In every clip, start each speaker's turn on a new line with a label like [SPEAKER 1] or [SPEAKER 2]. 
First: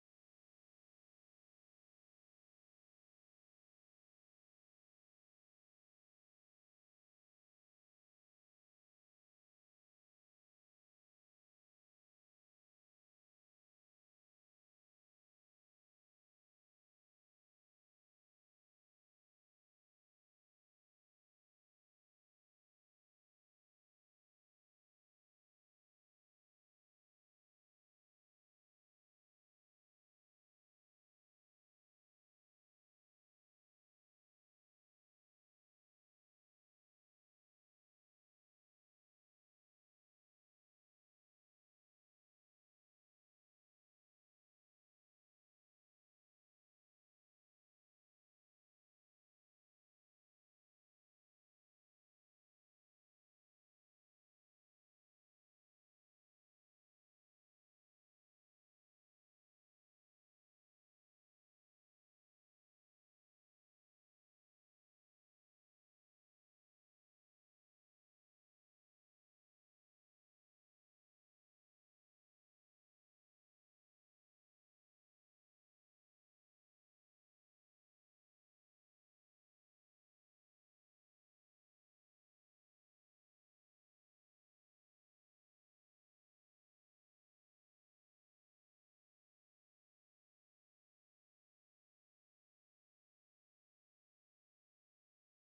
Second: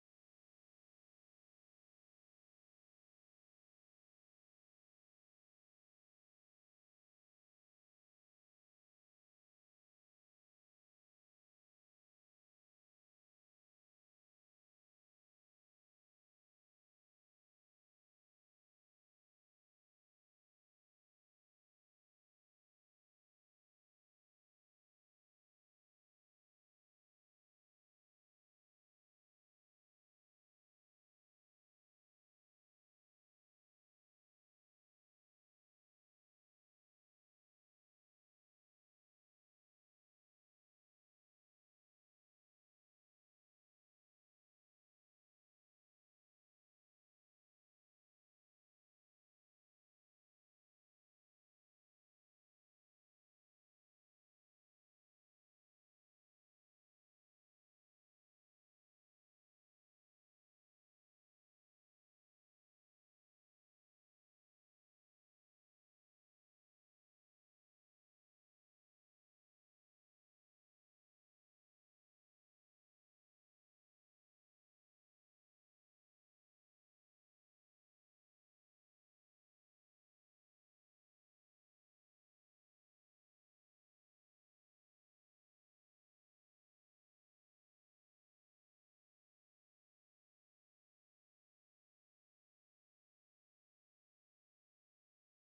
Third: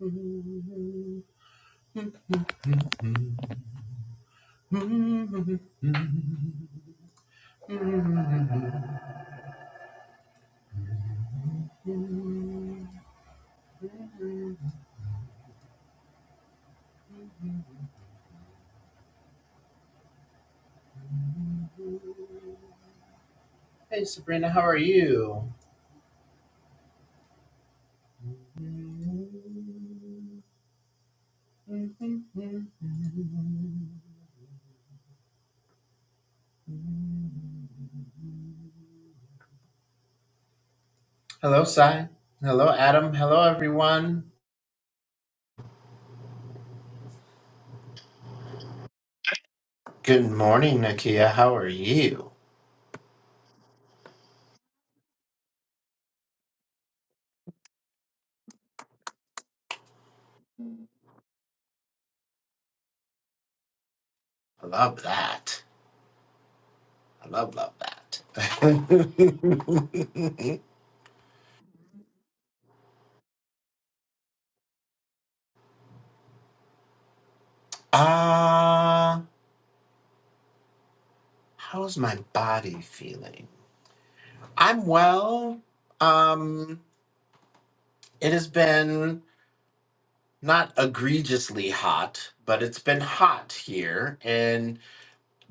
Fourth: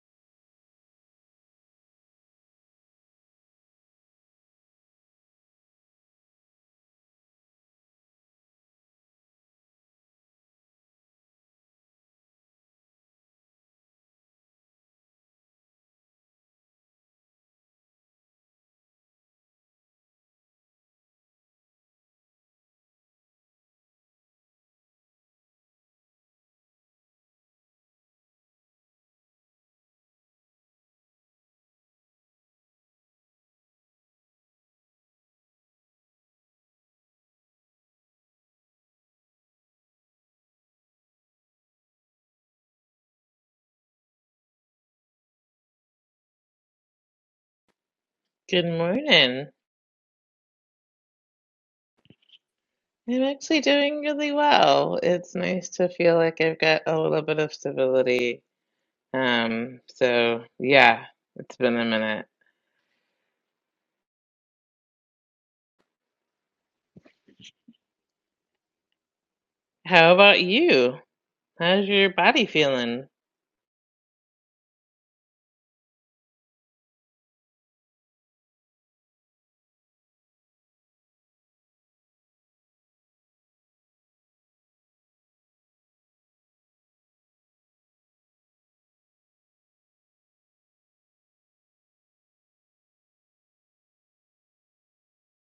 [SPEAKER 1] Hey Sabrina, how are you? Hello, Sai. Hello, Adam. Hello, everyone.
[SPEAKER 2] Good morning.
[SPEAKER 1] Good morning, Nakia. How are you?
[SPEAKER 2] I'm actually doing really well. It's nice to feel like I've got a little bit of stability. Um, so yeah, it's been a minute.
[SPEAKER 1] I love that. I love, love that.
[SPEAKER 2] How about you? How's your body feeling?
[SPEAKER 1] Uh, how's my body feeling? I'm well. Um, it has been not egregiously hot, but it's been hot here. And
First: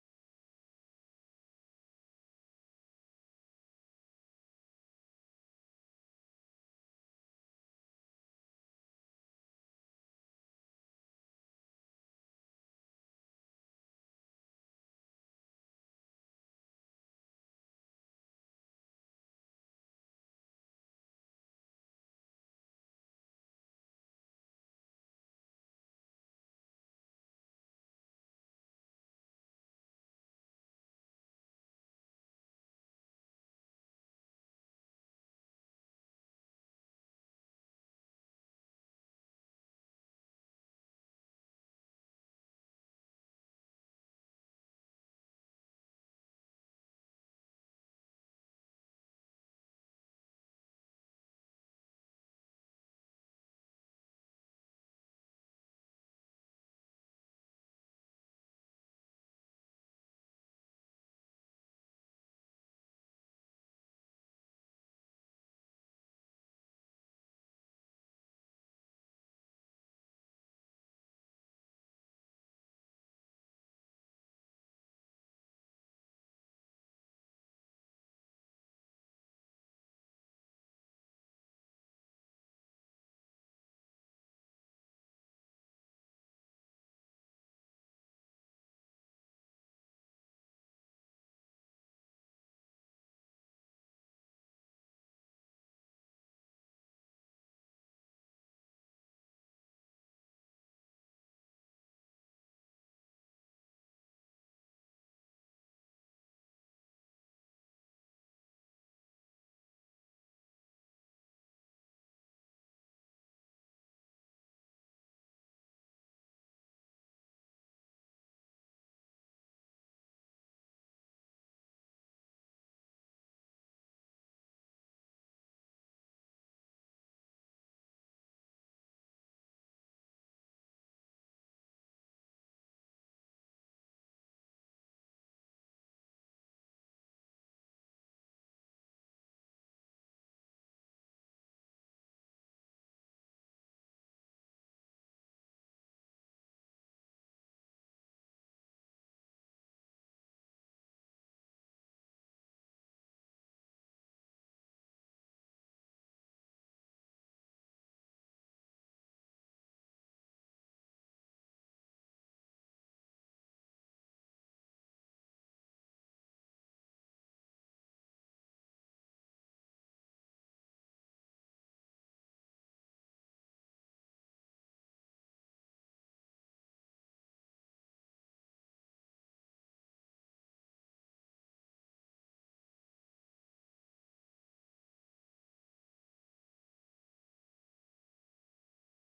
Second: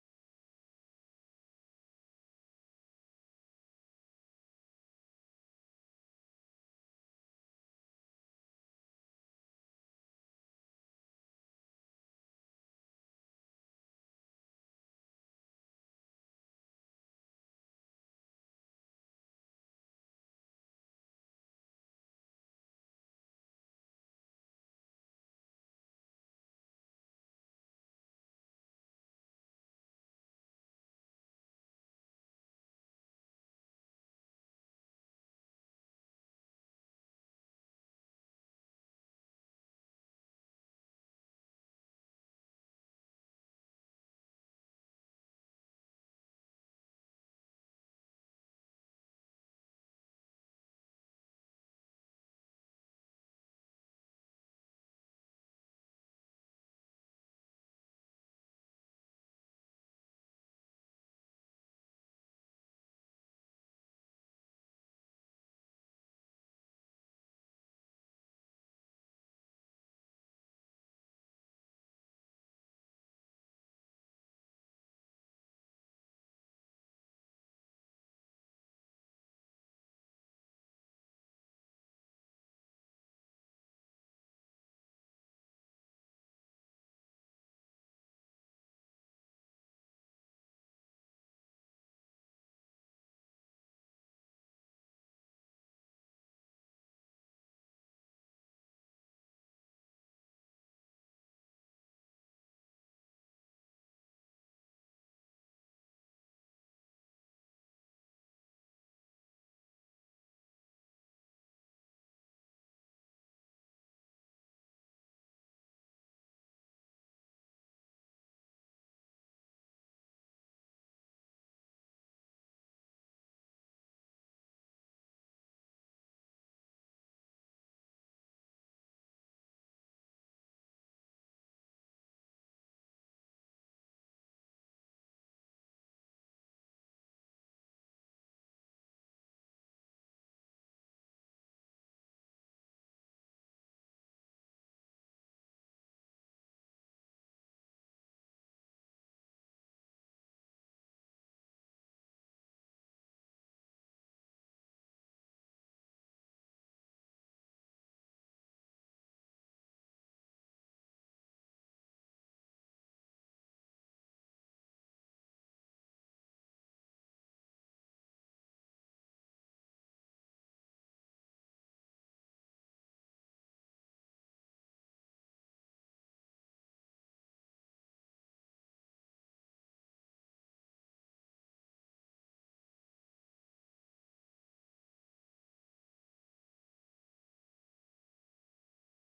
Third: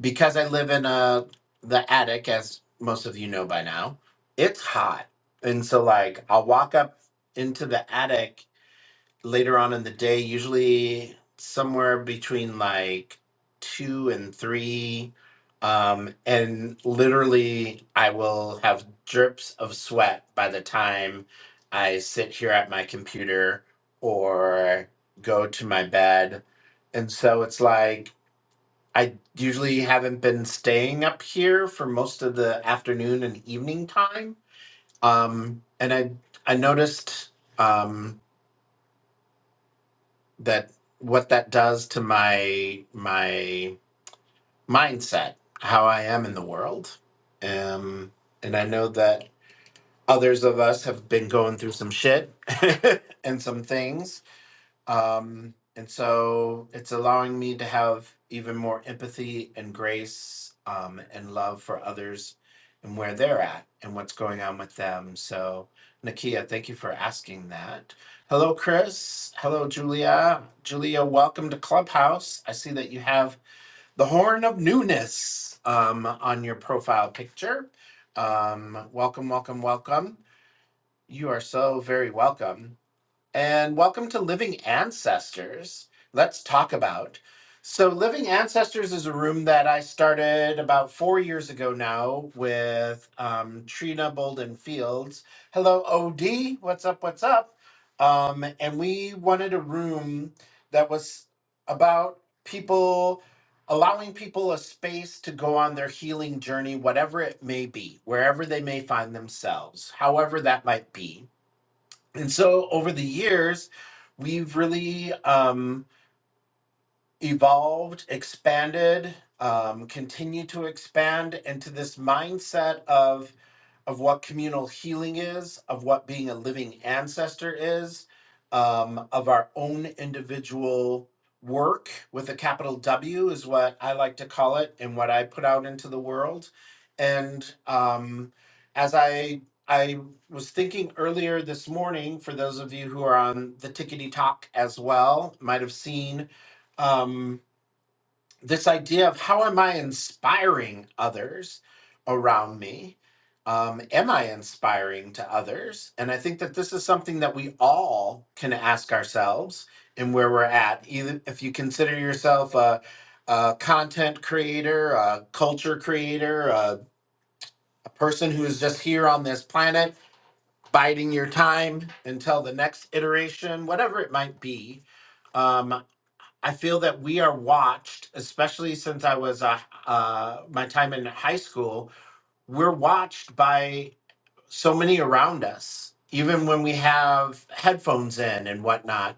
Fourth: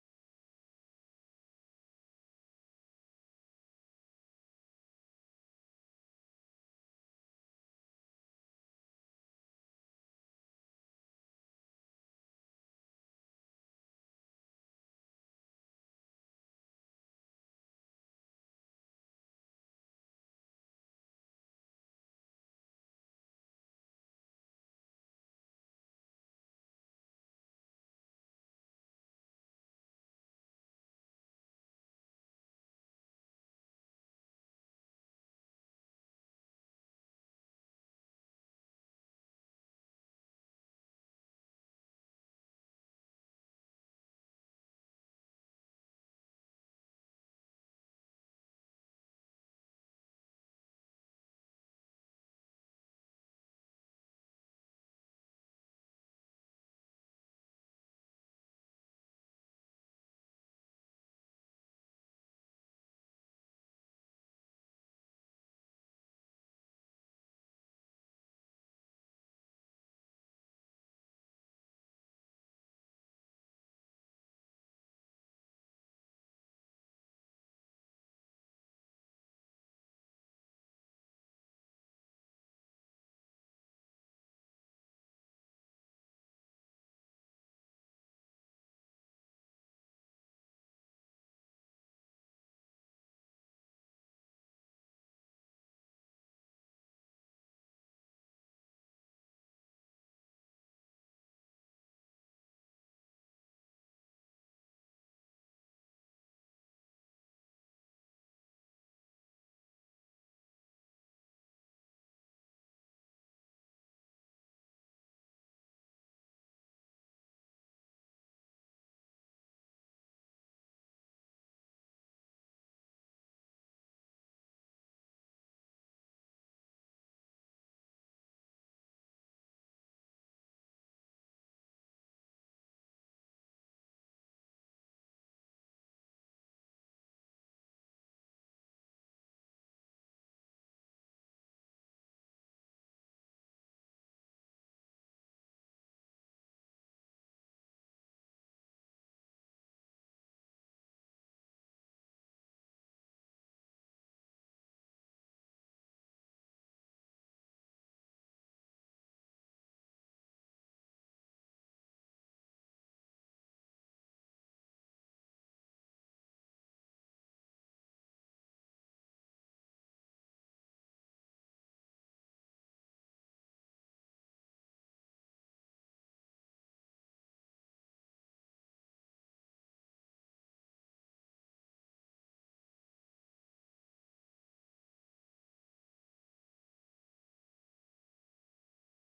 [SPEAKER 1] because I live in uh the attic, as most of you know by now, it's hot. And so like I'll walk up into the attic later on in the day, usually somewhere between like two and three. Um, and literally, I will have drips of sweat by the time I sit here at my computer or go to my bed. And so it's like I usually haven't been staying up here for most of the afternoon and evening time. Um, and I I noticed Um, that what that does to my my mindset, how I am in the world. Um, and I know that others of us have been going through some shit and some things um, and so it's allowing me to have even more empathy and grace um, and love for others and where they're at and what's going on with them. So, Nakia, thank you for asking that. Hello, Chris. Hello, Julia. Julia, welcome to Clubhouse. I see that you have the horn of newness um, on your profile picture. Um, welcome, welcome, welcome. You are so very welcome and welcome to Living Ancestors. Let's talk about. So, Living Ancestors is a room that I started about four years ago now with um, Trina Bolden Fields. Hello, OD. What's up? What's up? Um, and we wanted a room that was about people allowing people a space to go on their healing journey, whatever it may be, wherever they may find themselves, however that might be and so over the years, we've really um, evolved, expanded, um, continued to expand into this mindset of of what communal healing is, of what being a living ancestor is, um, of our own individual work with a capital W is what I like to call it and what I put out into the world. And um, as I I was thinking earlier this morning, for those of you who are on the tickety talk as well, might have seen. Um, this idea of how am I inspiring others around me? Um, am I inspiring to others? And I think that this is something that we all can ask ourselves and where we're at. Either if you consider yourself a, a content creator, a culture creator, a, a person who is just here on this planet, biding your time until the next iteration, whatever it might be. Um, I feel that we are watched, especially since I was a, uh, my time in high school. We're watched by so many around us, even when we have headphones in and whatnot,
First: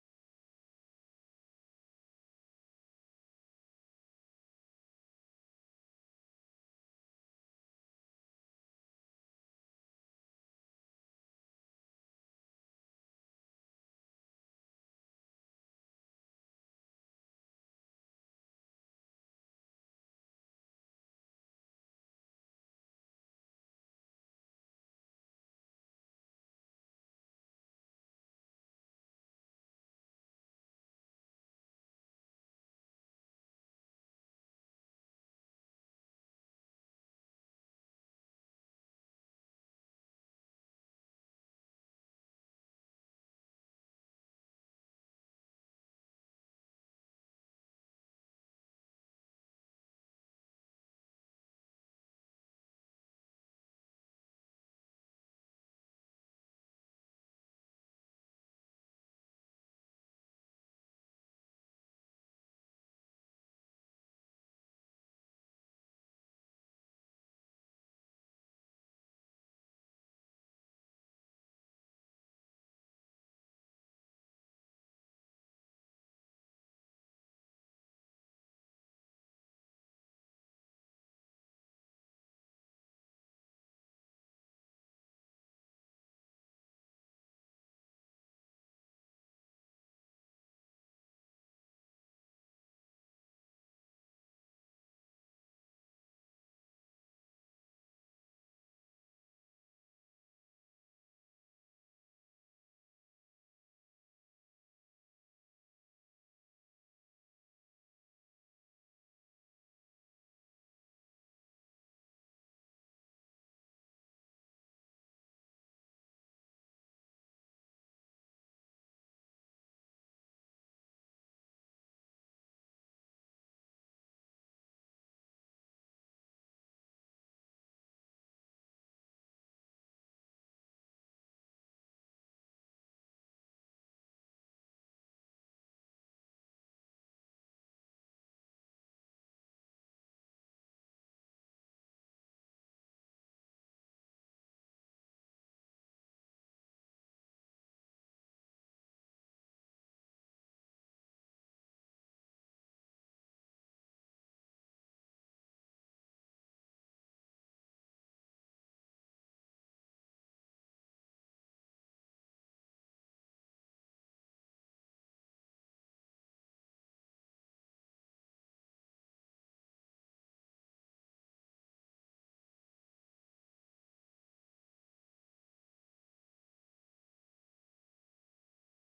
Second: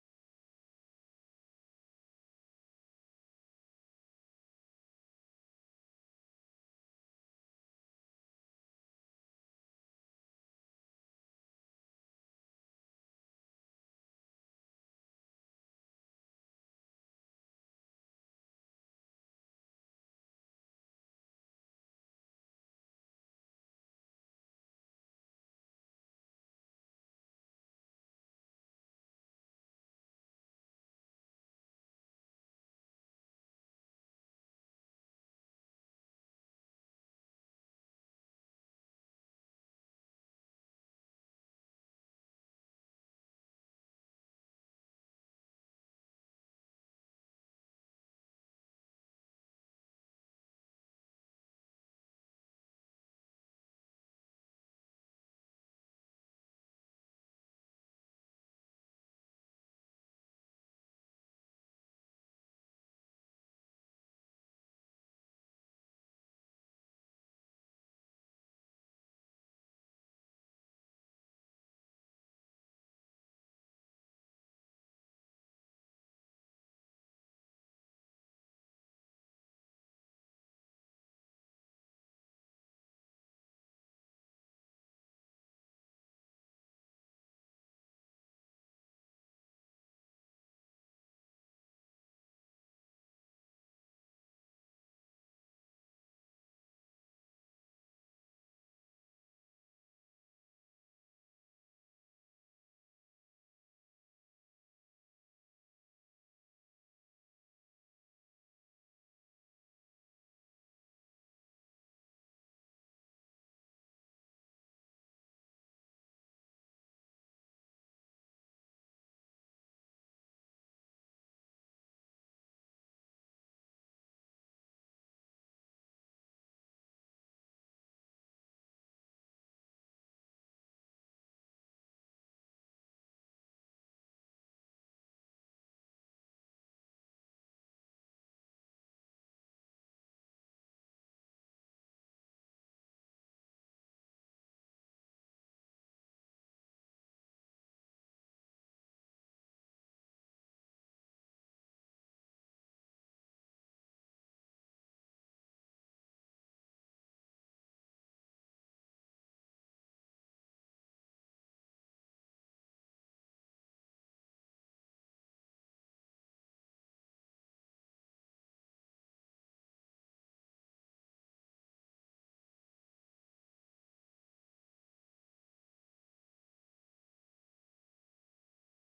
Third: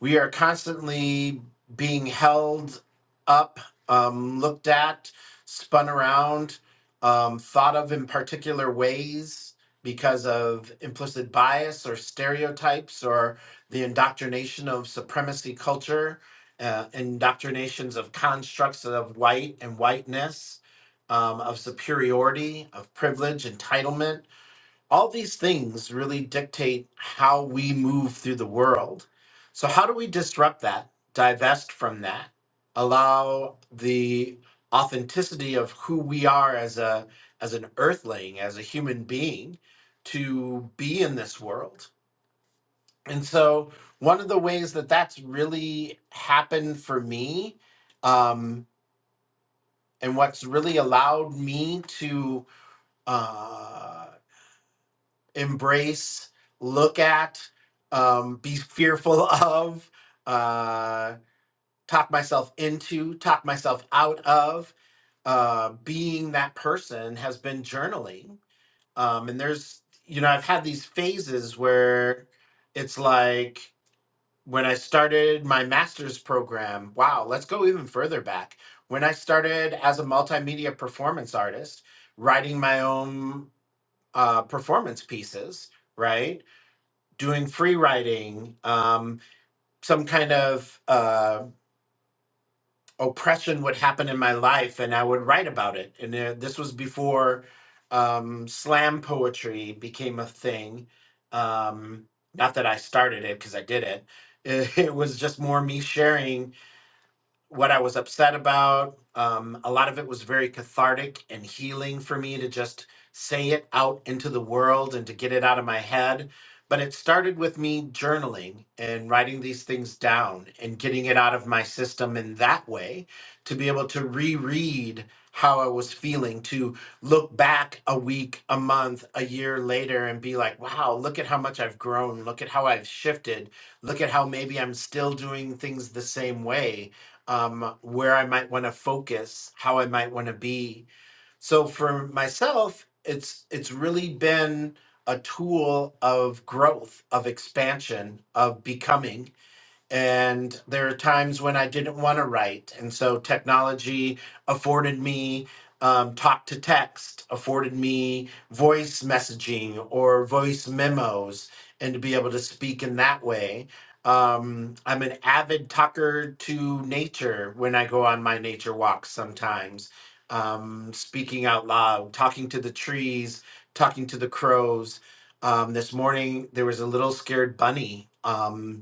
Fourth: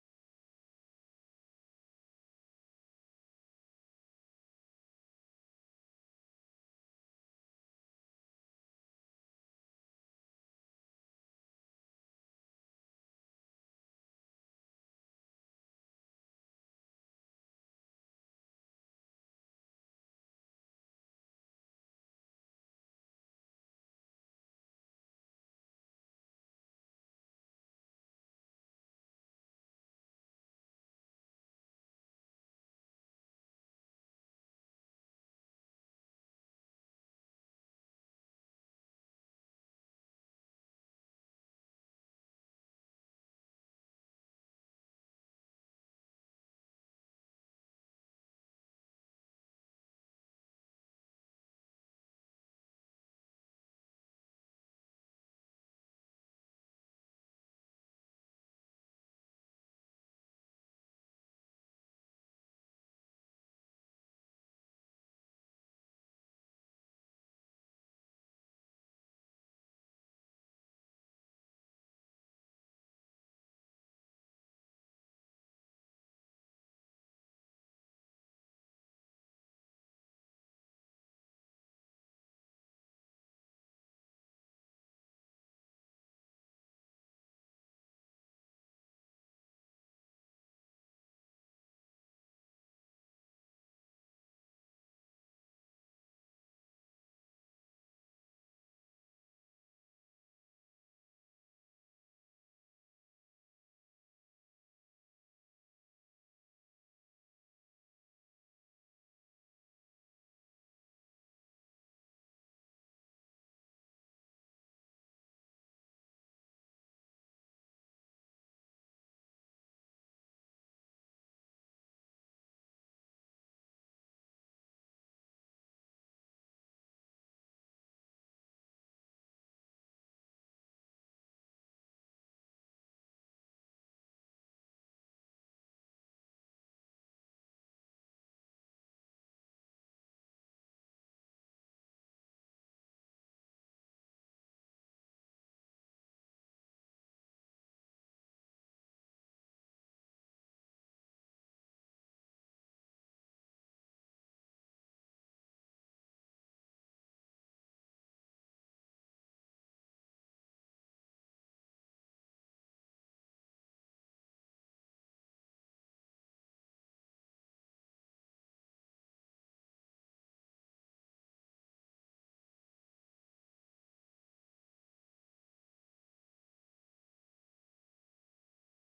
[SPEAKER 1] we are constantly being held up, um, looked at, spun around, um, thought of in particular ways because of implicit bias or stereotypes or the indoctrination of supremacy culture, uh, indoctrinations of constructs of white and whiteness. Um, of superiority, of privilege, entitlement, all these things really dictate how we move through the world. So, how do we disrupt that, divest from that, allow the authenticity of who we are as a as an earthling, as a human being, to be in this world? And so, one of the ways that that's really happened for me, um, and what's really allowed me to. Uh, embrace, look at, um, be fearful of, uh, talk myself into, talk myself out of. Uh, being that person has been journaling. Um, and there's, you know, I've had these phases where it's like when I started my master's program, wow, let's go even further back. When I started as a multimedia performance artist, writing my own uh, performance pieces, right? doing free writing, um, some kind of uh, oppression would happen in my life, and I would write about it. And uh, this was before um, slam poetry became a thing. Um, not that I started it because I did it. It was just more me sharing what I was upset about. Um, a lot of it was very cathartic and healing for me to just say it out into the world and to get it out of my head. But it started with me journaling and writing these things down and getting it out of my system in that way to be able to reread how I was feeling, to look back a week, a month, a year later and be like, wow, look at how much I've grown. Look at how I've shifted. Look at how maybe I'm still doing things the same way um, where I might want to focus, how I might want to be. So for myself, it's it's really been a tool of growth, of expansion, of becoming and there are times when I didn't want to write. And so technology afforded me um, talk to text, afforded me voice messaging or voice memos, and to be able to speak in that way. Um, I'm an avid talker to nature when I go on my nature walks sometimes, um, speaking out loud, talking to the trees, talking to the crows. Um, this morning, there was a little scared bunny. um,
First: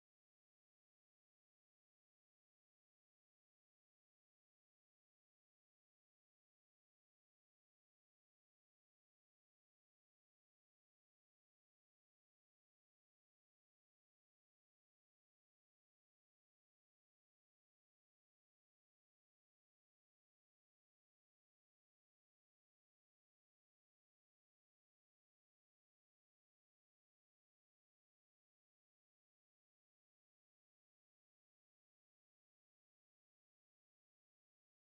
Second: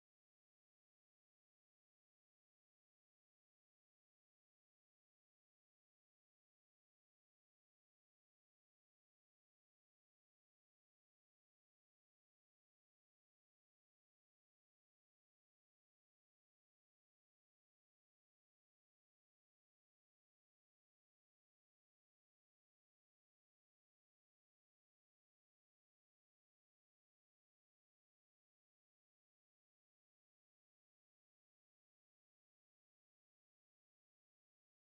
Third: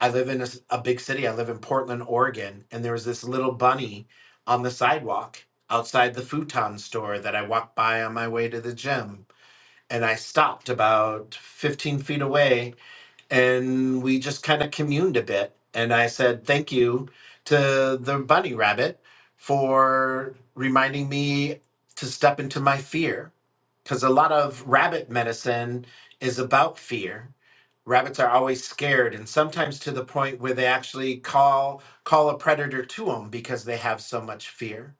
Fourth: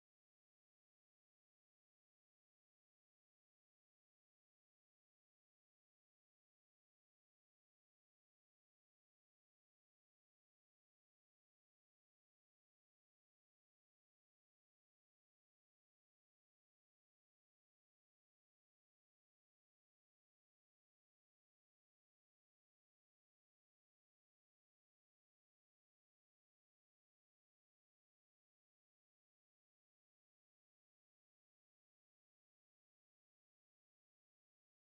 [SPEAKER 1] I live in a, s- a big city. I live in Portland, Oregon, and there was this little bunny on the sidewalk outside the futon store that I walked by on my way to the gym. And I stopped about 15 feet away and we just kind of communed a bit. And I said, thank you to the bunny rabbit for reminding me to step into my fear. Because a lot of rabbit medicine is about fear. Rabbits are always scared, and sometimes to the point where they actually call call a predator to them because they have so much fear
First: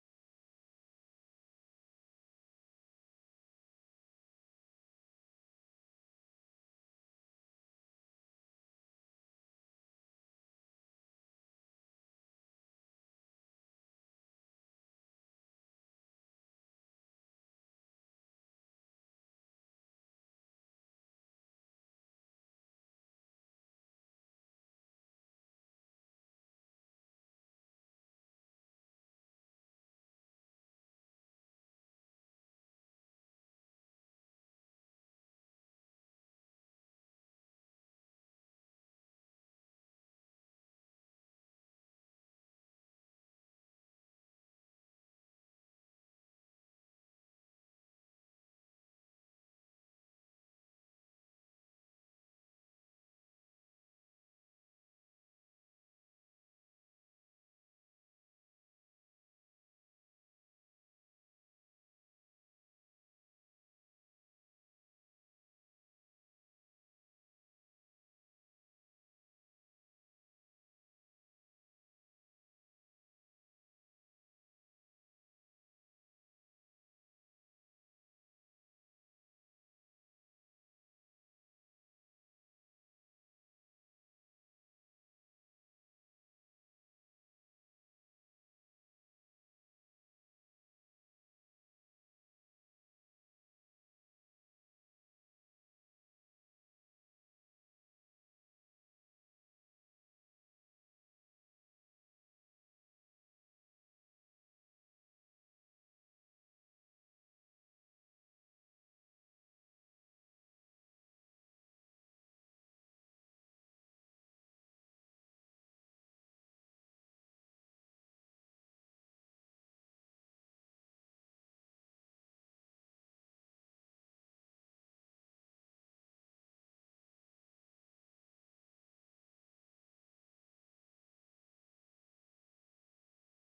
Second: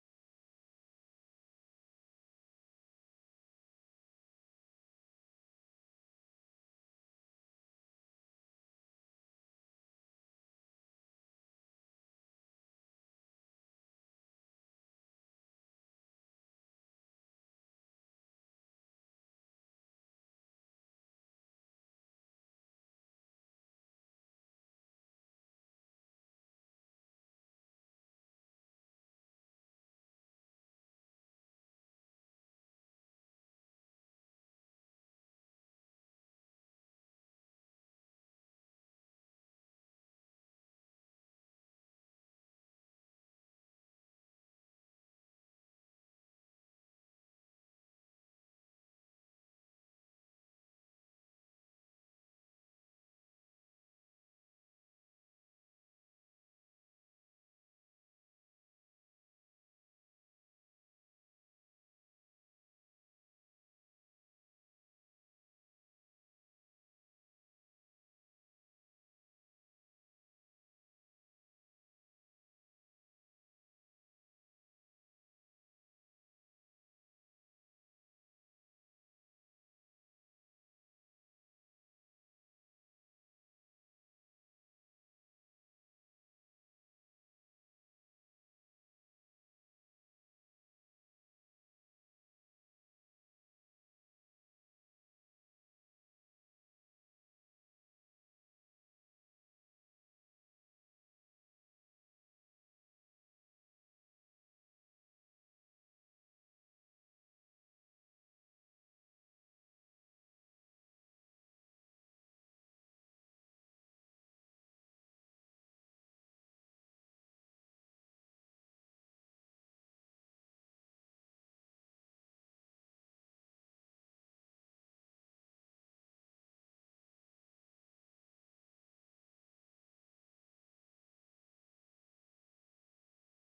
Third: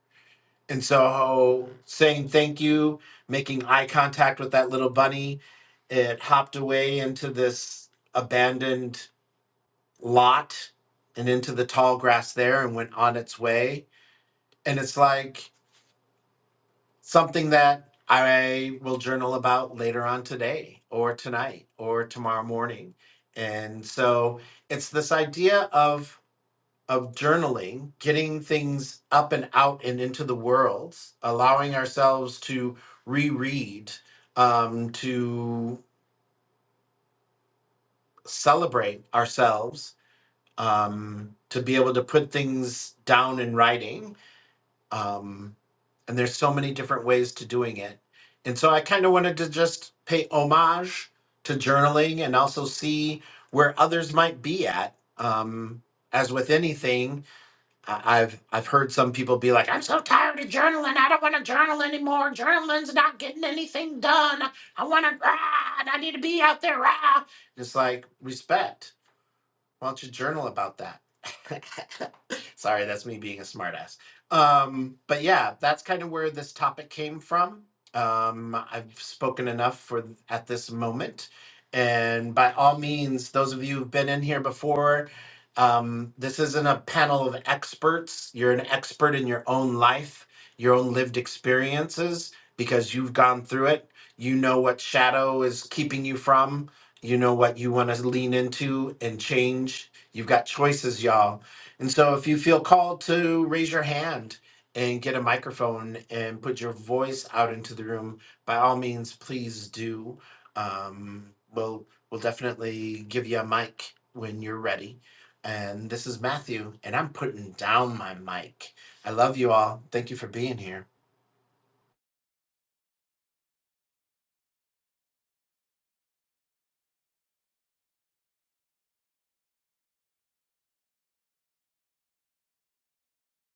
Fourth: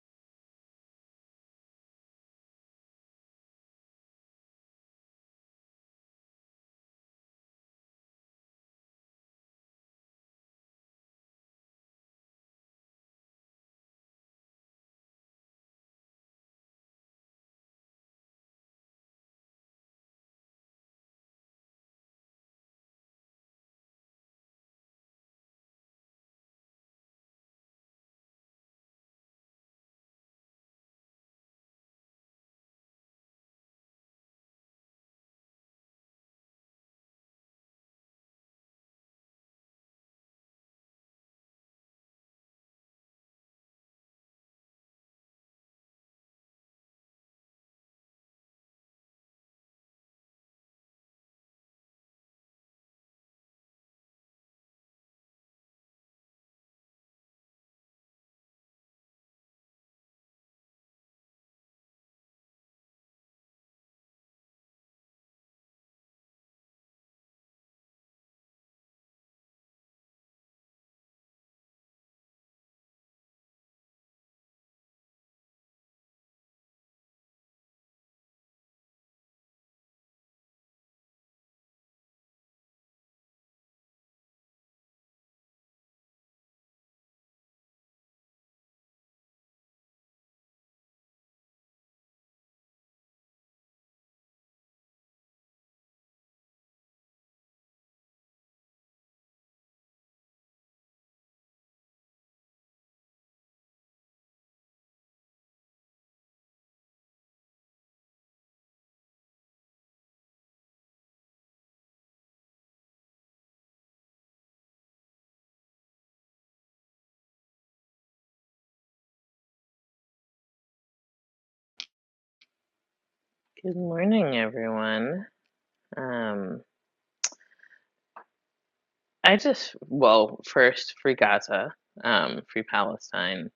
[SPEAKER 1] and so saying thank you, making eye contact with that little bunny, it hopped away into this abandoned lot and into the tall grass there and went on its way. And it's like something that I will journal about later on today or tonight or tomorrow morning. And so it's this idea of of journaling, getting things up and out and into the world, allowing ourselves to reread, um, to celebrate ourselves, um, to be able to put things down in writing. Um, and there's so many different ways to doing it. And so I kind of wanted to just pay homage to journaling and also see where others might be at. Um, as with anything, I- I've I've heard some people be like, I'm so tired of journaling. I don't want to journal anymore. Journaling's not getting anything done. I want to ride. I need to be out there. Rah. It's like respect. Why don't you journal about that? Sorry, that's me being a smartass. Um, but yeah, that's kind of where this topic came from. Um, I've spoken enough for at this moment, and by all means, those of you who've been in here before, um, this isn't a panel of experts. You're an expert in your own life, your own lived experiences, because you've gone through it. You know what shadow is keeping you from. You know what you want to lean into and change. You've got choices, y'all and so, if you feel called to raise your hand and get a microphone and put your voice out into the room, by all means, please do. Um, we'll we'll definitely give you a mic when you're ready. And this is Matthew, and I'm putting down my mic. I love you all. Thank you for being here.
[SPEAKER 2] Good morning, everyone. Um, I just, well, first, free Gaza, um, free Palestine,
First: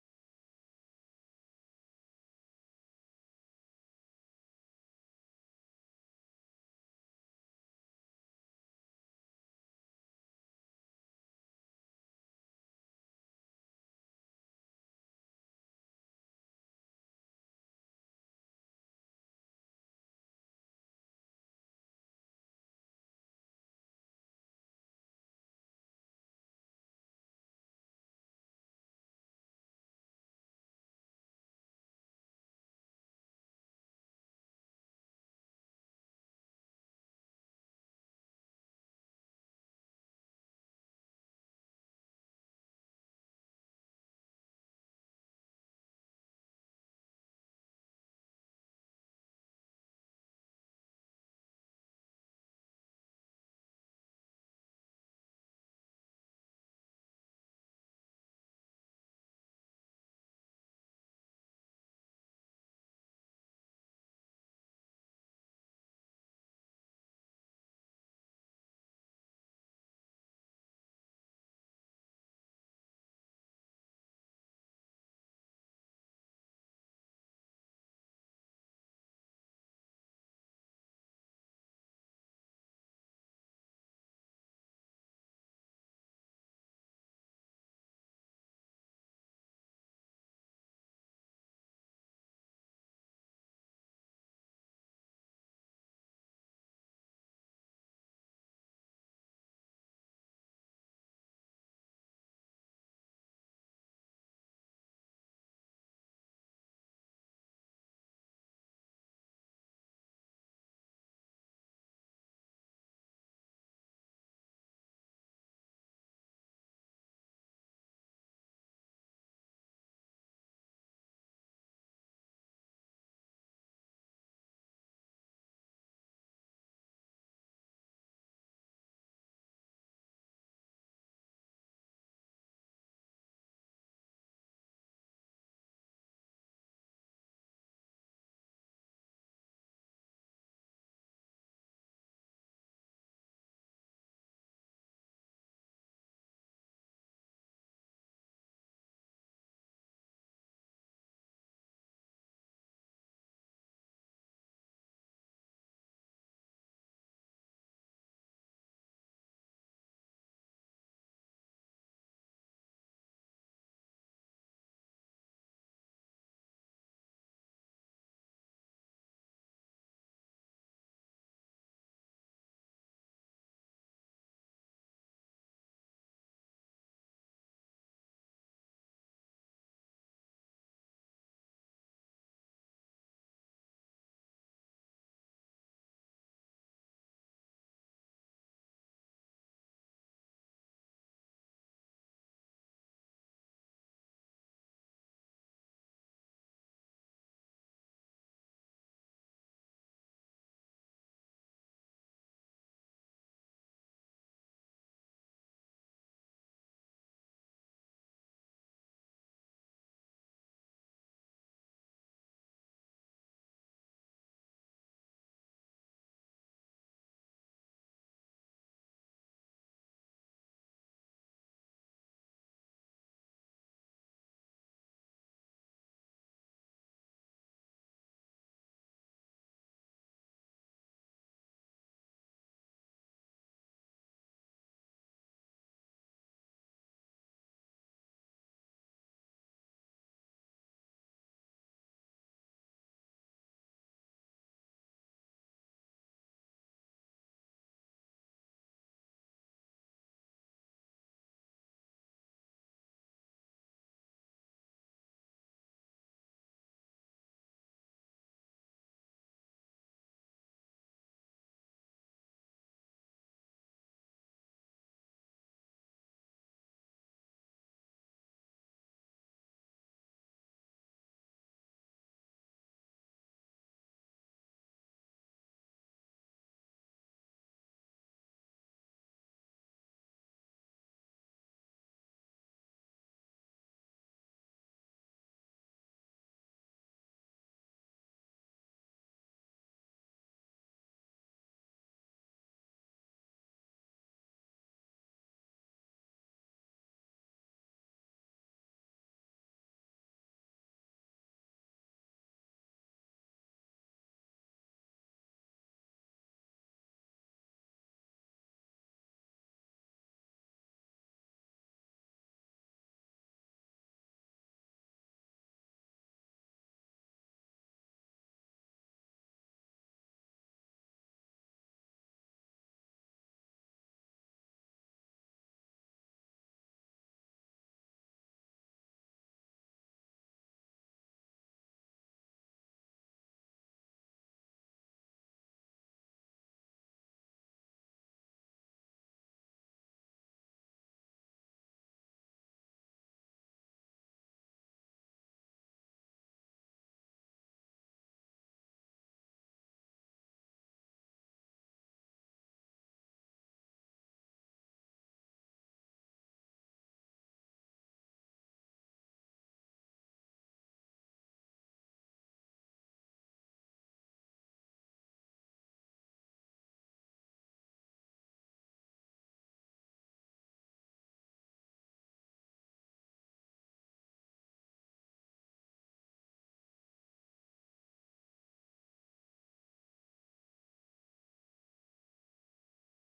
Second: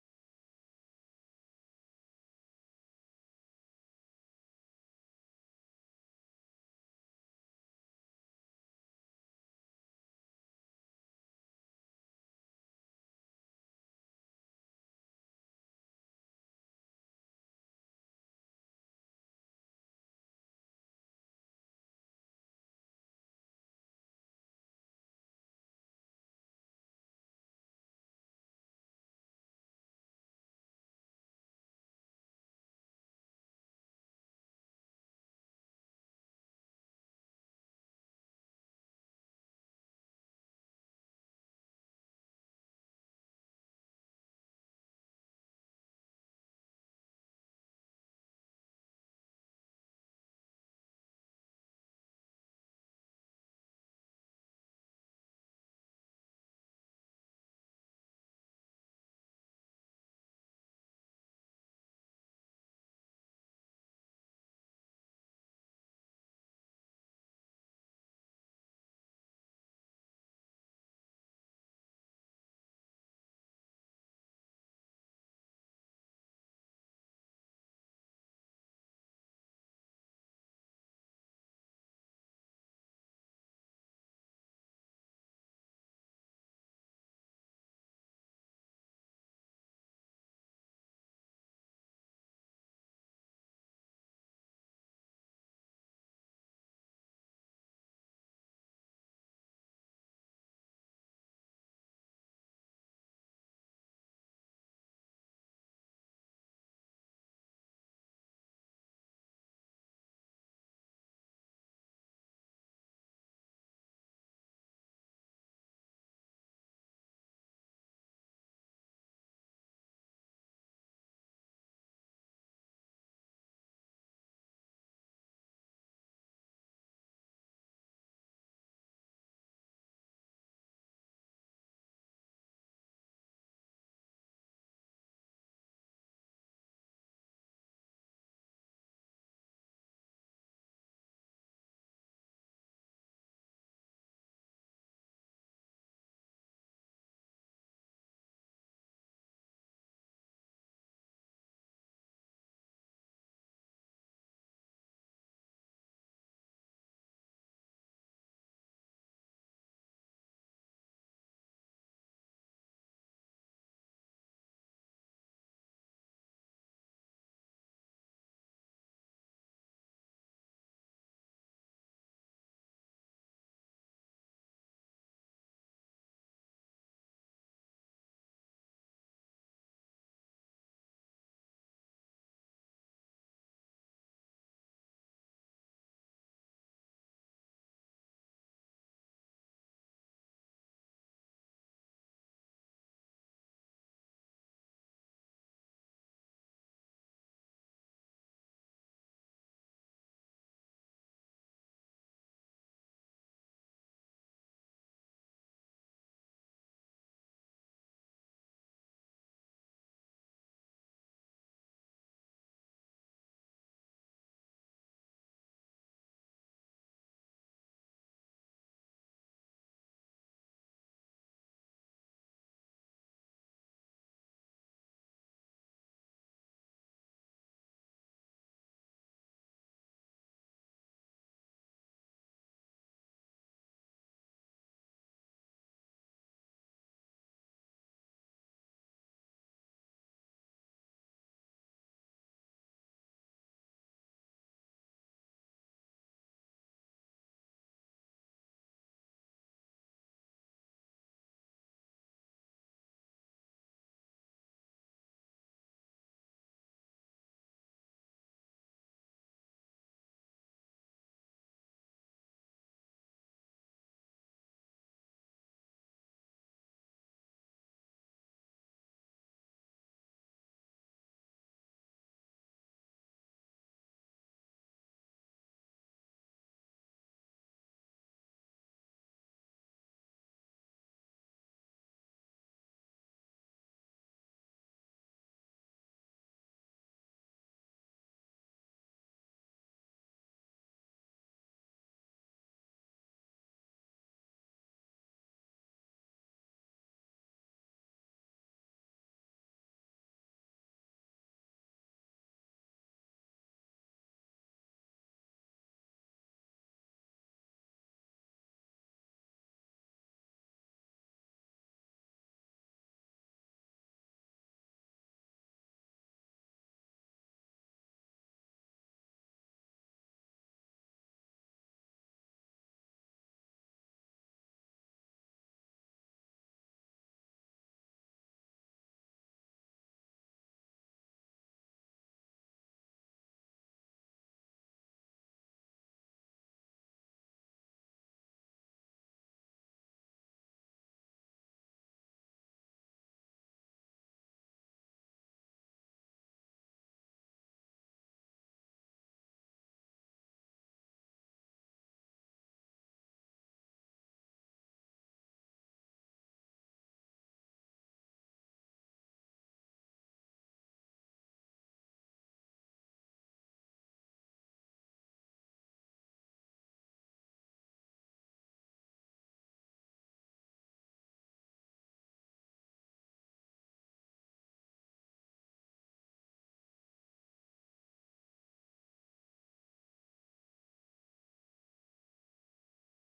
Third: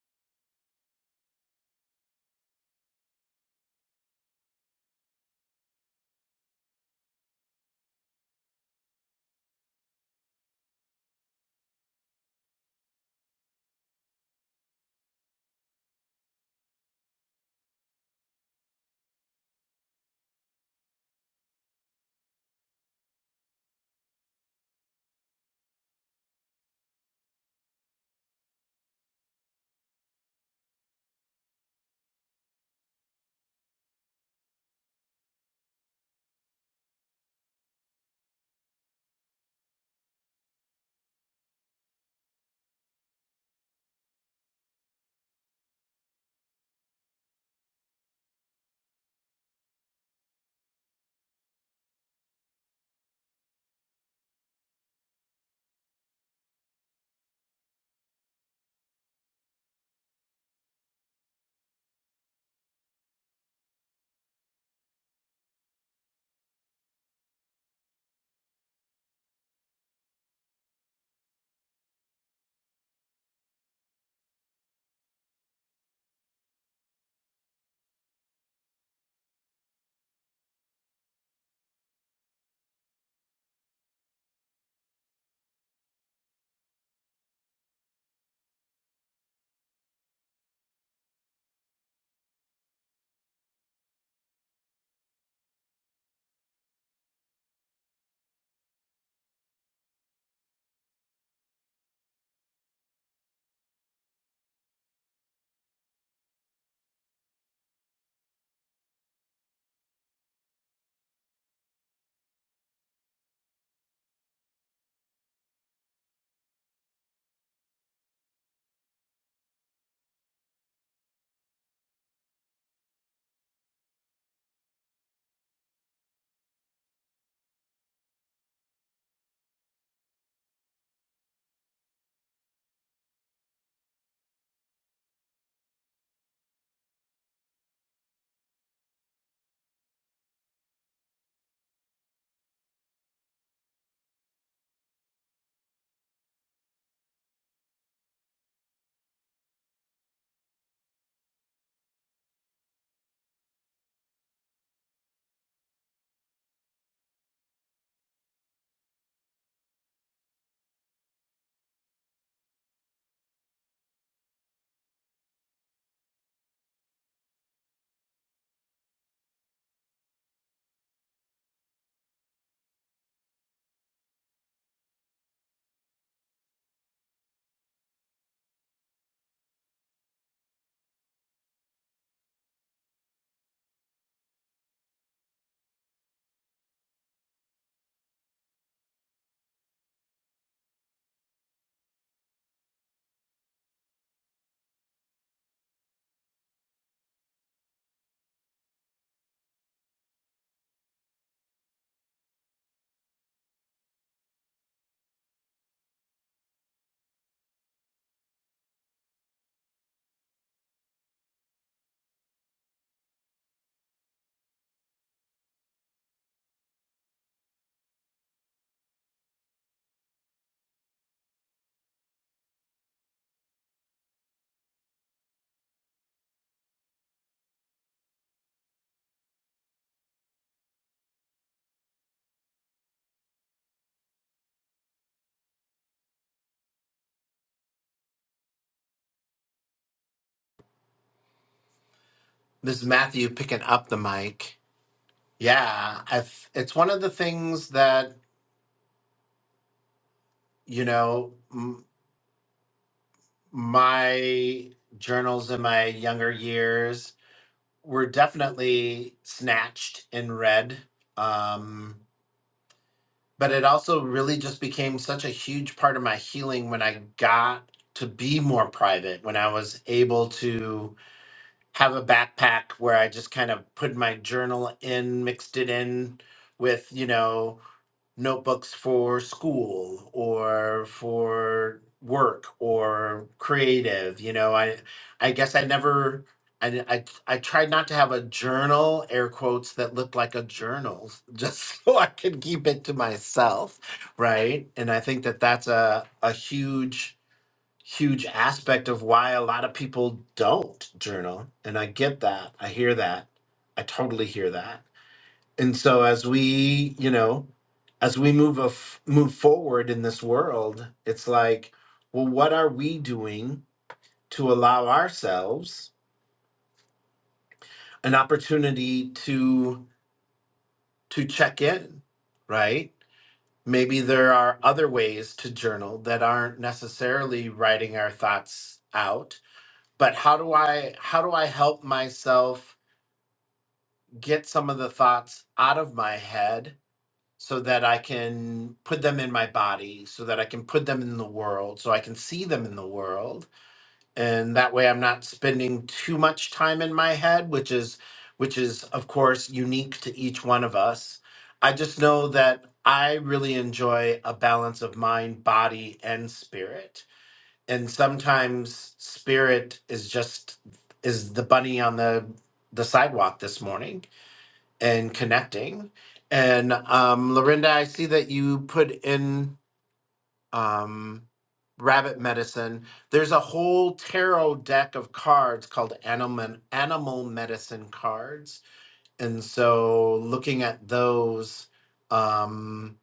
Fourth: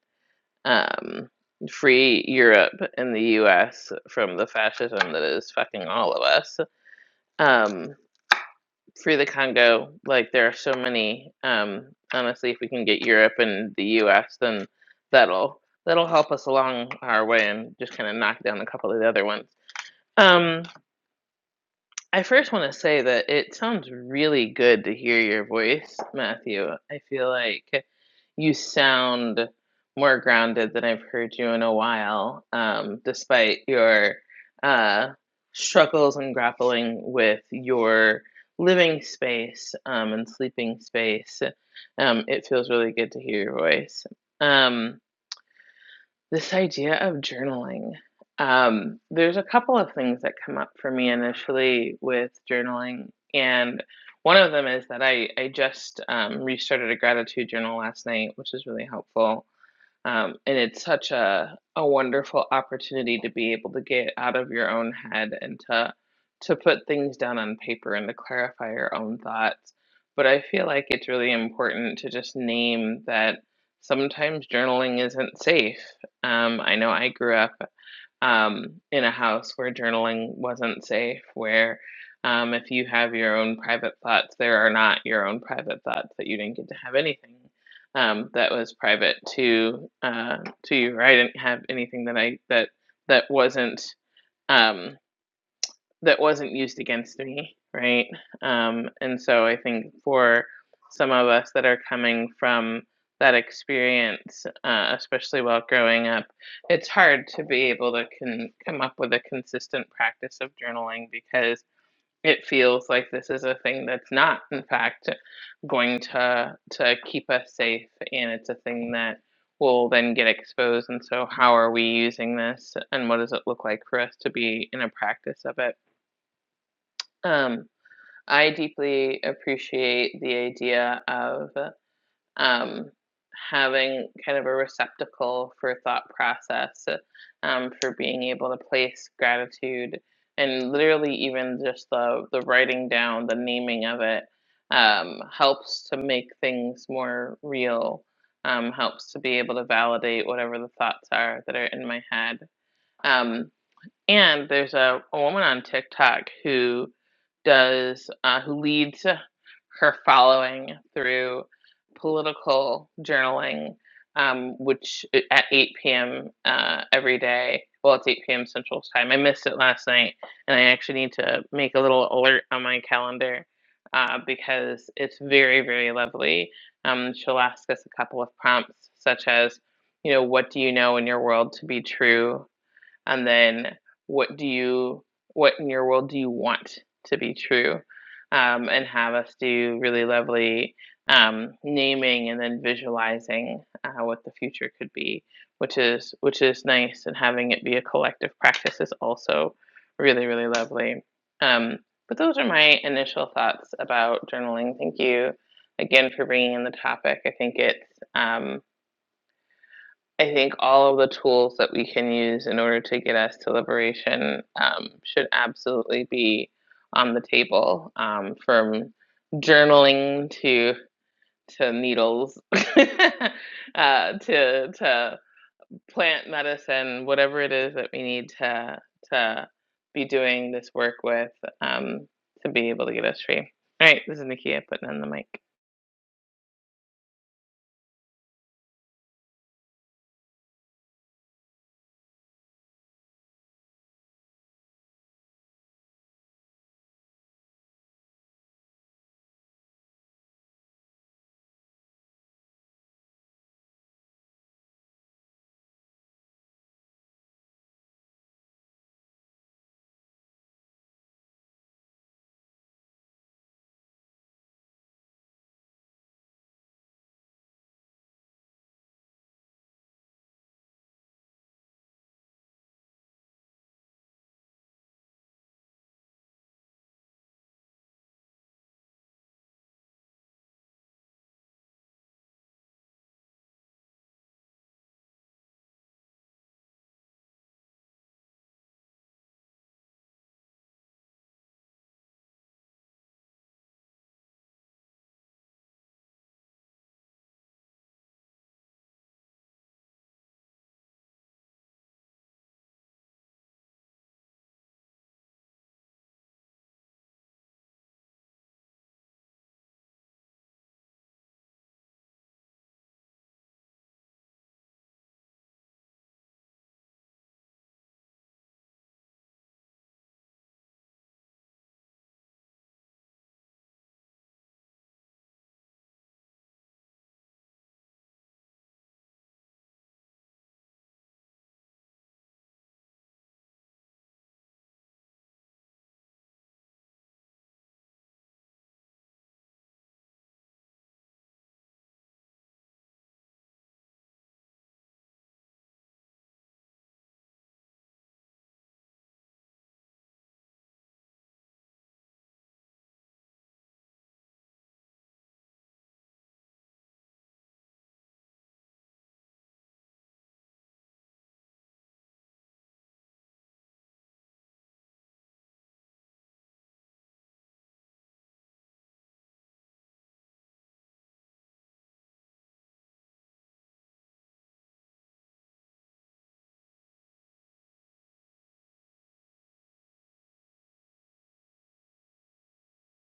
[SPEAKER 2] um, free Europe and the US from the fascism that is fucking all of us. Um, free the Congo. Like there are so many. Um, honestly, if we can get Europe and the U.S., then that'll that'll help us along our way and just kind of knock down a couple of the other ones. Um, I first want to say that it sounds really good to hear your voice, Matthew. I feel like you sound more grounded than I've heard you in a while, um, despite your uh, struggles and grappling with your living space um, and sleeping space. Um, it feels really good to hear your voice. Um, this idea of journaling. Um, there's a couple of things that come up for me initially with journaling, and one of them is that I I just um, restarted a gratitude journal last night, which is really helpful. Um, and it's such a, a wonderful opportunity to be able to get out of your own head and to to put things down on paper and to clarify your own thoughts. But I feel like it's really important to just name that sometimes journaling isn't safe. Um, I know I grew up um, in a house where journaling wasn't safe, where um, if you have your own private thoughts, there are not your own private thoughts that you didn't get to have anything um, that was private to uh, to you. Or I didn't have anything that I that that wasn't. Um, that wasn't used against me, right? Um, and so I think for some of us that are coming from that experience, uh, especially while growing up, it's hard to be able to can come up with a consistent practice of journaling because it feels like this is a thing that's not, in fact, going to to keep us safe, and it's a thing that will then get exposed. And so, how are we using this, and what does it look like for us to be in a practice of it? Um, I deeply appreciate the idea of um, having kind of a receptacle for thought process, um, for being able to place gratitude and literally even just the, the writing down, the naming of it um, helps to make things more real, um, helps to be able to validate whatever the thoughts are that are in my head. Um, and there's a, a woman on TikTok who does uh, who leads her following through political journaling, um, which uh, at 8 p.m. Uh, every day. Well, it's 8 p.m. Central Time. I missed it last night, and I actually need to make a little alert on my calendar uh, because it's very, very lovely. Um, she'll ask us a couple of prompts, such as, you know, what do you know in your world to be true? and then what do you what in your world do you want to be true um, and have us do really lovely um, naming and then visualizing uh, what the future could be which is which is nice and having it be a collective practice is also really really lovely um, but those are my initial thoughts about journaling thank you again for bringing in the topic i think it's um, I think all of the tools that we can use in order to get us to liberation um, should absolutely be on the table, um, from journaling to to needles, uh, to to plant medicine, whatever it is that we need to to be doing this work with um, to be able to get us free. All right, this is Nikia putting on the mic.
[SPEAKER 1] This is Matthew picking up the mic. Yeah, I th- it's one of the things that you know m- my journals in my younger years were definitely snatched and read. Um, but it also really just became such a huge part of my healing when I got to be more private, when I was able to have a backpack where I just kind of put my journal in, mixed it in with, you know, notebooks for school or for work or creative you know i i guess i never I, I i tried not to have a journal air quotes that looked like a journal just so i could keep it to myself right and i think that that's a a huge huge aspect of why a lot of people don't journal and i get that i hear that i totally hear that and so as we you know as we move a f- move forward in this world it's like well what are we doing to allow ourselves an opportunity to to check in right maybe there are other ways to journal that aren't necessarily writing our thoughts out but how do i how do i help myself get some of the thoughts out of my head so that I can put them in my body, so that I can put them in the world, so I can see them in the world. And that way I'm not spending too much time in my head, which is which is of course unique to each one of us. I just know that I really enjoy a balance of mind, body, and spirit. And sometimes spirit is just is the bunny on the the sidewalk this morning and connecting. And um, Lorinda, I see that you put in um, rabbit medicine. There's a whole tarot deck of cards called animal animal medicine cards, and so looking at those. Um,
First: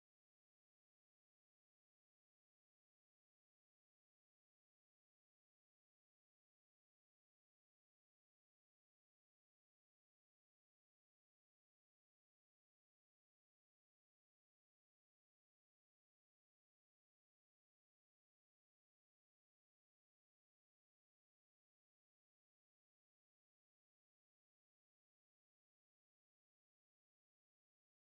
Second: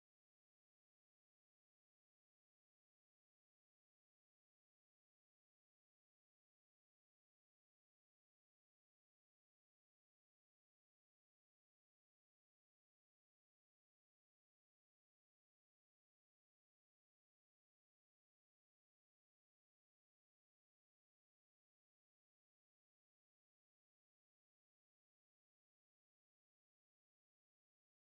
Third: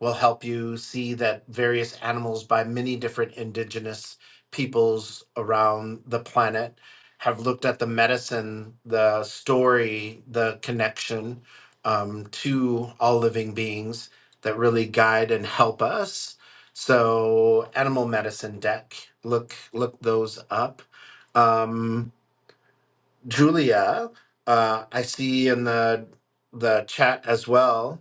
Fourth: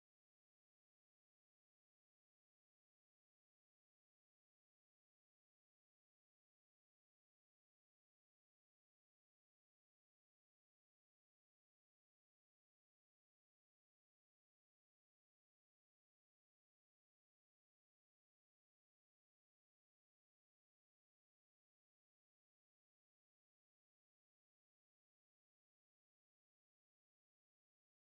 [SPEAKER 1] will help you see that various animals by many different indigenous peoples around the planet have looked at the medicine, the story, the connection um, to all living beings that really guide and help us. So, animal medicine deck, look look those up. Um, Julia, uh, I see in the the chat as well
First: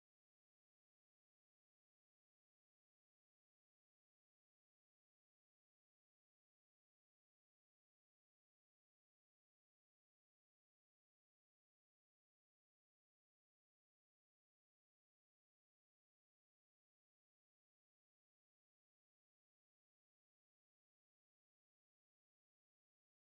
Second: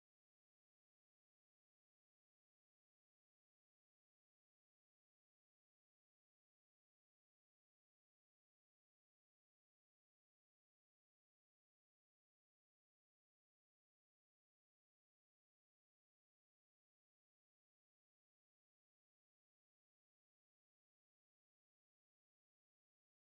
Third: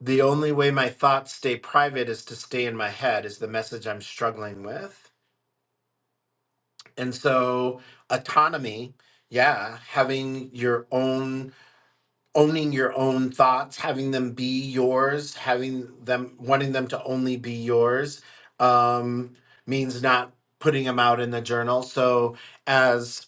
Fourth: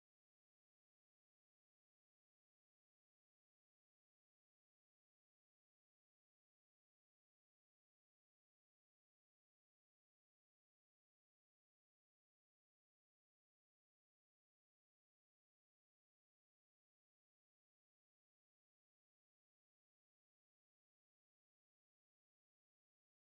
[SPEAKER 1] The only way my thoughts stay private is to stay in my head, is the message I'm struggling with. And so, autonomy, yeah, having your own, owning your own thoughts, having them be yours, having them, wanting them to only be yours um, means not putting them out in the journal. So, as.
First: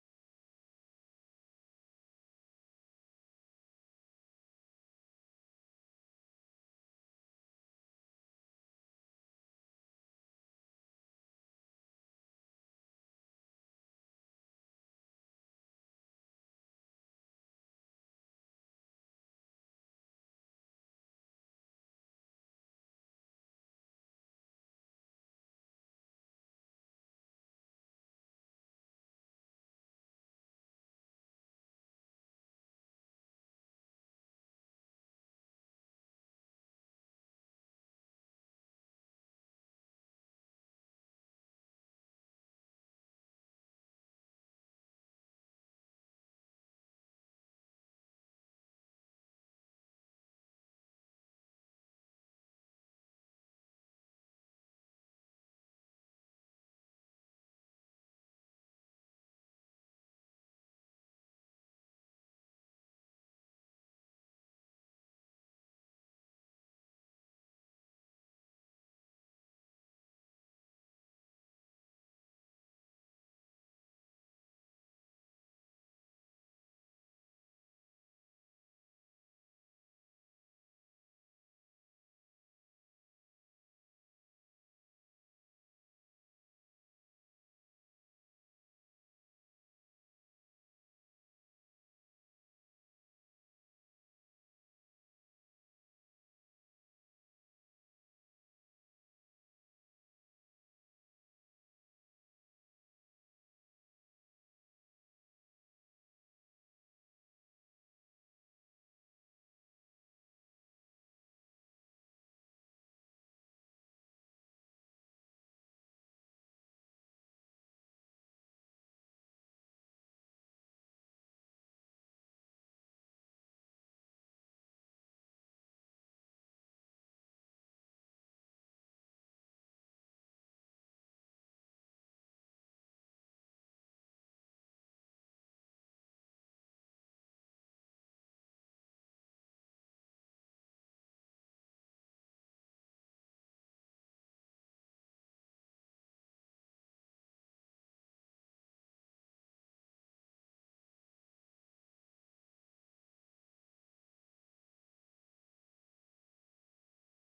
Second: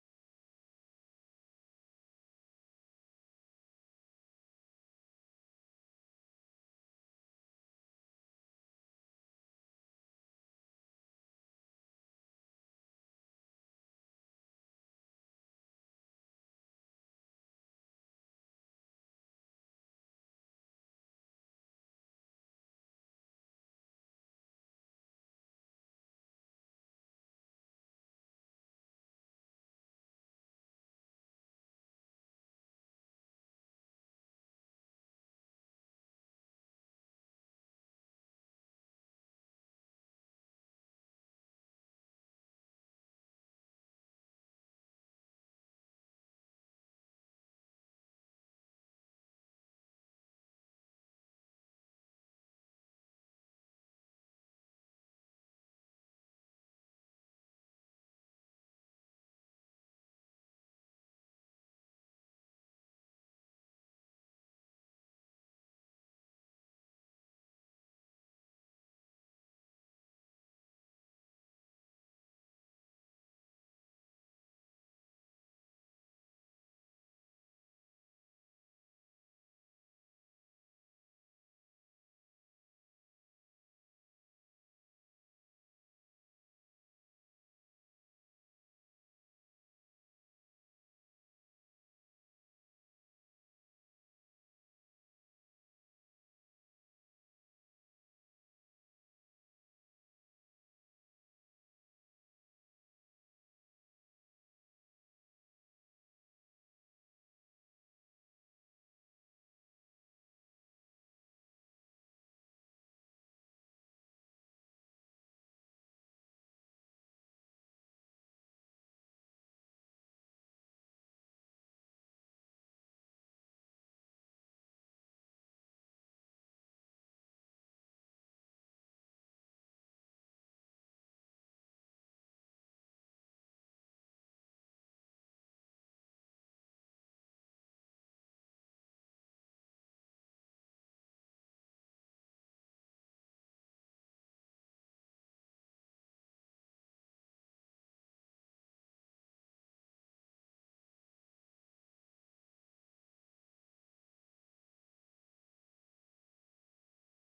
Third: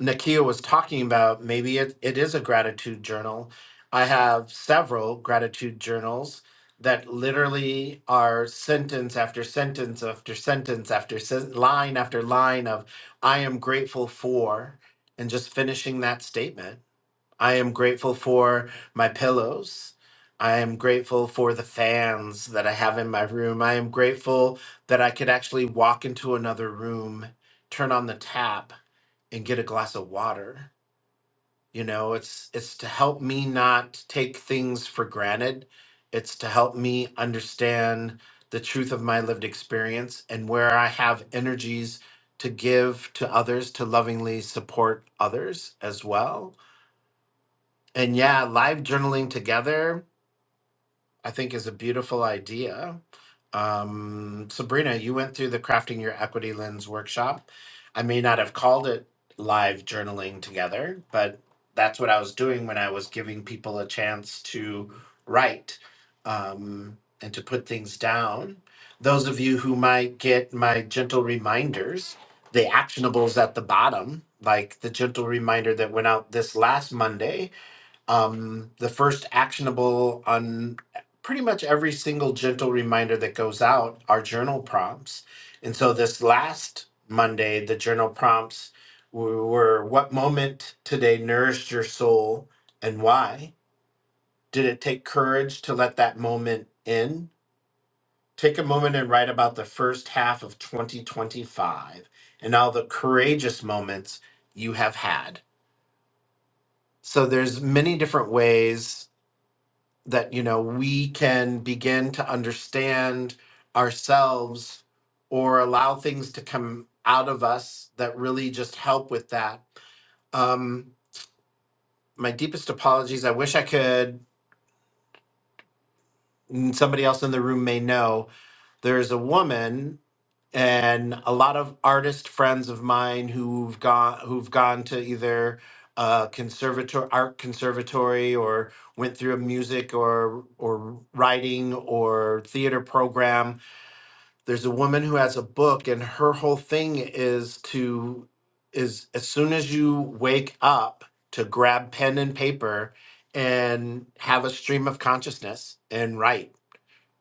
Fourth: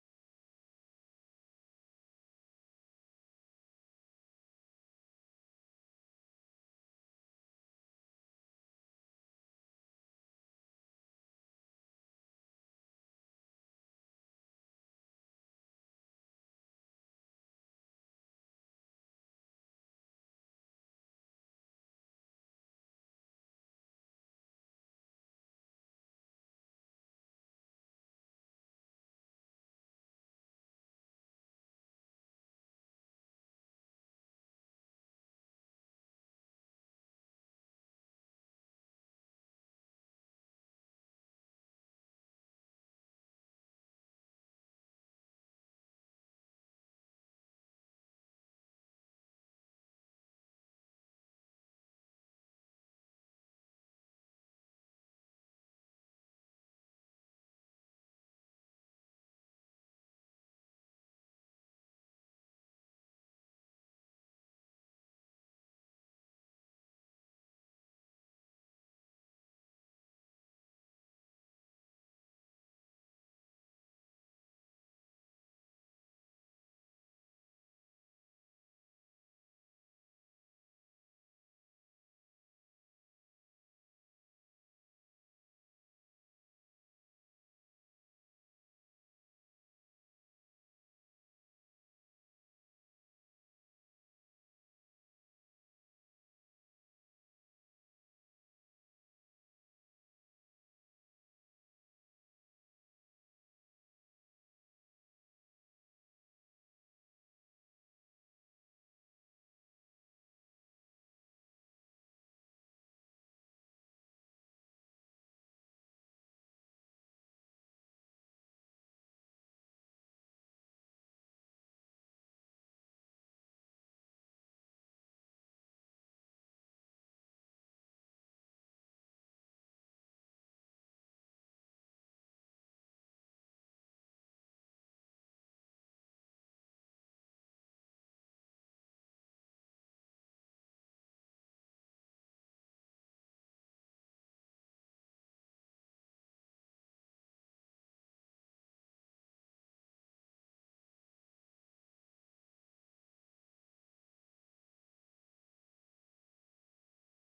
[SPEAKER 1] Nakia was talking about, maybe it, it is a gratitude journal. I have several gratitude journals that literally are sentence after sentence after sentence after sen- line after line of, I am grateful for, and just finishing that statement. I am grateful for my pillows. I am grateful for the fans that I have in my room. I am grateful that I could actually walk into another room, turn on the tap, and get a glass of water. You know, it's it's to help me not take things for granted. It's to help me understand the truth of my lived experience and where I have energies to give to others to lovingly support others as well and yeah, live journaling together, I think, is a beautiful idea. Um, Sabrina, you went through the Crafting Your Equity Lens workshop. I may not have called it live journaling together, but that's what I was doing when I was giving people a chance to write um, and to put things down. Those of you who might get my gentle reminders, the actionables at the bottom, like the gentle reminder that went out this last Monday um, the first actionable on pretty much every single gentle reminder that goes out are journal prompts. And so this last Monday, the journal prompts w- were what moment today nourished your soul and why? Did it take courage to let that moment in? Take a moment and write about the first half of 2025 and all the courageous moments you have had. So there's many different ways that you know we can begin to understand ourselves or allow things to come out of us that really just help with that um my deepest apologies i wish i could and somebody else in the room may know there's a woman and a lot of artist friends of mine who've gone who've gone to either a conservatory art conservatory or went through a music or or writing or theater program there's a woman who has a book and her whole thing is to is as soon as you wake up to grab pen and paper and have a stream of consciousness and write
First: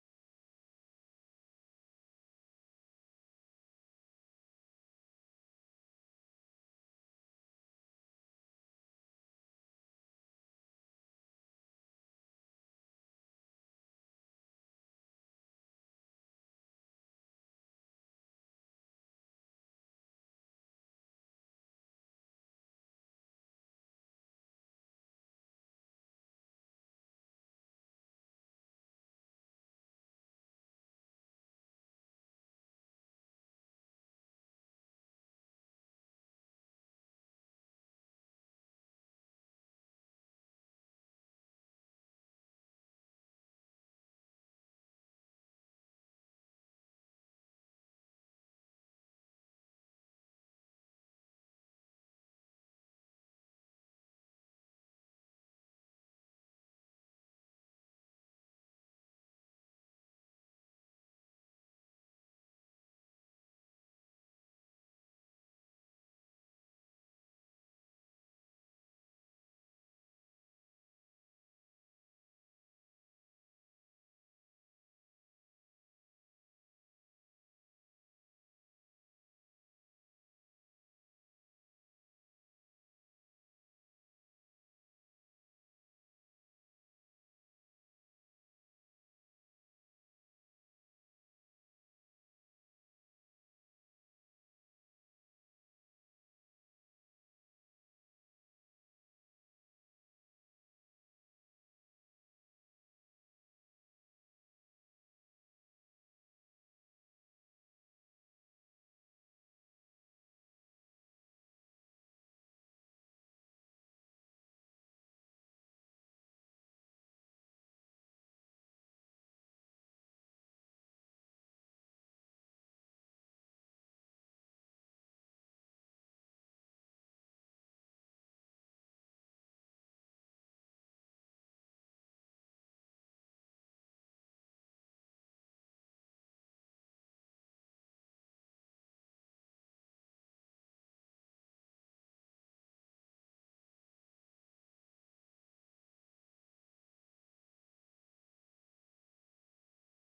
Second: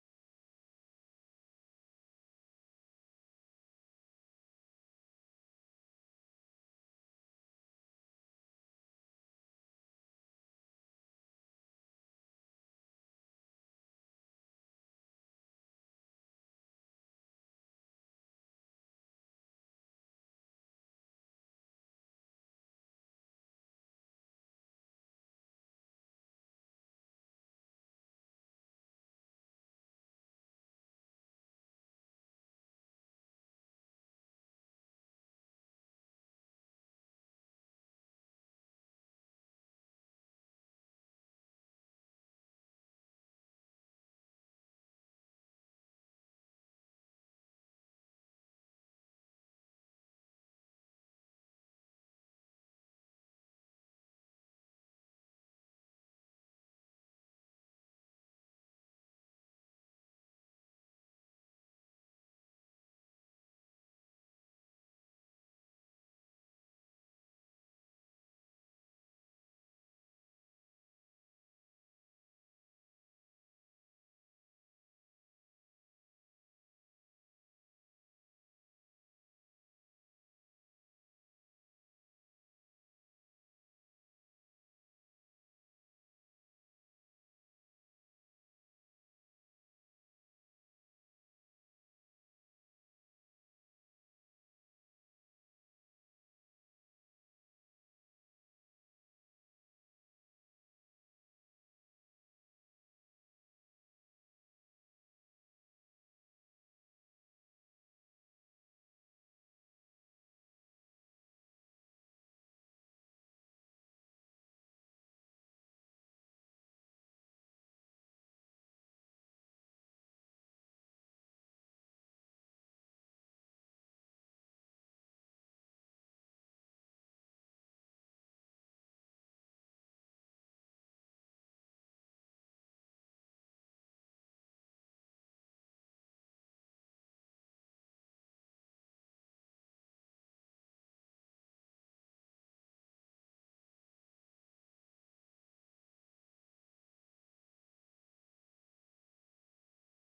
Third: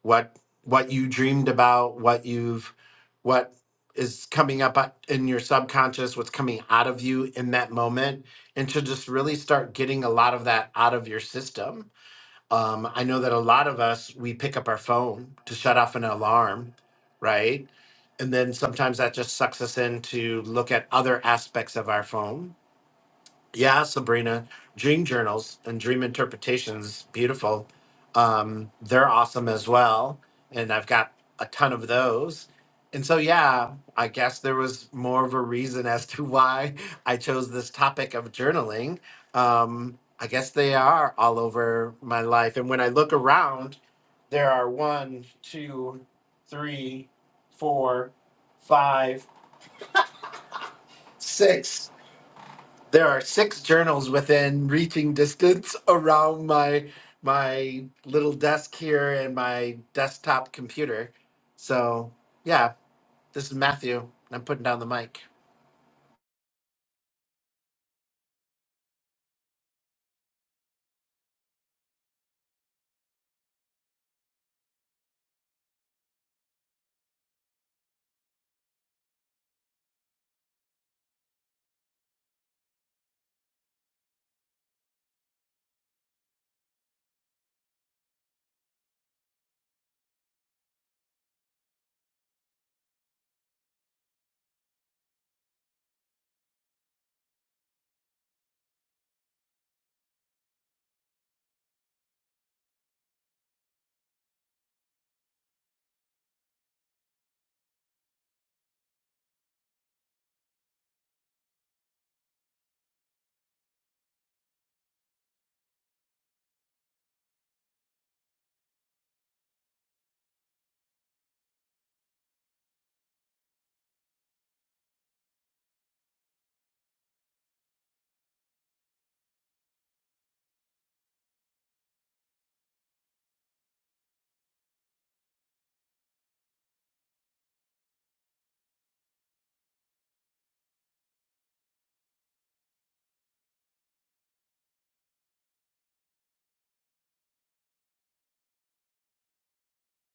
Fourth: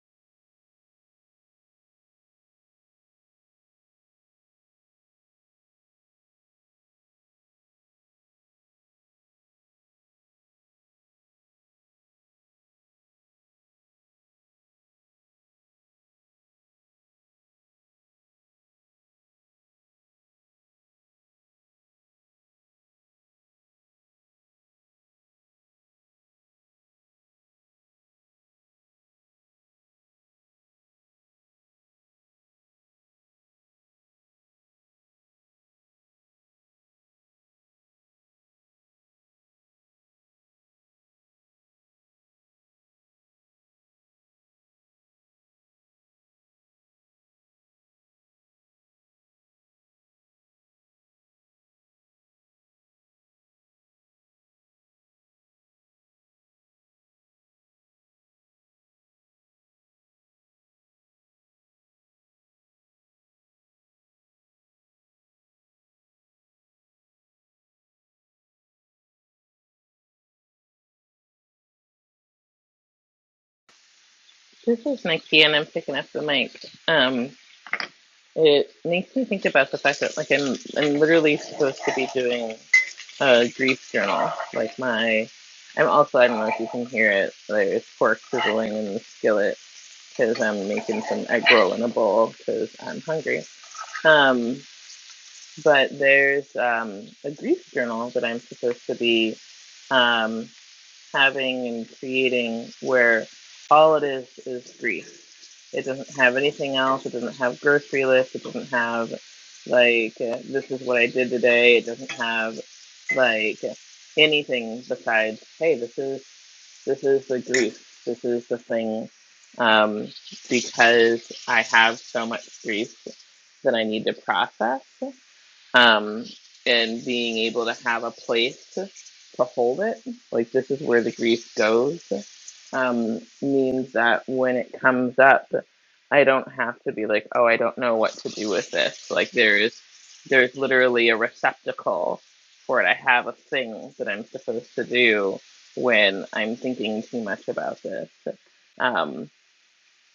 [SPEAKER 1] what what you dreamed about what you've what is coming up o- in your subconscious what's coming out of you in that moment and to just really start getting a lot of that out of your system um, I know that a lot of us, we pick up our phone to shut off an alarm, right? And then sometimes that just sucks us in to look at other aspects of our phone yeah, Sabrina, dream journals and dream interpretations, beautiful. Um, they're awesome as well, and I've got a ton of those. And so, yeah, I guess there was more of a reason as to why I chose this topic of journaling. Um, I guess they are all over my life, and when I look around, there are one, two, three, four, five, six. There are six journals within reaching distance around my my little desk here and my desktop computer. So yeah, this is Matthew. and I'm putting down the mic.
[SPEAKER 2] This is Nikia, and I'm picking up the mic. Um, It makes me think about the fact that like I'm I'm literally supposed to be doing a grief journal. Like my I'm also I don't know if you can hear it. There's pork sizzling in the skillet because I'm making some egg roll in a bowl because I'm hungry. Um, but there's um, a grief journal that I'm supposed to be um, having and creating where all it is is grief it doesn't have anything else. It doesn't have grocery lists. It doesn't have like uh, this is what I did today. It doesn't have like anything besides hey, this is this is the grief. This is the thing um, because I have so much grief that I need to process um, and being able to have a place to hold it, like this is where the grief goes, um, means that when it comes up, I don't have to be like, oh, I don't know what to do with this. Like there is, there's literally a receptacle for it. I have a thing that I'm supposed to do when I'm thinking too much about this. Um,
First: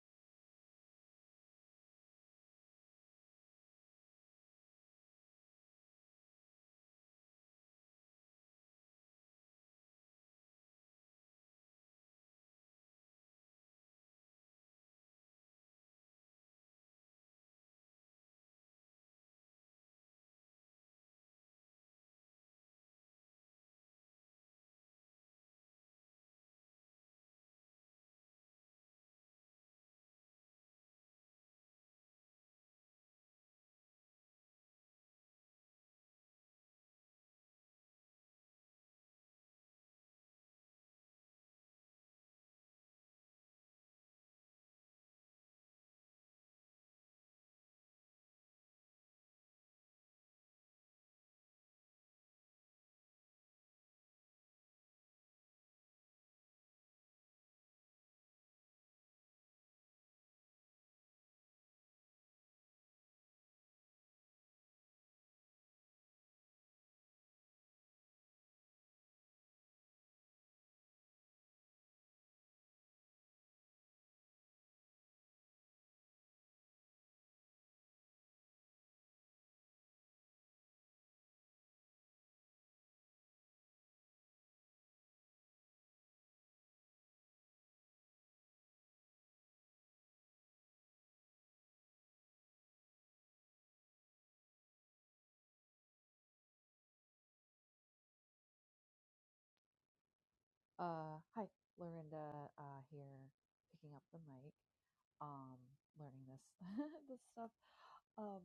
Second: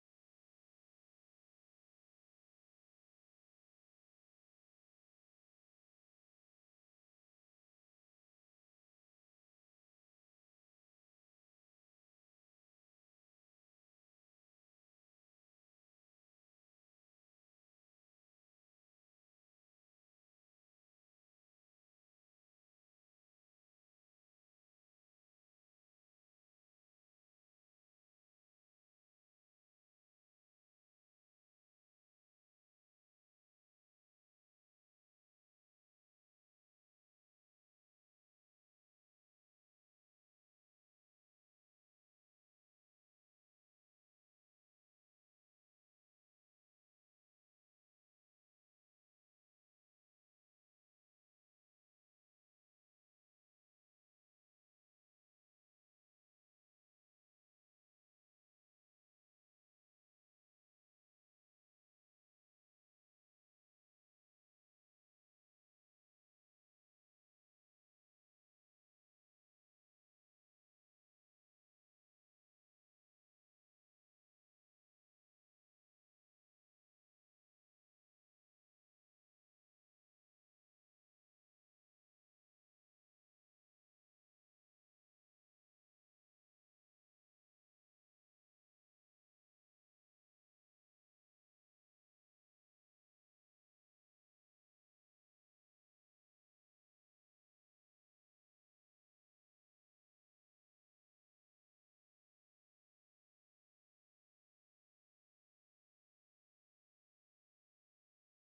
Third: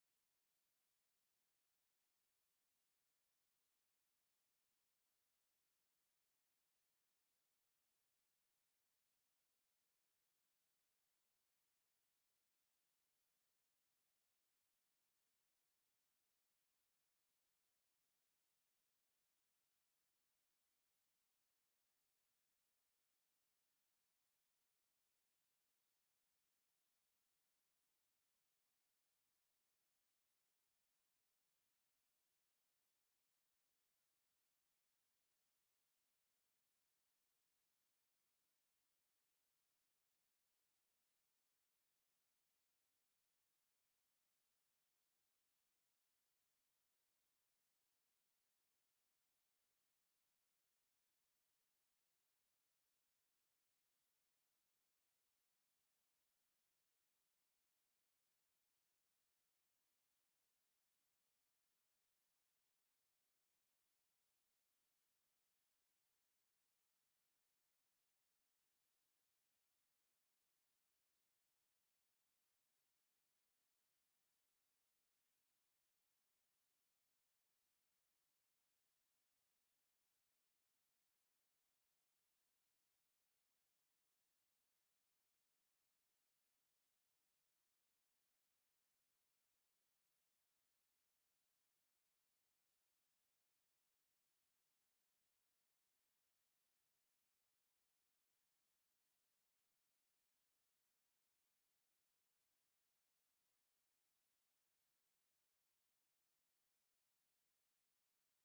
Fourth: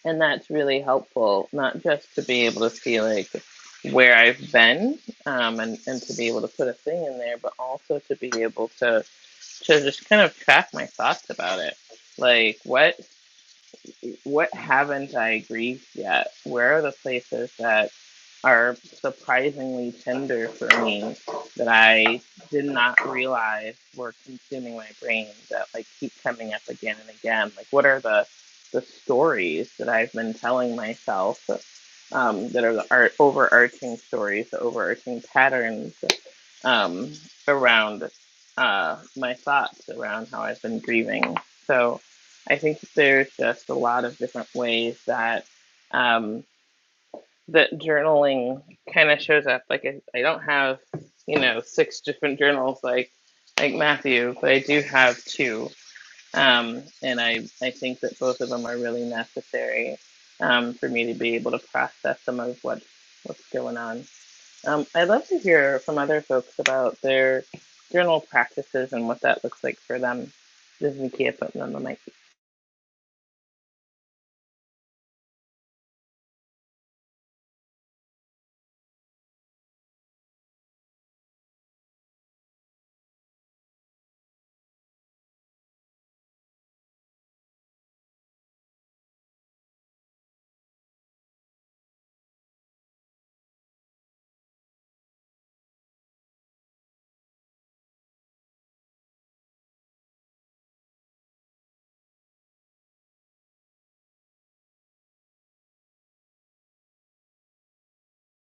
[SPEAKER 2] and that's really helpful, not just to be able to see like where I've been um, and, and to be able to put a thing in there, but also to be able to, to just kind of track my thoughts about it. Like, what? what haven't I grieved yet? Where are the places that are surprisingly tender for me that I did not realize were consuming my brain that like keep coming up again and again? Like what are the the stories that I've been telling myself um, that are the art overarching stories, the overarching patterns um, around uh, my thoughts around how I've been grieving. So I think there's just a lot of different ways that um, that journaling kind of shows up. Like I, I don't have you know six different journals like like Matthew, but I do have two, um, and I I think that both of them are really necessary um, for me to be able to process some of what what's going on. Um, I'd love to hear from other folks about their journal practices and what that looks like for them. This is Nikia putting on the mic.
[SPEAKER 3] Uh, hi, Lorinda, uh, here picking up the mic, um, learning this this stuff. Um,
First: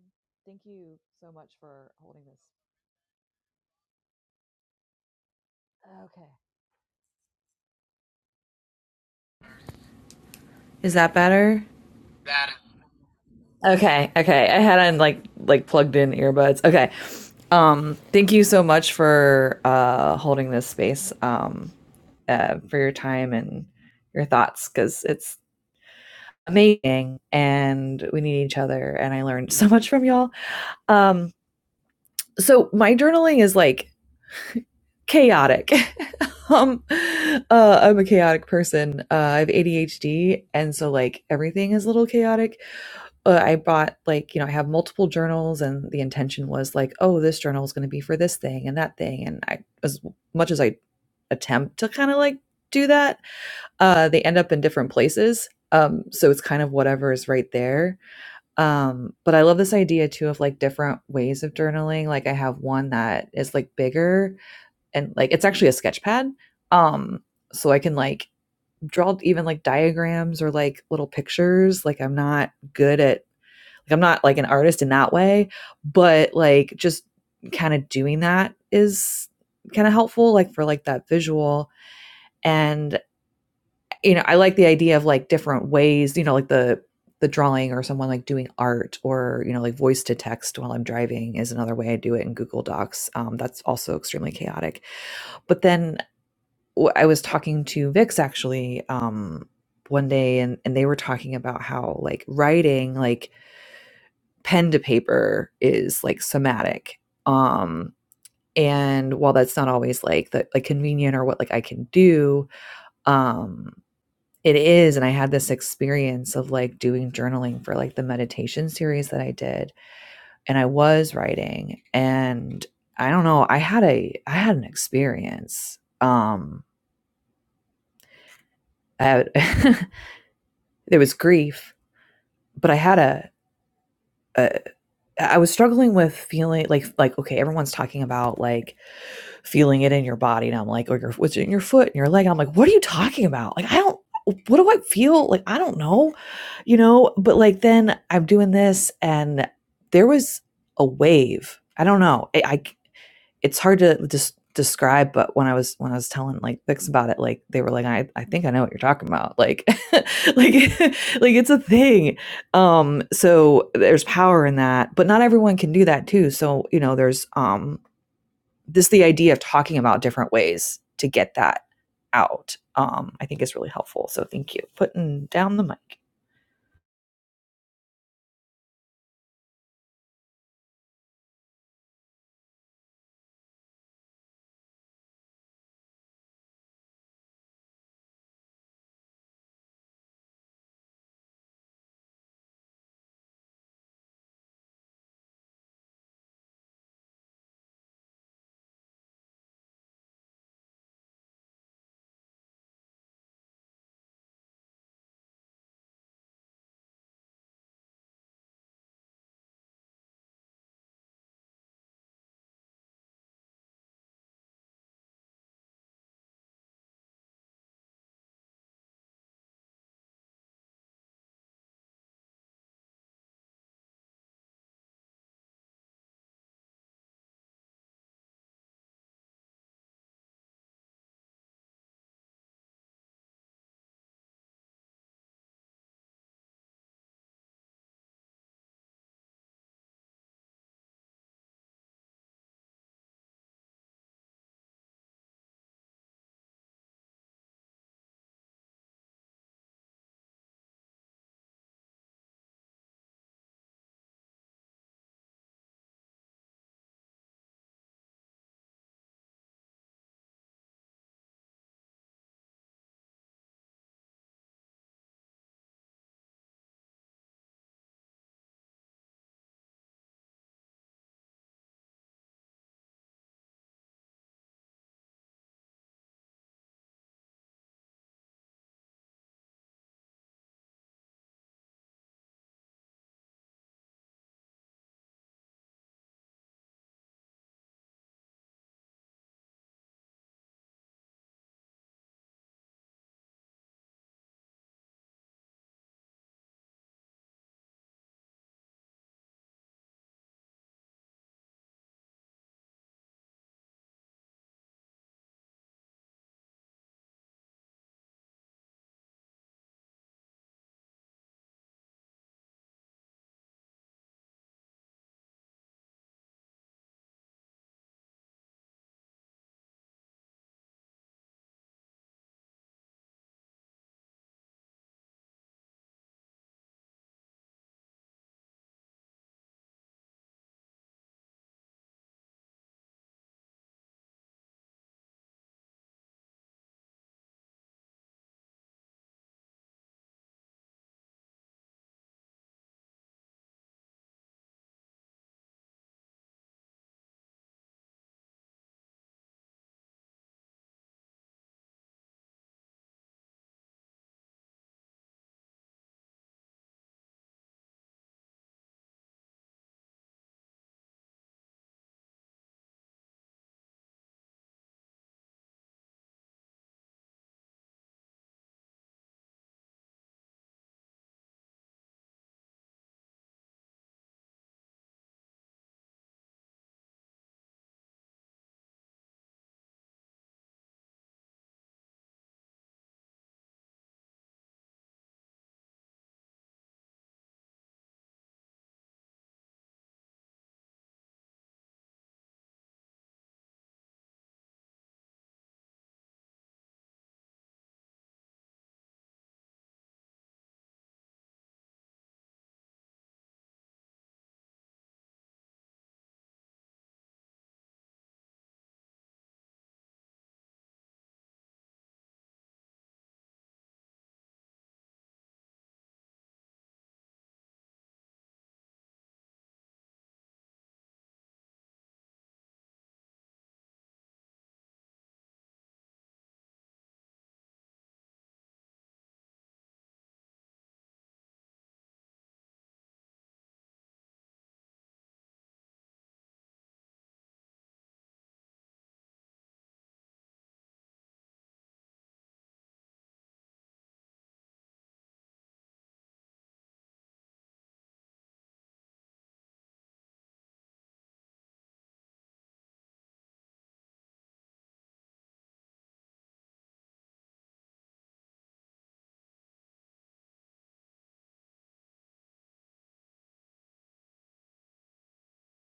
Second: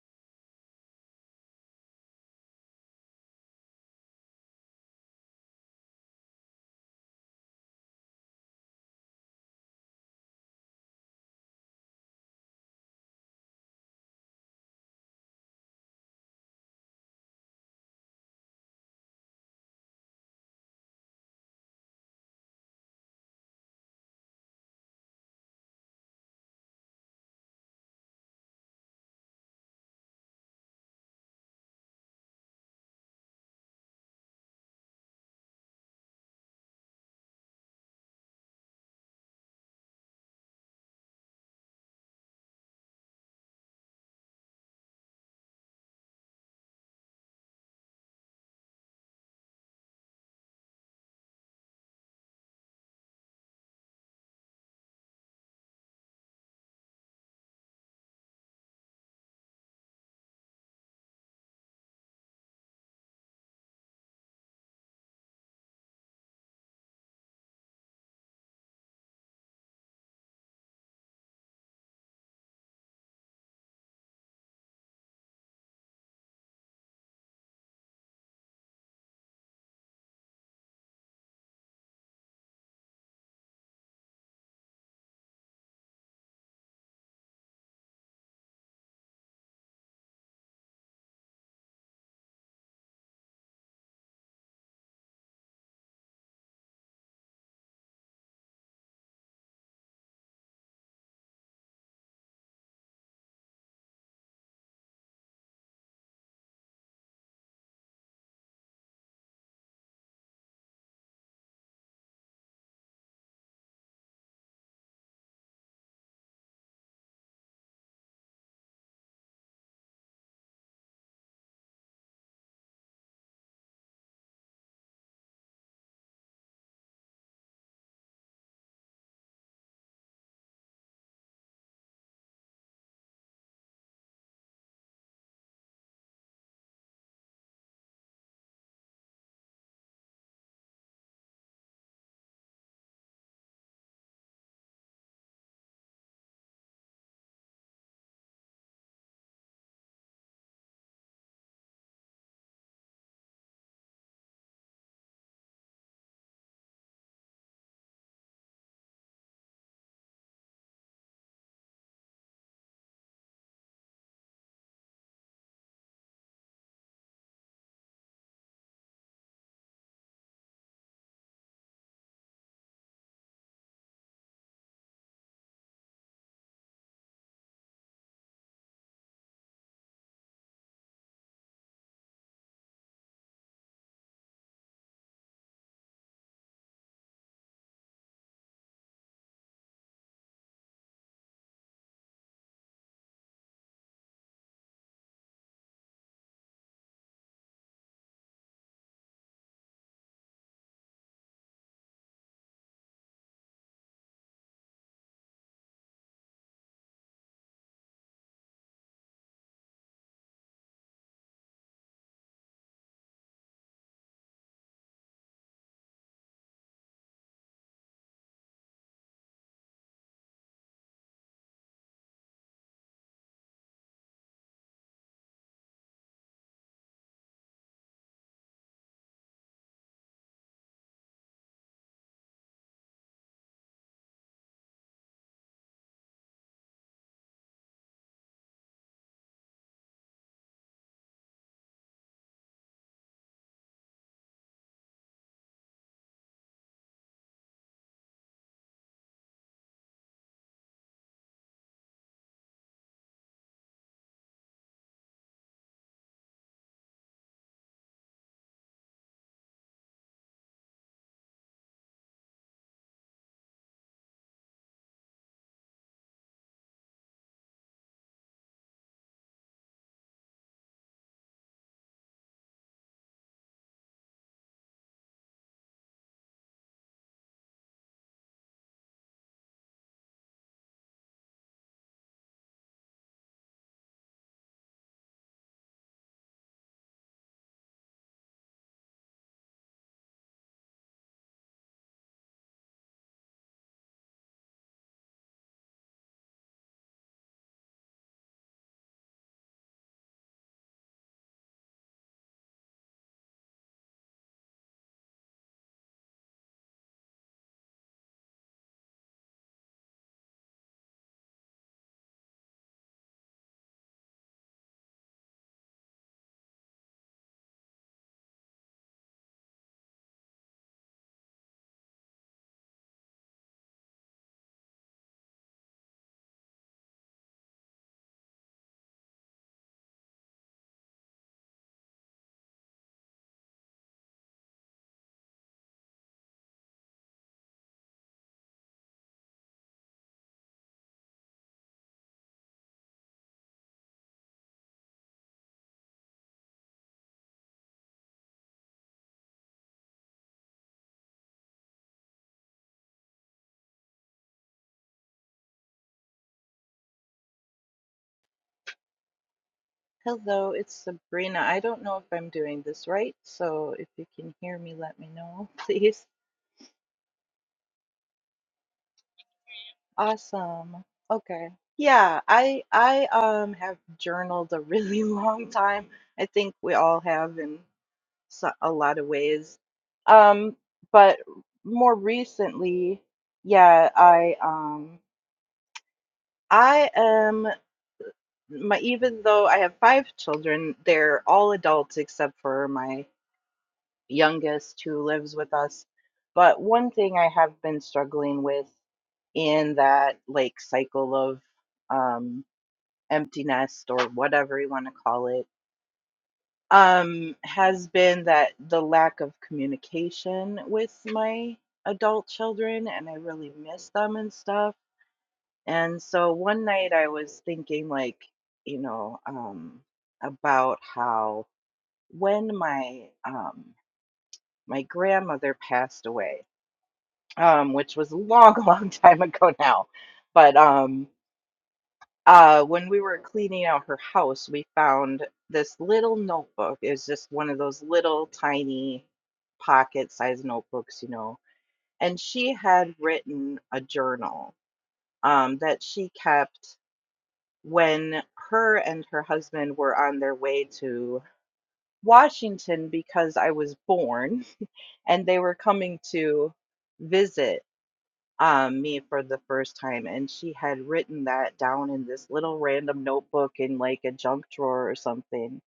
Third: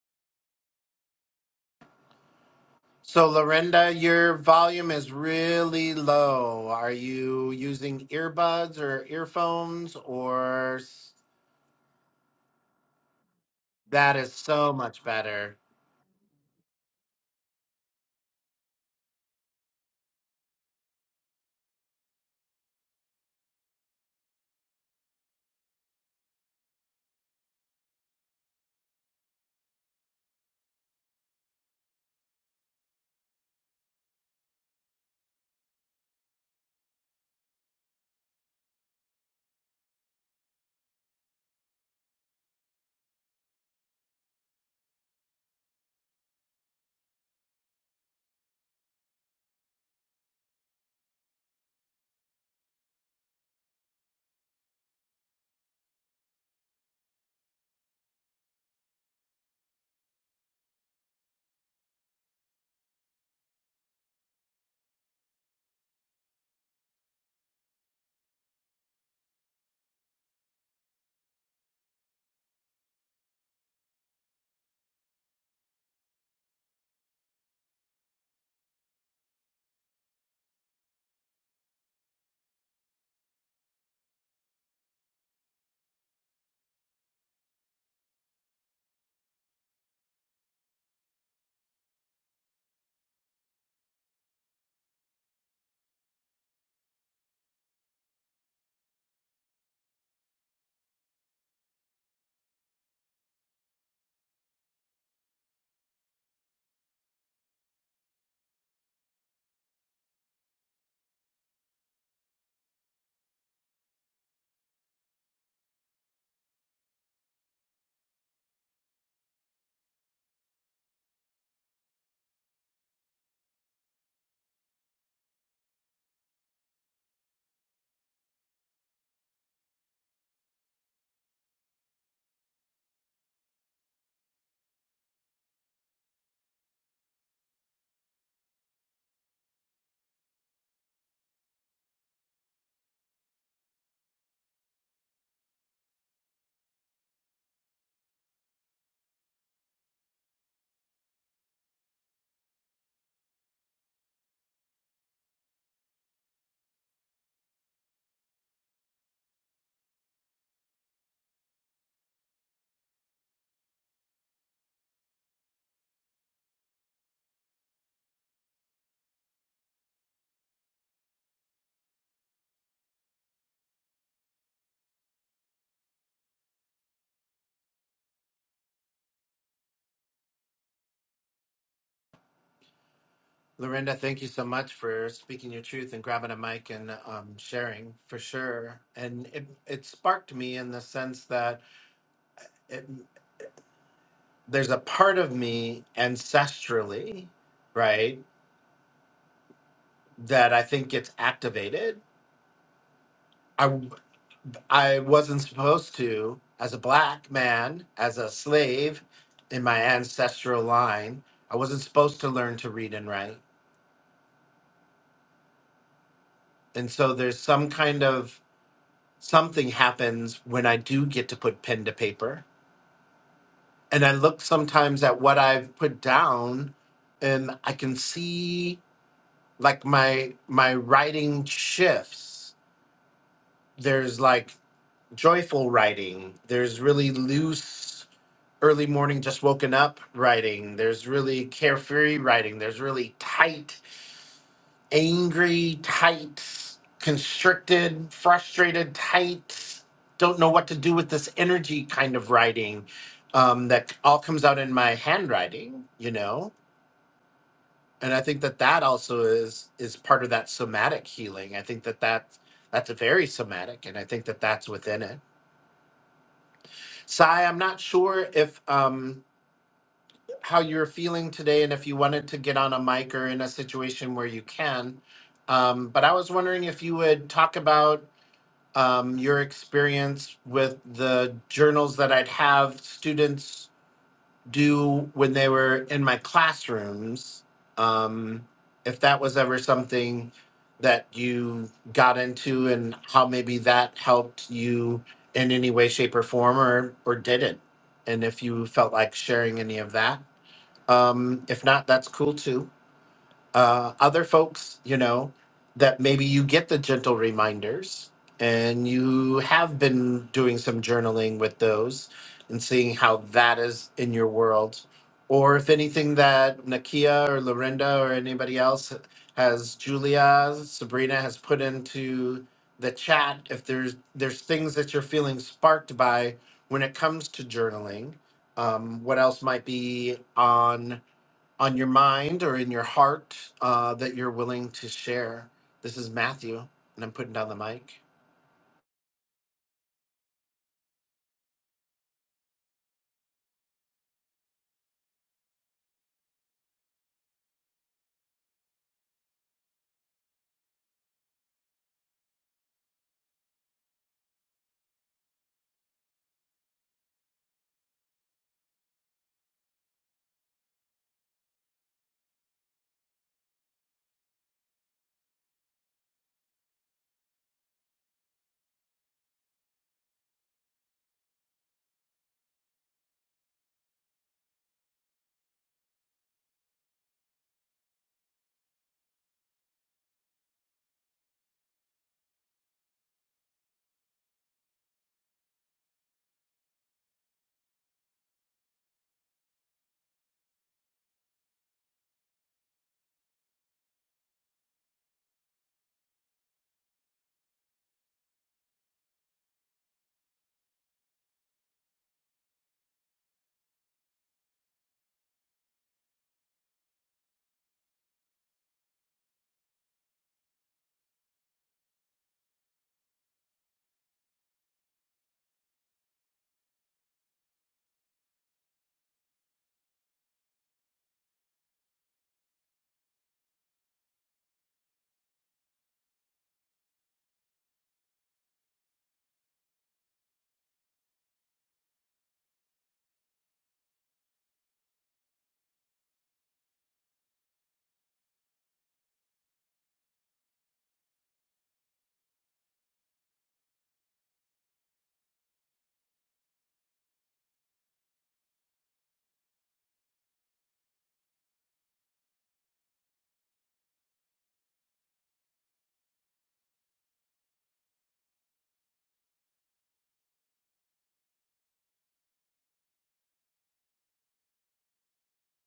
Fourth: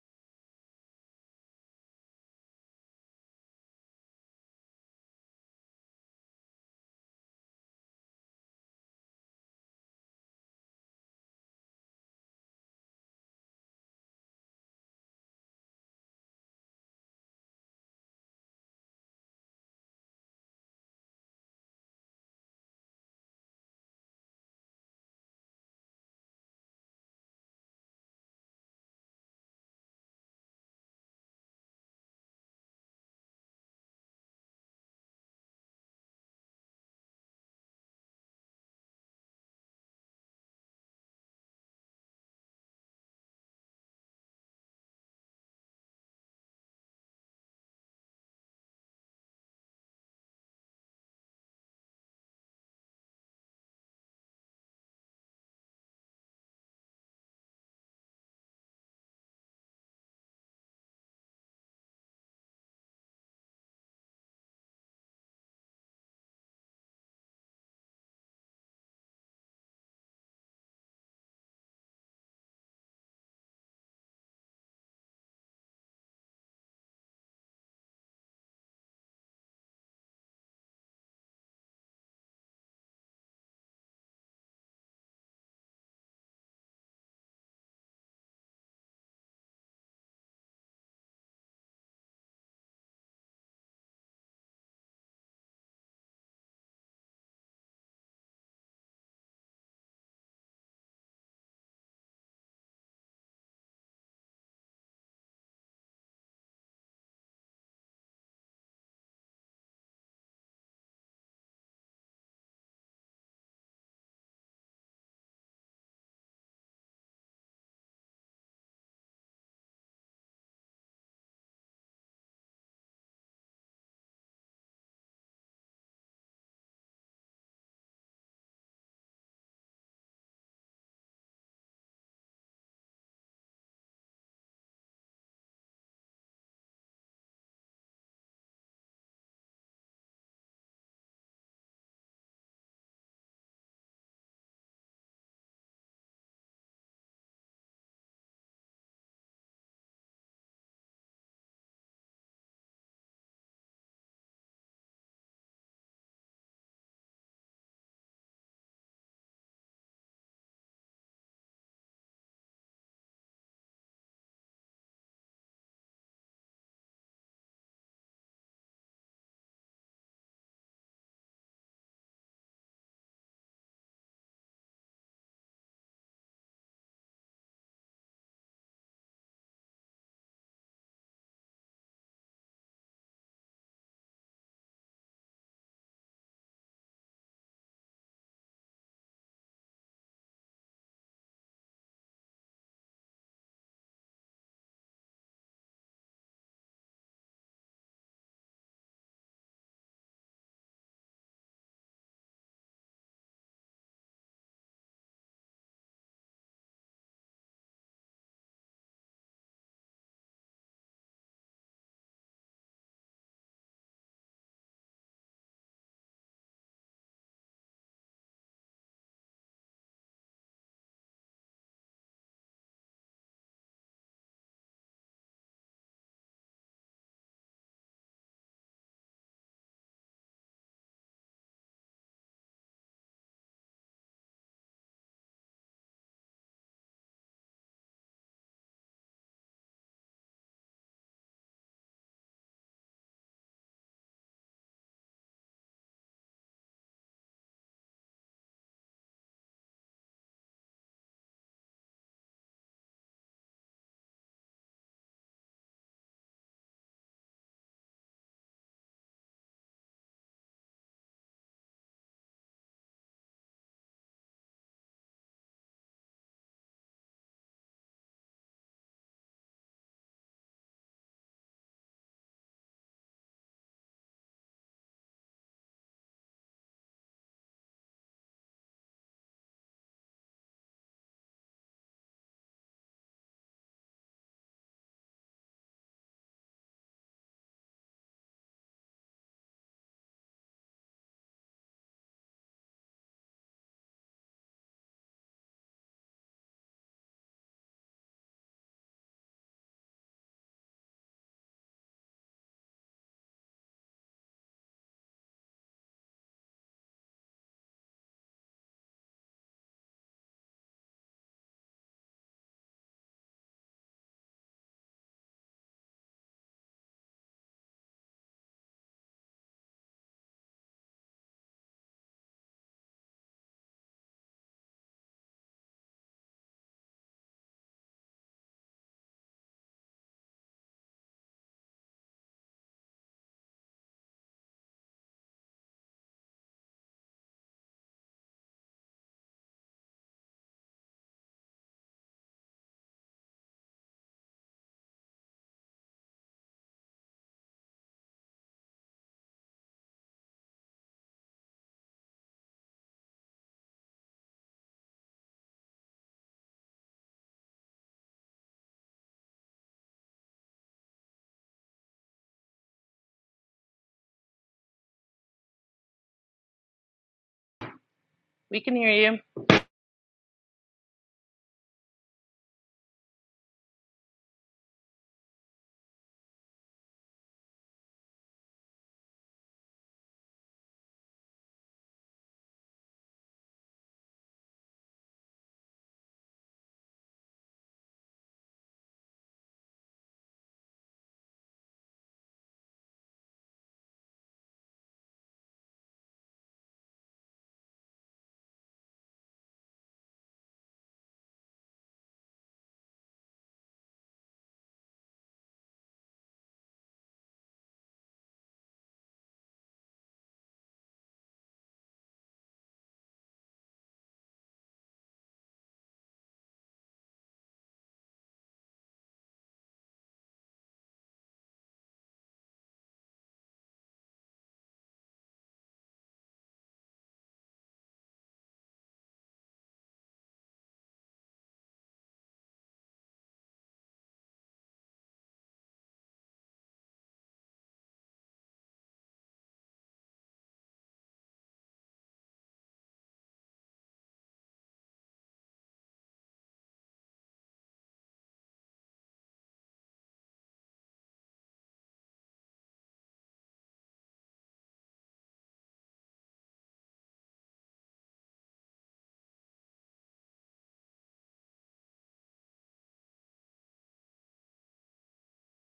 [SPEAKER 3] thank you so much for holding this.
[SPEAKER 1] So Lorinda, your volume is really
[SPEAKER 3] Okay.
[SPEAKER 1] low. Are you using earbuds or earphones or
[SPEAKER 3] Is
[SPEAKER 1] s-
[SPEAKER 3] that better? Better. Okay,
[SPEAKER 1] that is
[SPEAKER 3] okay. I
[SPEAKER 1] so
[SPEAKER 3] hadn't
[SPEAKER 1] much
[SPEAKER 3] like
[SPEAKER 1] better.
[SPEAKER 3] like plugged in earbuds. Okay. Um, thank you so much for uh holding this space, um, uh, for your time and your thoughts because it's amazing and we need each other and I learned so much from y'all. Um so my journaling is like chaotic. um uh I'm a chaotic person. Uh I have ADHD and so like everything is a little chaotic. Uh, I bought like, you know, I have multiple journals and the intention was like, oh, this journal is going to be for this thing and that thing and I as much as I attempt to kind of like do that, uh they end up in different places. Um so it's kind of whatever is right there um, but I love this idea too of like different ways of journaling. Like I have one that is like bigger and like it's actually a sketch pad. Um, so I can like draw even like diagrams or like little pictures. Like I'm not good at like I'm not like an artist in that way, but like just kind of doing that is kind of helpful like for like that visual and you know, I like the idea of like different ways, you know, like the the drawing or someone like doing art or you know like voice to text while i'm driving is another way i do it in google docs um, that's also extremely chaotic but then w- i was talking to vix actually um, one day and, and they were talking about how like writing like pen to paper is like somatic um and while that's not always like the like convenient or what like i can do um it is and i had this experience of like doing journaling for like the meditation series that i did and i was writing and i don't know i had a i had an experience um i had there was grief but i had a, a i was struggling with feeling like like okay everyone's talking about like feeling it in your body. And I'm like, or your, what's in your foot and your leg. And I'm like, what are you talking about? Like, I don't, what do I feel? Like, I don't know, you know, but like then I'm doing this and there was a wave. I don't know. I, I it's hard to just describe, but when I was, when I was telling like Vix about it, like they were like, I, I think I know what you're talking about. Like, like, like it's a thing. Um, so there's power in that, but not everyone can do that too. So, you know, there's, um, this the idea of talking about different ways to get that out um, i think is really helpful so thank you putting down the mic
[SPEAKER 1] Lorinda, thank you so much for speaking your truth and grabbing a mic and um, sharing for sure. And it, it sparked me in the sense that it, there's a part of me ancestrally, right, that I think gets activated. I, I wasn't supposed to, as a black man, as a slave in my ancestral line, I wasn't supposed to learn to read and write. And so there's some kind of something happens when I do get to put pen to paper. And I look sometimes at what I've put down and I can see like my my writing shifts. There's like joyful writing. There's really loose early morning just woken up writing. There's really carefree writing. There's really tight angry, tight, constricted, frustrated, tight, don't know what to do with this energy kind of writing um, that all comes out in my handwriting, you know. And I think that that also is is part of that somatic healing. I think that that that's very somatic, and I think that that's within it. Sai, I'm not sure if um, how you're feeling today, and if you wanted to get on a mic or in a situation where you can. Um, but I was wondering if you would talk about um, your experience with the journals that I'd have students do when they were in my classrooms. Um, if that was ever something that you got into, and how maybe that helped you in any way, shape, or form, or or didn't, and if you felt like sharing any of that. Um, if not, that's cool too uh, other folks, you know, that maybe you get the gentle reminders and you have been doing some journaling with those and seeing how that is in your world. Or if anything that Nakia or Lorinda or anybody else has, Julia, Sabrina has put into the chat, if there's there's things that you're feeling sparked by when it comes to journaling, um, what else might be on on your mind or in your heart uh, that you're willing to share. This is Matthew, and I'm putting down the mic.
[SPEAKER 4] Hello, it's Sabrina. I don't know if I'm doing this right, so if you can hear me, let me know, please.
[SPEAKER 2] We can hear you.
[SPEAKER 4] Awesome. Okay. Yeah, I I um have journaled a really long time. I think we all have in so, a lot of ways. Um, but more recently, yeah, I um I am my even though I have five children, they're all adults except for my youngest who lives with us. But one thing I have been struggling with in that like cycle of um, empty nest or whatever you want to call it um, has been that the lack of communication with my adult children and I really miss them and stuff. And so one night I was thinking like, you know, um, about how when my um, my grandmother passed away, um, which was a long, long time ago now. But um, uh, when we were cleaning out her house, we found this little notebook. It's just one of those little tiny pocket sized notebooks, you know. And she had written a journal um, that she kept when her and her husband were on their way to Washington because I was born and they were coming to visit um, me for the first time, and she had written that down in this little random notebook in like a junk drawer or something.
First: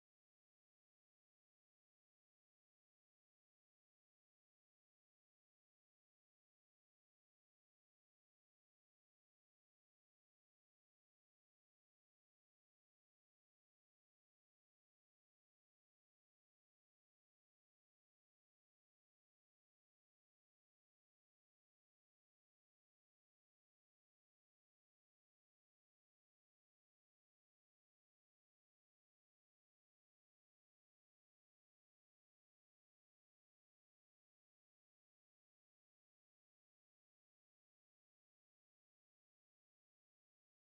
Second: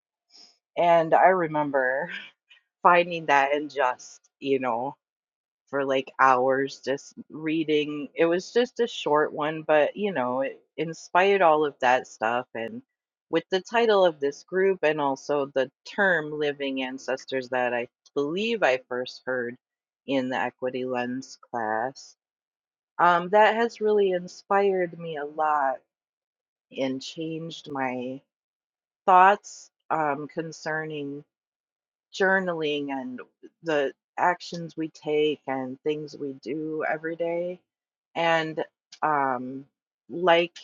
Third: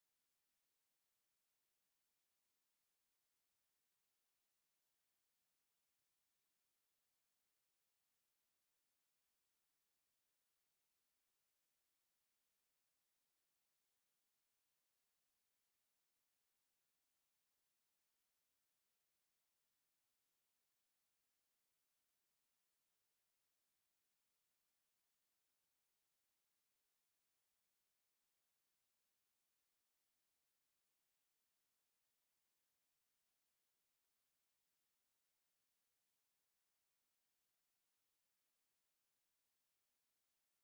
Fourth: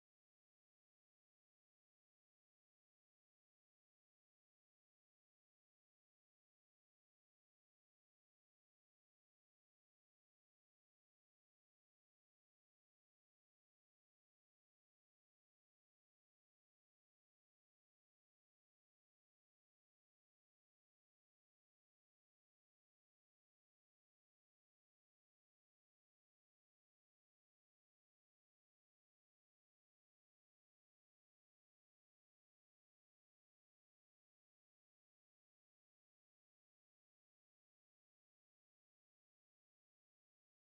[SPEAKER 4] And I remember finding that and just, you know, for like hours just reading. It was just a short one, but you know, it inspired all of that stuff. And with the title of this group and also the term living ancestors that I believe I first heard in the equity lens class um, that has really inspired me a lot and changed my thoughts um, concerning journaling and the actions we take and things we do every day. And um, like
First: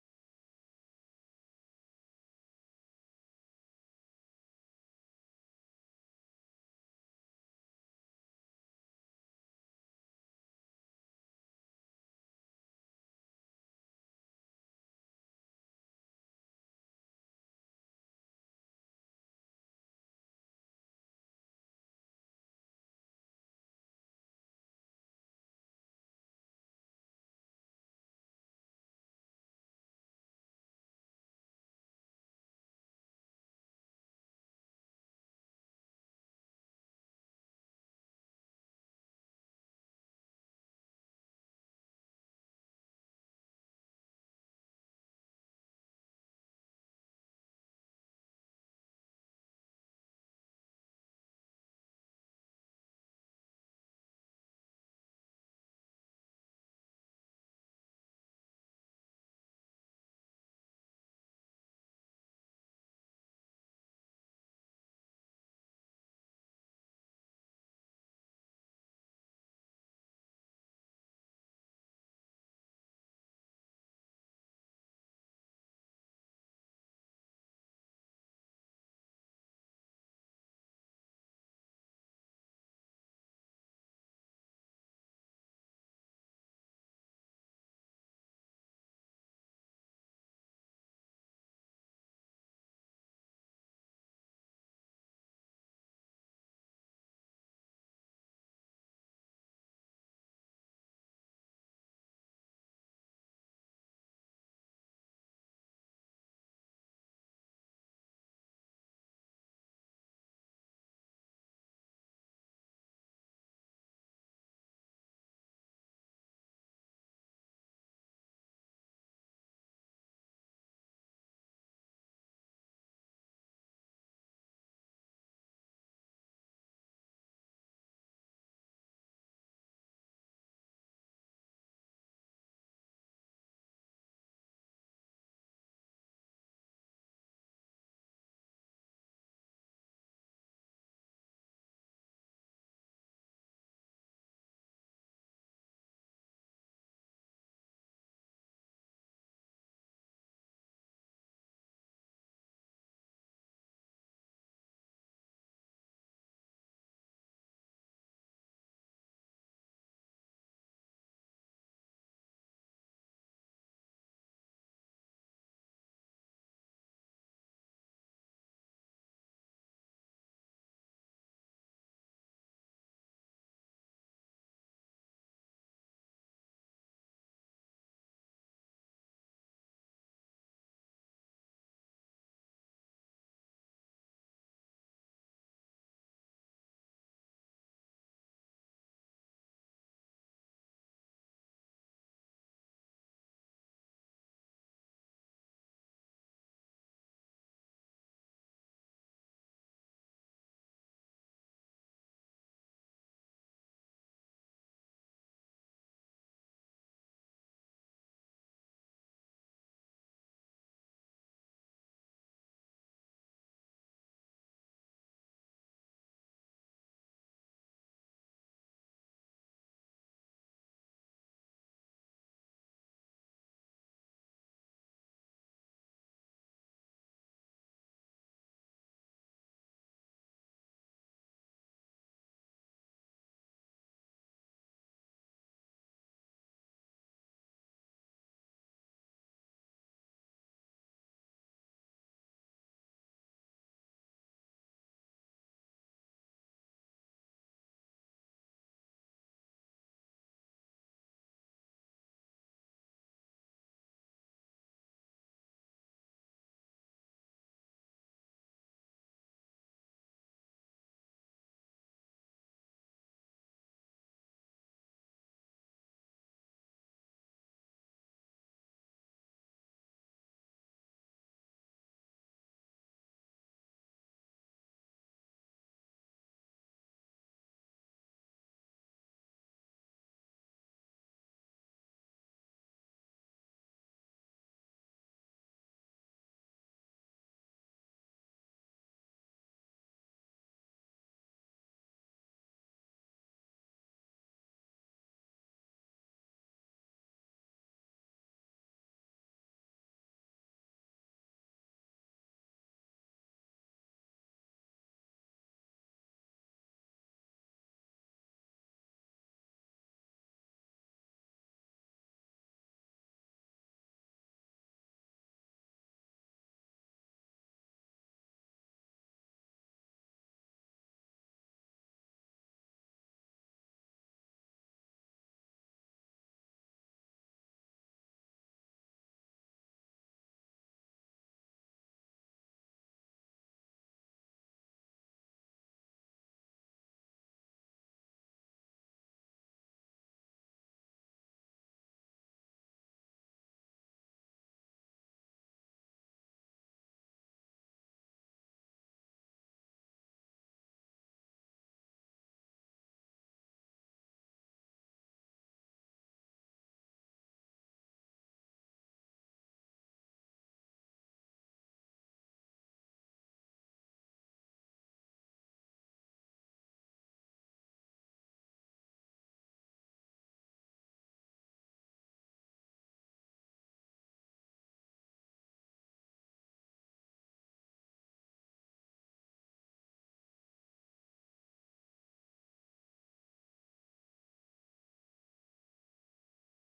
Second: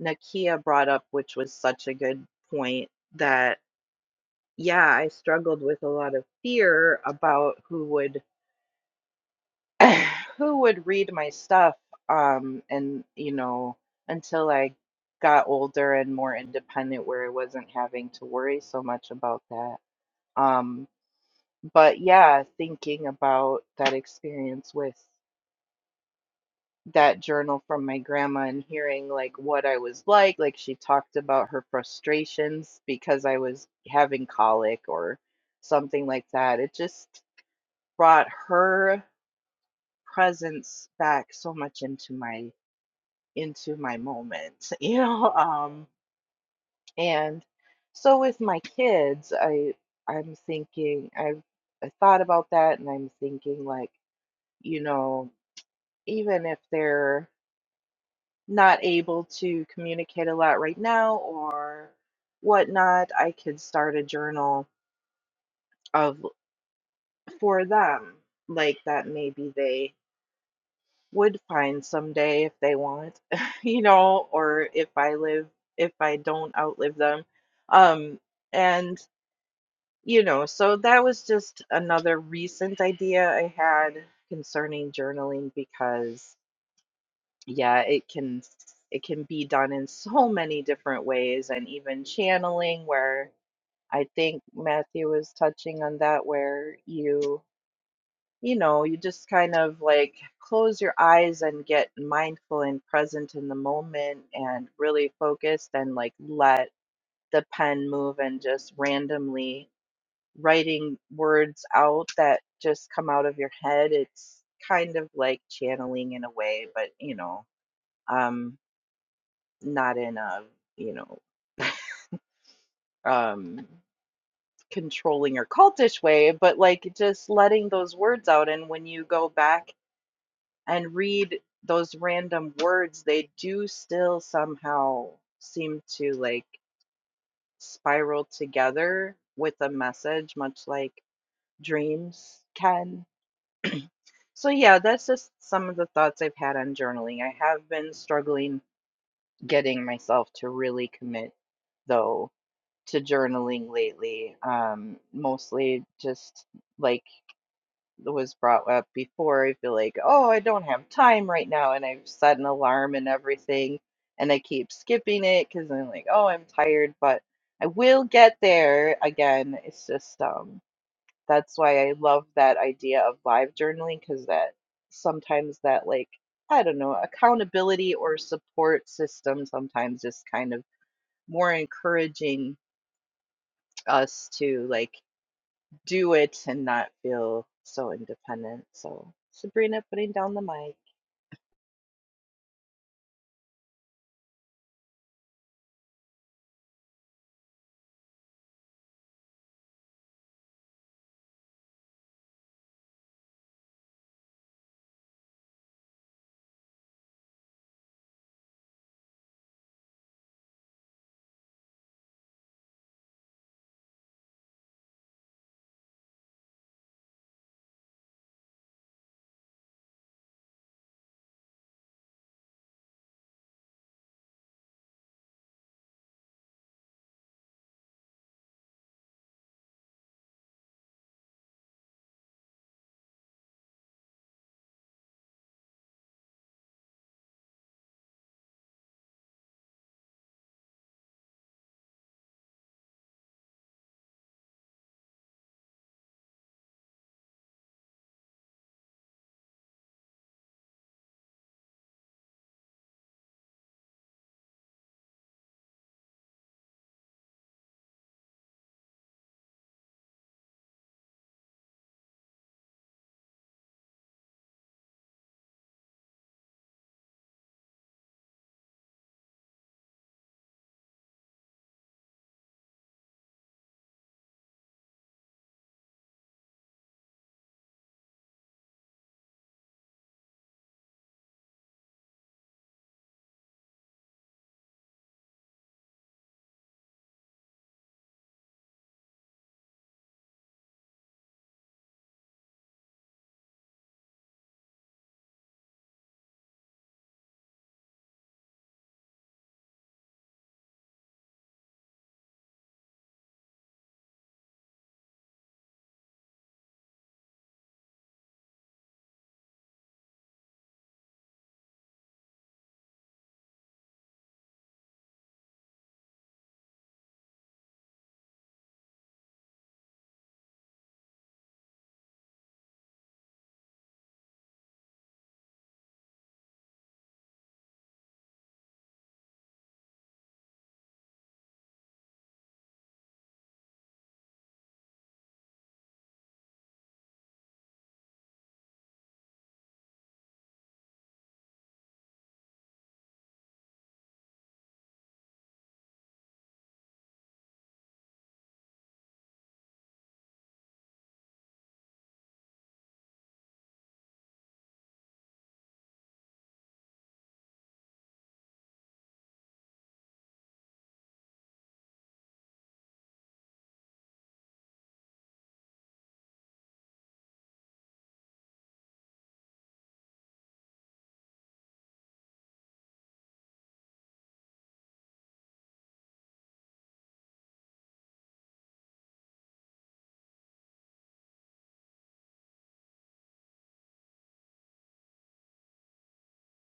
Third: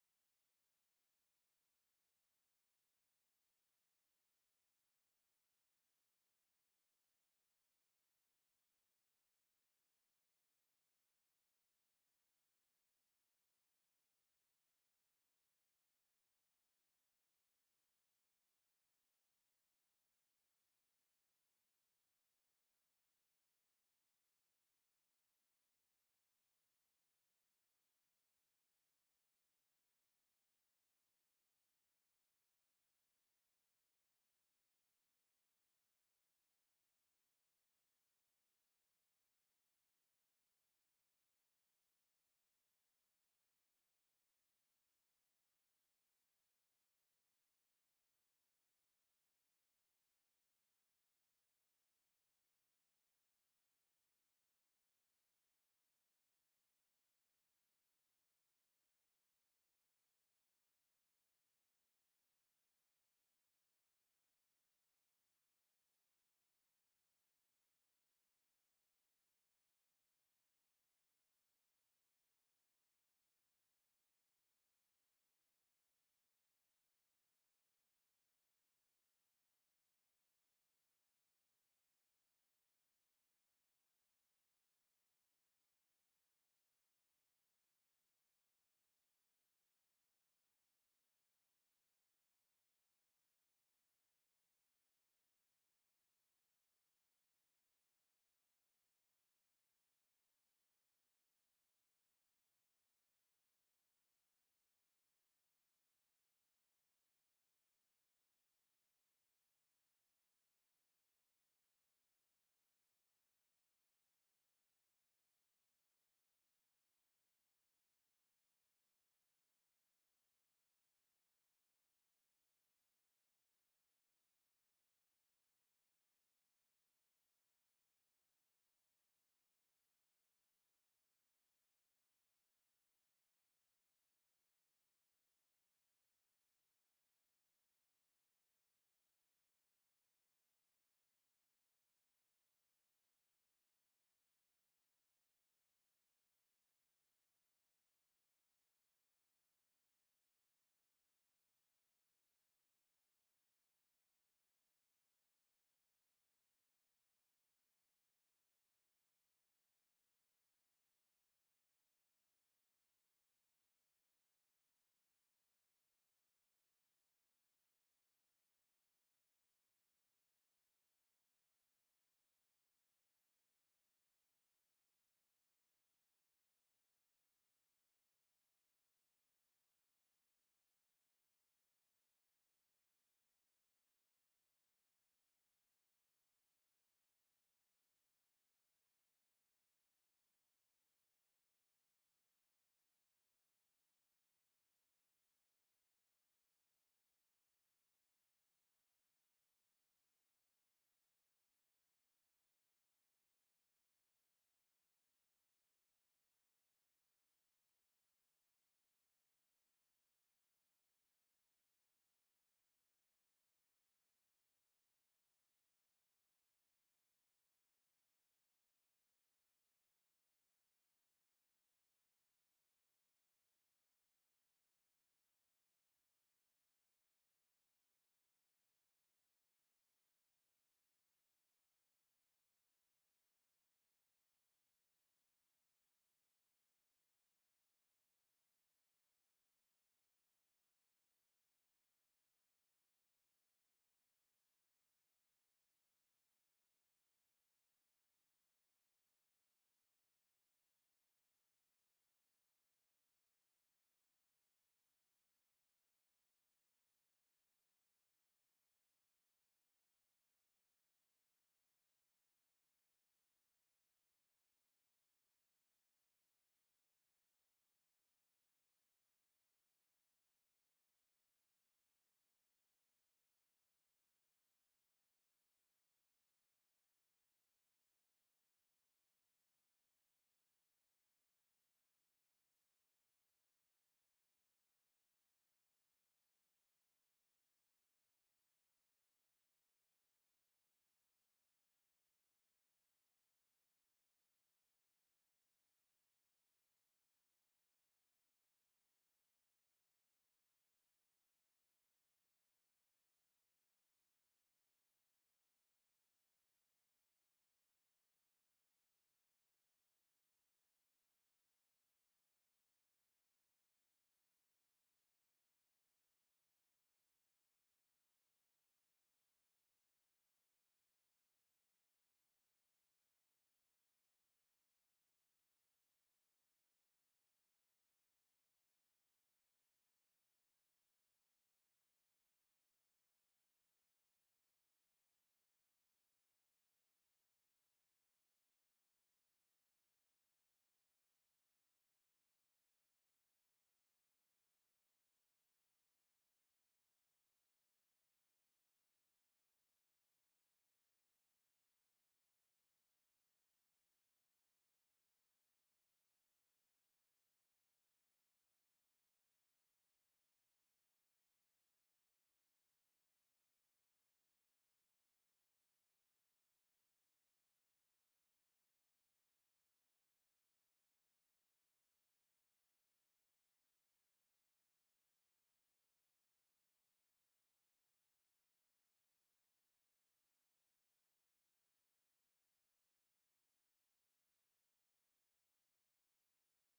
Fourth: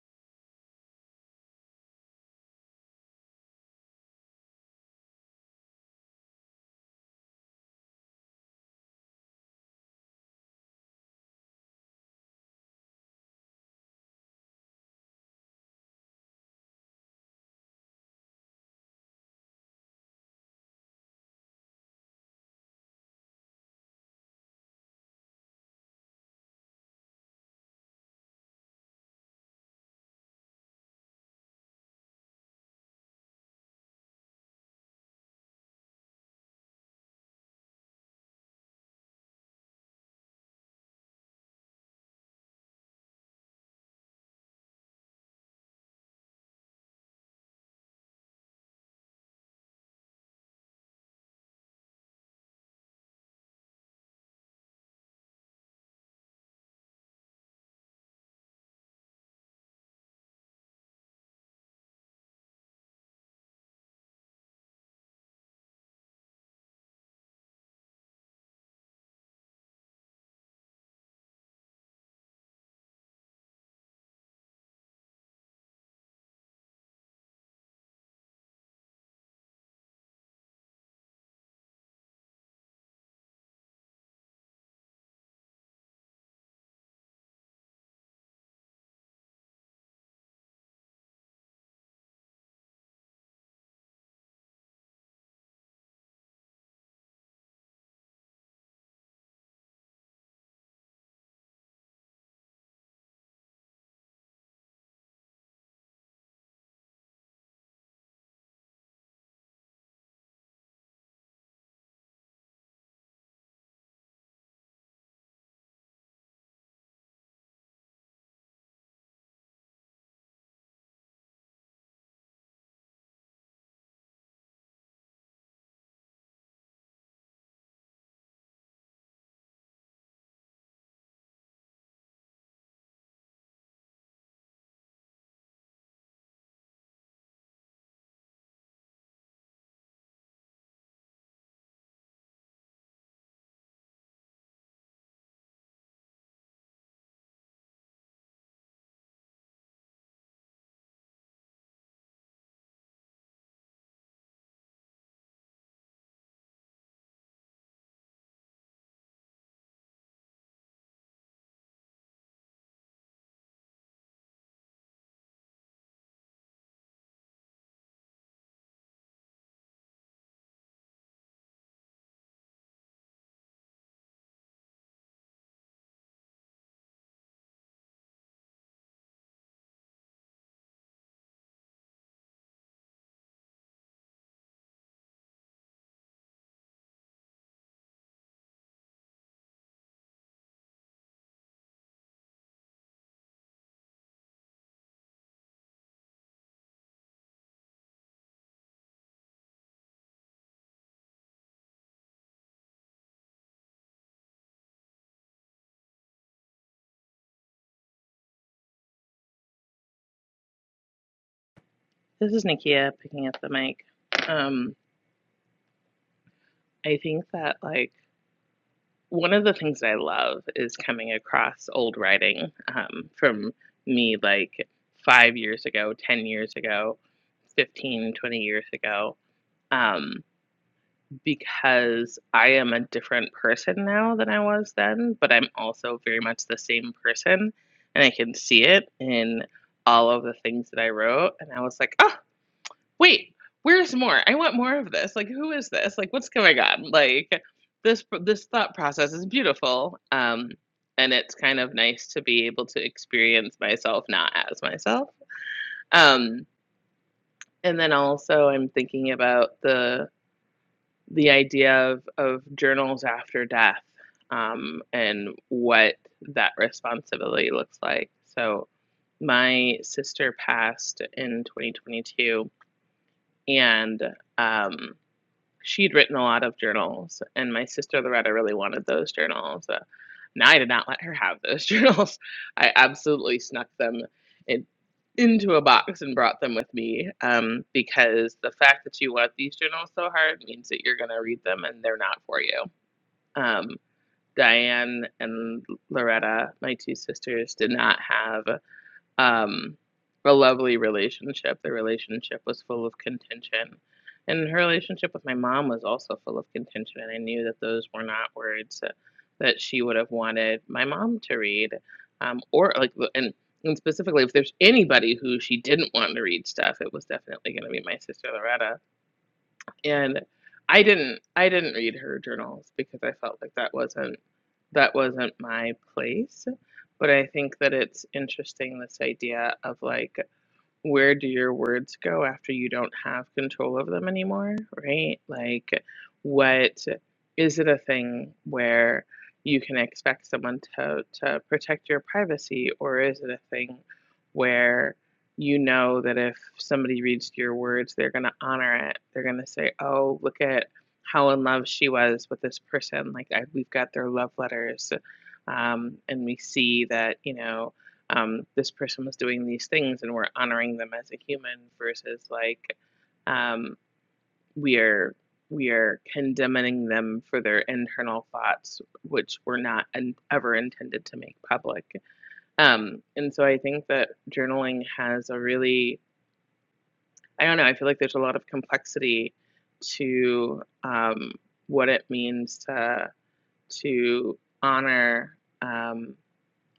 [SPEAKER 4] Nakia brought up, which was such a good point, that yeah, I struggled with a lot of fear about who would who would read my stuff um and you know until I got older and more independent where I wasn't having to worry so much about that um but yeah thinking about that experience with that journal from my grandma and hearing like what I was like like she talked about her frustrations because I was having colic or something like that it just brought her presence back so much into my into my moment, you know. Um, and so with my kids, I I'm thinking I've I thought about that, and I'm thinking like you know even if they're not able to communicate a lot right now or whatnot, I could start a journal of for them like that maybe they would find someday if they want, you know, or if I live, if I don't outlive them. Um, and, you know, so that was just another recent idea I had concerning journaling because, yeah, it can it can be done in so many different ways and even channeling where I think Matthew was touching on that where you you know, you just kind of like close your eyes and get mindful and present in the moment and really focused and like let the pen move and just randomly writing words out that just come out of your head. It's kind of like channeling in a way, but you know, um, not in a, you know, um, controlling or cultish way, but like just letting those words out. And when you go back and read those random words, they do still somehow seem to like spiral together with a message, much like dreams can. So, yeah, that's just some of the thoughts I've had on journaling. I have been struggling getting myself to really commit, though, to journaling lately, um, mostly just like was brought up before. I feel like, oh, I don't have time right now, and I've set an alarm and everything, and I keep skipping it because I'm like, oh, I'm tired, but I will get there again. It's just um, that's why I love that idea of live journaling because that sometimes that like I don't know accountability or support system sometimes is kind of more encouraging us to like do it and not feel so independent. So, Sabrina putting down the mic.
[SPEAKER 2] This is Nikia picking up the mic. Um, I think that like one of the things I love is coming across old writing um, from me like five years ago, 10 years ago, 15, 20 years ago, um, because I am a different person now than I was then, but I'm also very much the same person. And I can see it in all of the things that I wrote. And I was like, oh, wait, where's more? I want more of this. Like, who is this? Like, what's going on? Like, this this thought process is beautiful. Um, and it's kind of nice to be able to experience myself not as myself. Um, and then also, I'm thinking about the the idea of of journals after death, um, and what that responsibility looks like. So, my sister passed in 2022, and um, she'd written a lot of journals, and my sister Loretta really wanted those journals. Uh, now I did not let her have those journals. I absolutely snuck them in, into a box and brought them with me um, because the fact that you want these journals so hard means that you're going to read them and they're not for you. Um, Diane and Loretta, my two sisters, did not have um, a lovely relationship. The relationship was full of contention. And her relationship with my mom was also full of contention. And I knew that those were not words that, she would have wanted my mom to read. Um, or, like, and, and specifically, if there's anybody who she didn't want to read stuff, it was definitely going to be my sister Loretta. And I didn't, I didn't read her journals because I felt like that wasn't that wasn't my place, but I think that it's interesting this idea of like where do your words go after you don't have control of them anymore, right? Like, what is it a thing where you can expect someone to, to protect your privacy, or is it a thing where you know that if somebody reads your words, they're going to honor it? They're going to say, oh, look at how in love she was with this person. Like, I, we've got their love letters. Um, and we see that, you know, um, this person was doing these things and we're honoring them as a human versus like um, we are we are condemning them for their internal thoughts which were not in, ever intended to make public um, and so i think that journaling has a really i don't know i feel like there's a lot of complexity to um, what it means to to honor um,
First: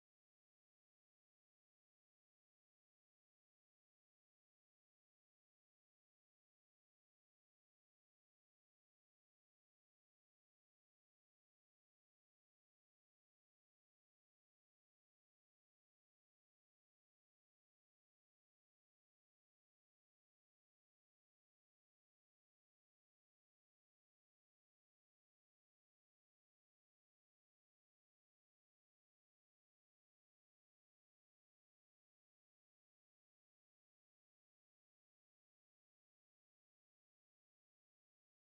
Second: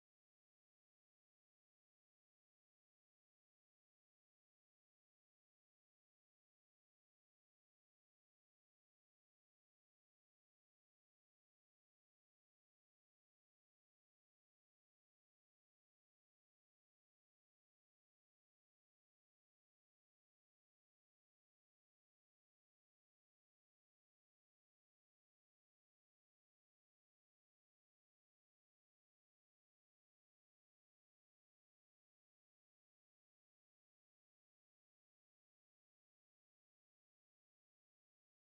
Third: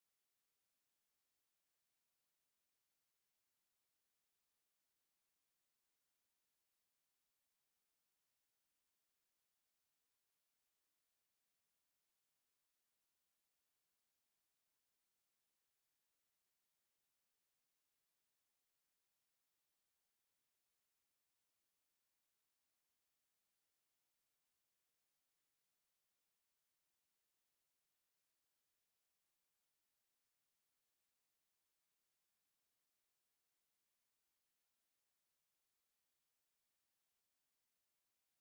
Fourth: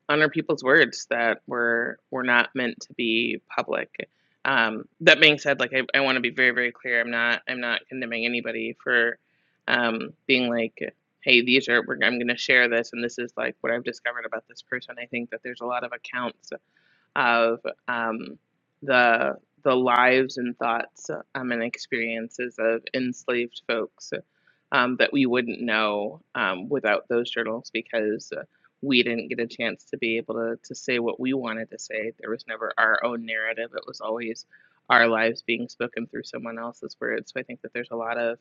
[SPEAKER 2] honor people's words that were were not meant to be public. Um, that being said, like I, I want to be very very clear. I'm not I'm not condemning anybody for um, being like, hey, these are we're, I'm going to share this, and this is like what I've discovered about this person. I think that there's a lot of accounts of um, the the lives and thoughts um, and experiences of enslaved folks um, that we wouldn't know um, without those journals because uh, we didn't get a chance to be able to, to say what we wanted to say. There was never our own narrative. It was always our lives being spoken through someone else's words. So I think that there's a lot of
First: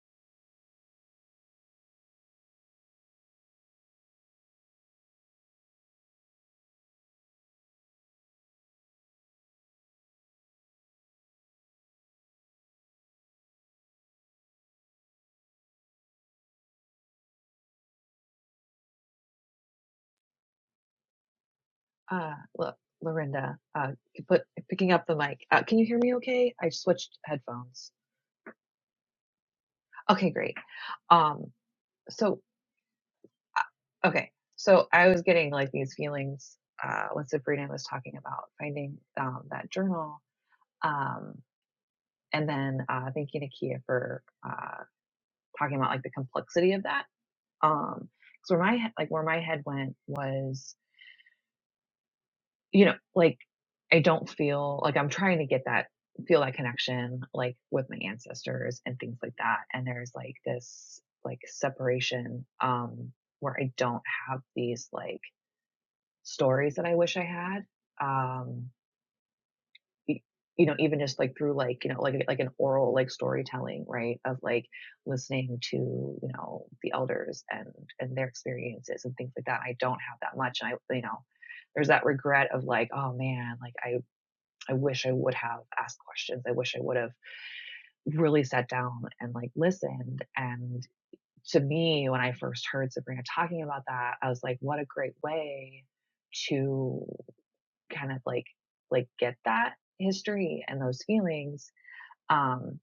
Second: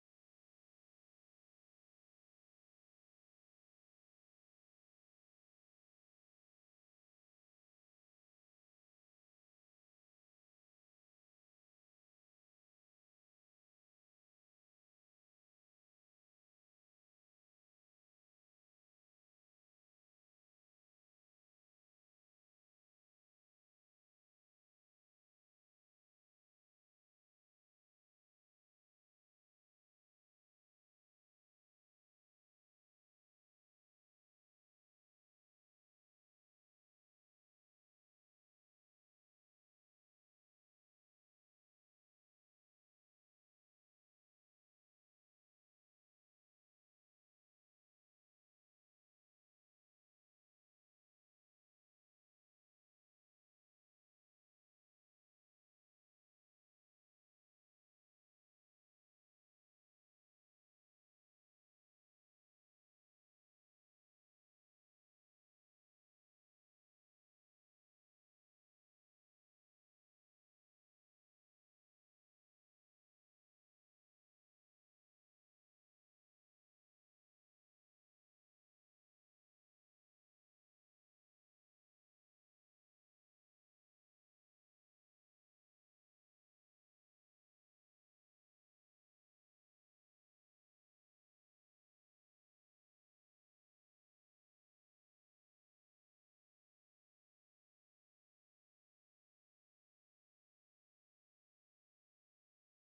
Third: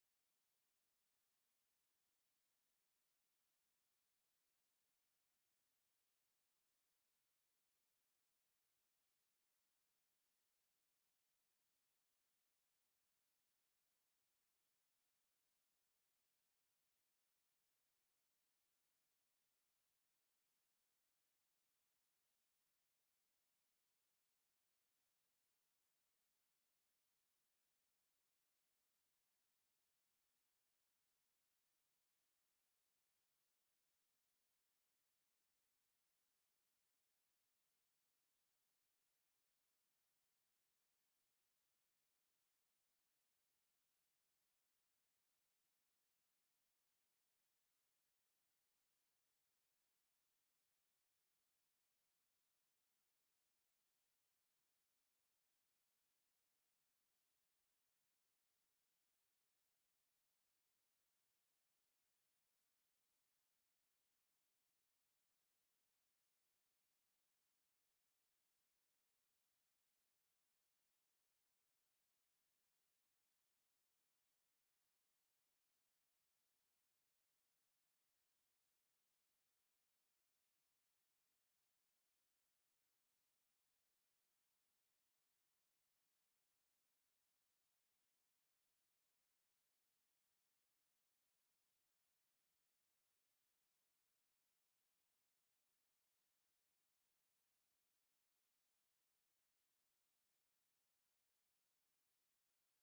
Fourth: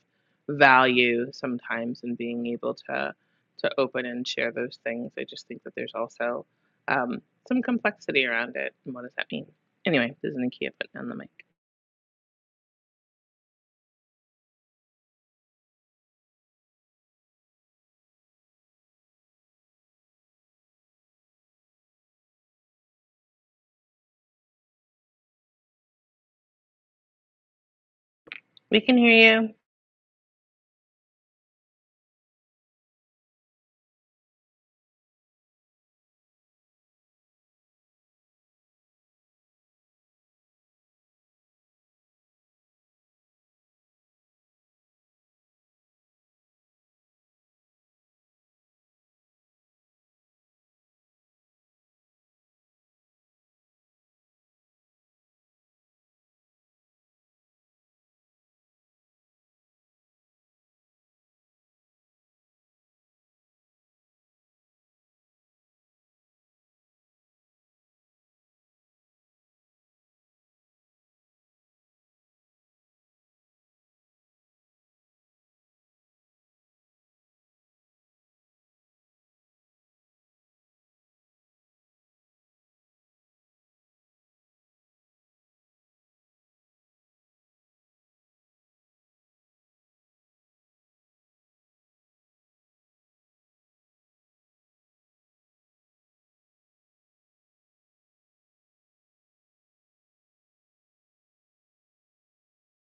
[SPEAKER 2] value sometimes in being able to to open and share those things. I just think that there's also um, some complexity around it. And what does that mean? Anyway, this is Nakia putting on the mic.
[SPEAKER 3] Uh, look, Lorinda, uh, put picking up the mic. Uh, can you hear me okay? I switched headphones.
[SPEAKER 2] We can hear you.
[SPEAKER 3] Okay, great. Um, so, uh, okay, so I was getting like these feelings uh, when Sabrina was talking about finding um, that journal, um, and then uh, thank you, Nakia, for uh, talking about like the complexity of that. Um, so where my he- like where my head went was, you know, like I don't feel like I'm trying to get that feel that connection like with my ancestors and things like that. And there's like this like separation um where I don't have these like stories that I wish I had. Um y- you know even just like through like you know like like an oral like storytelling right of like listening to you know the elders and and their experiences and things like that i don't have that much and i you know there's that regret of like oh man like i i wish i would have asked questions i wish i would have really sat down and like listened and to me when i first heard sabrina talking about that i was like what a great way to kind of like like get that history and those feelings um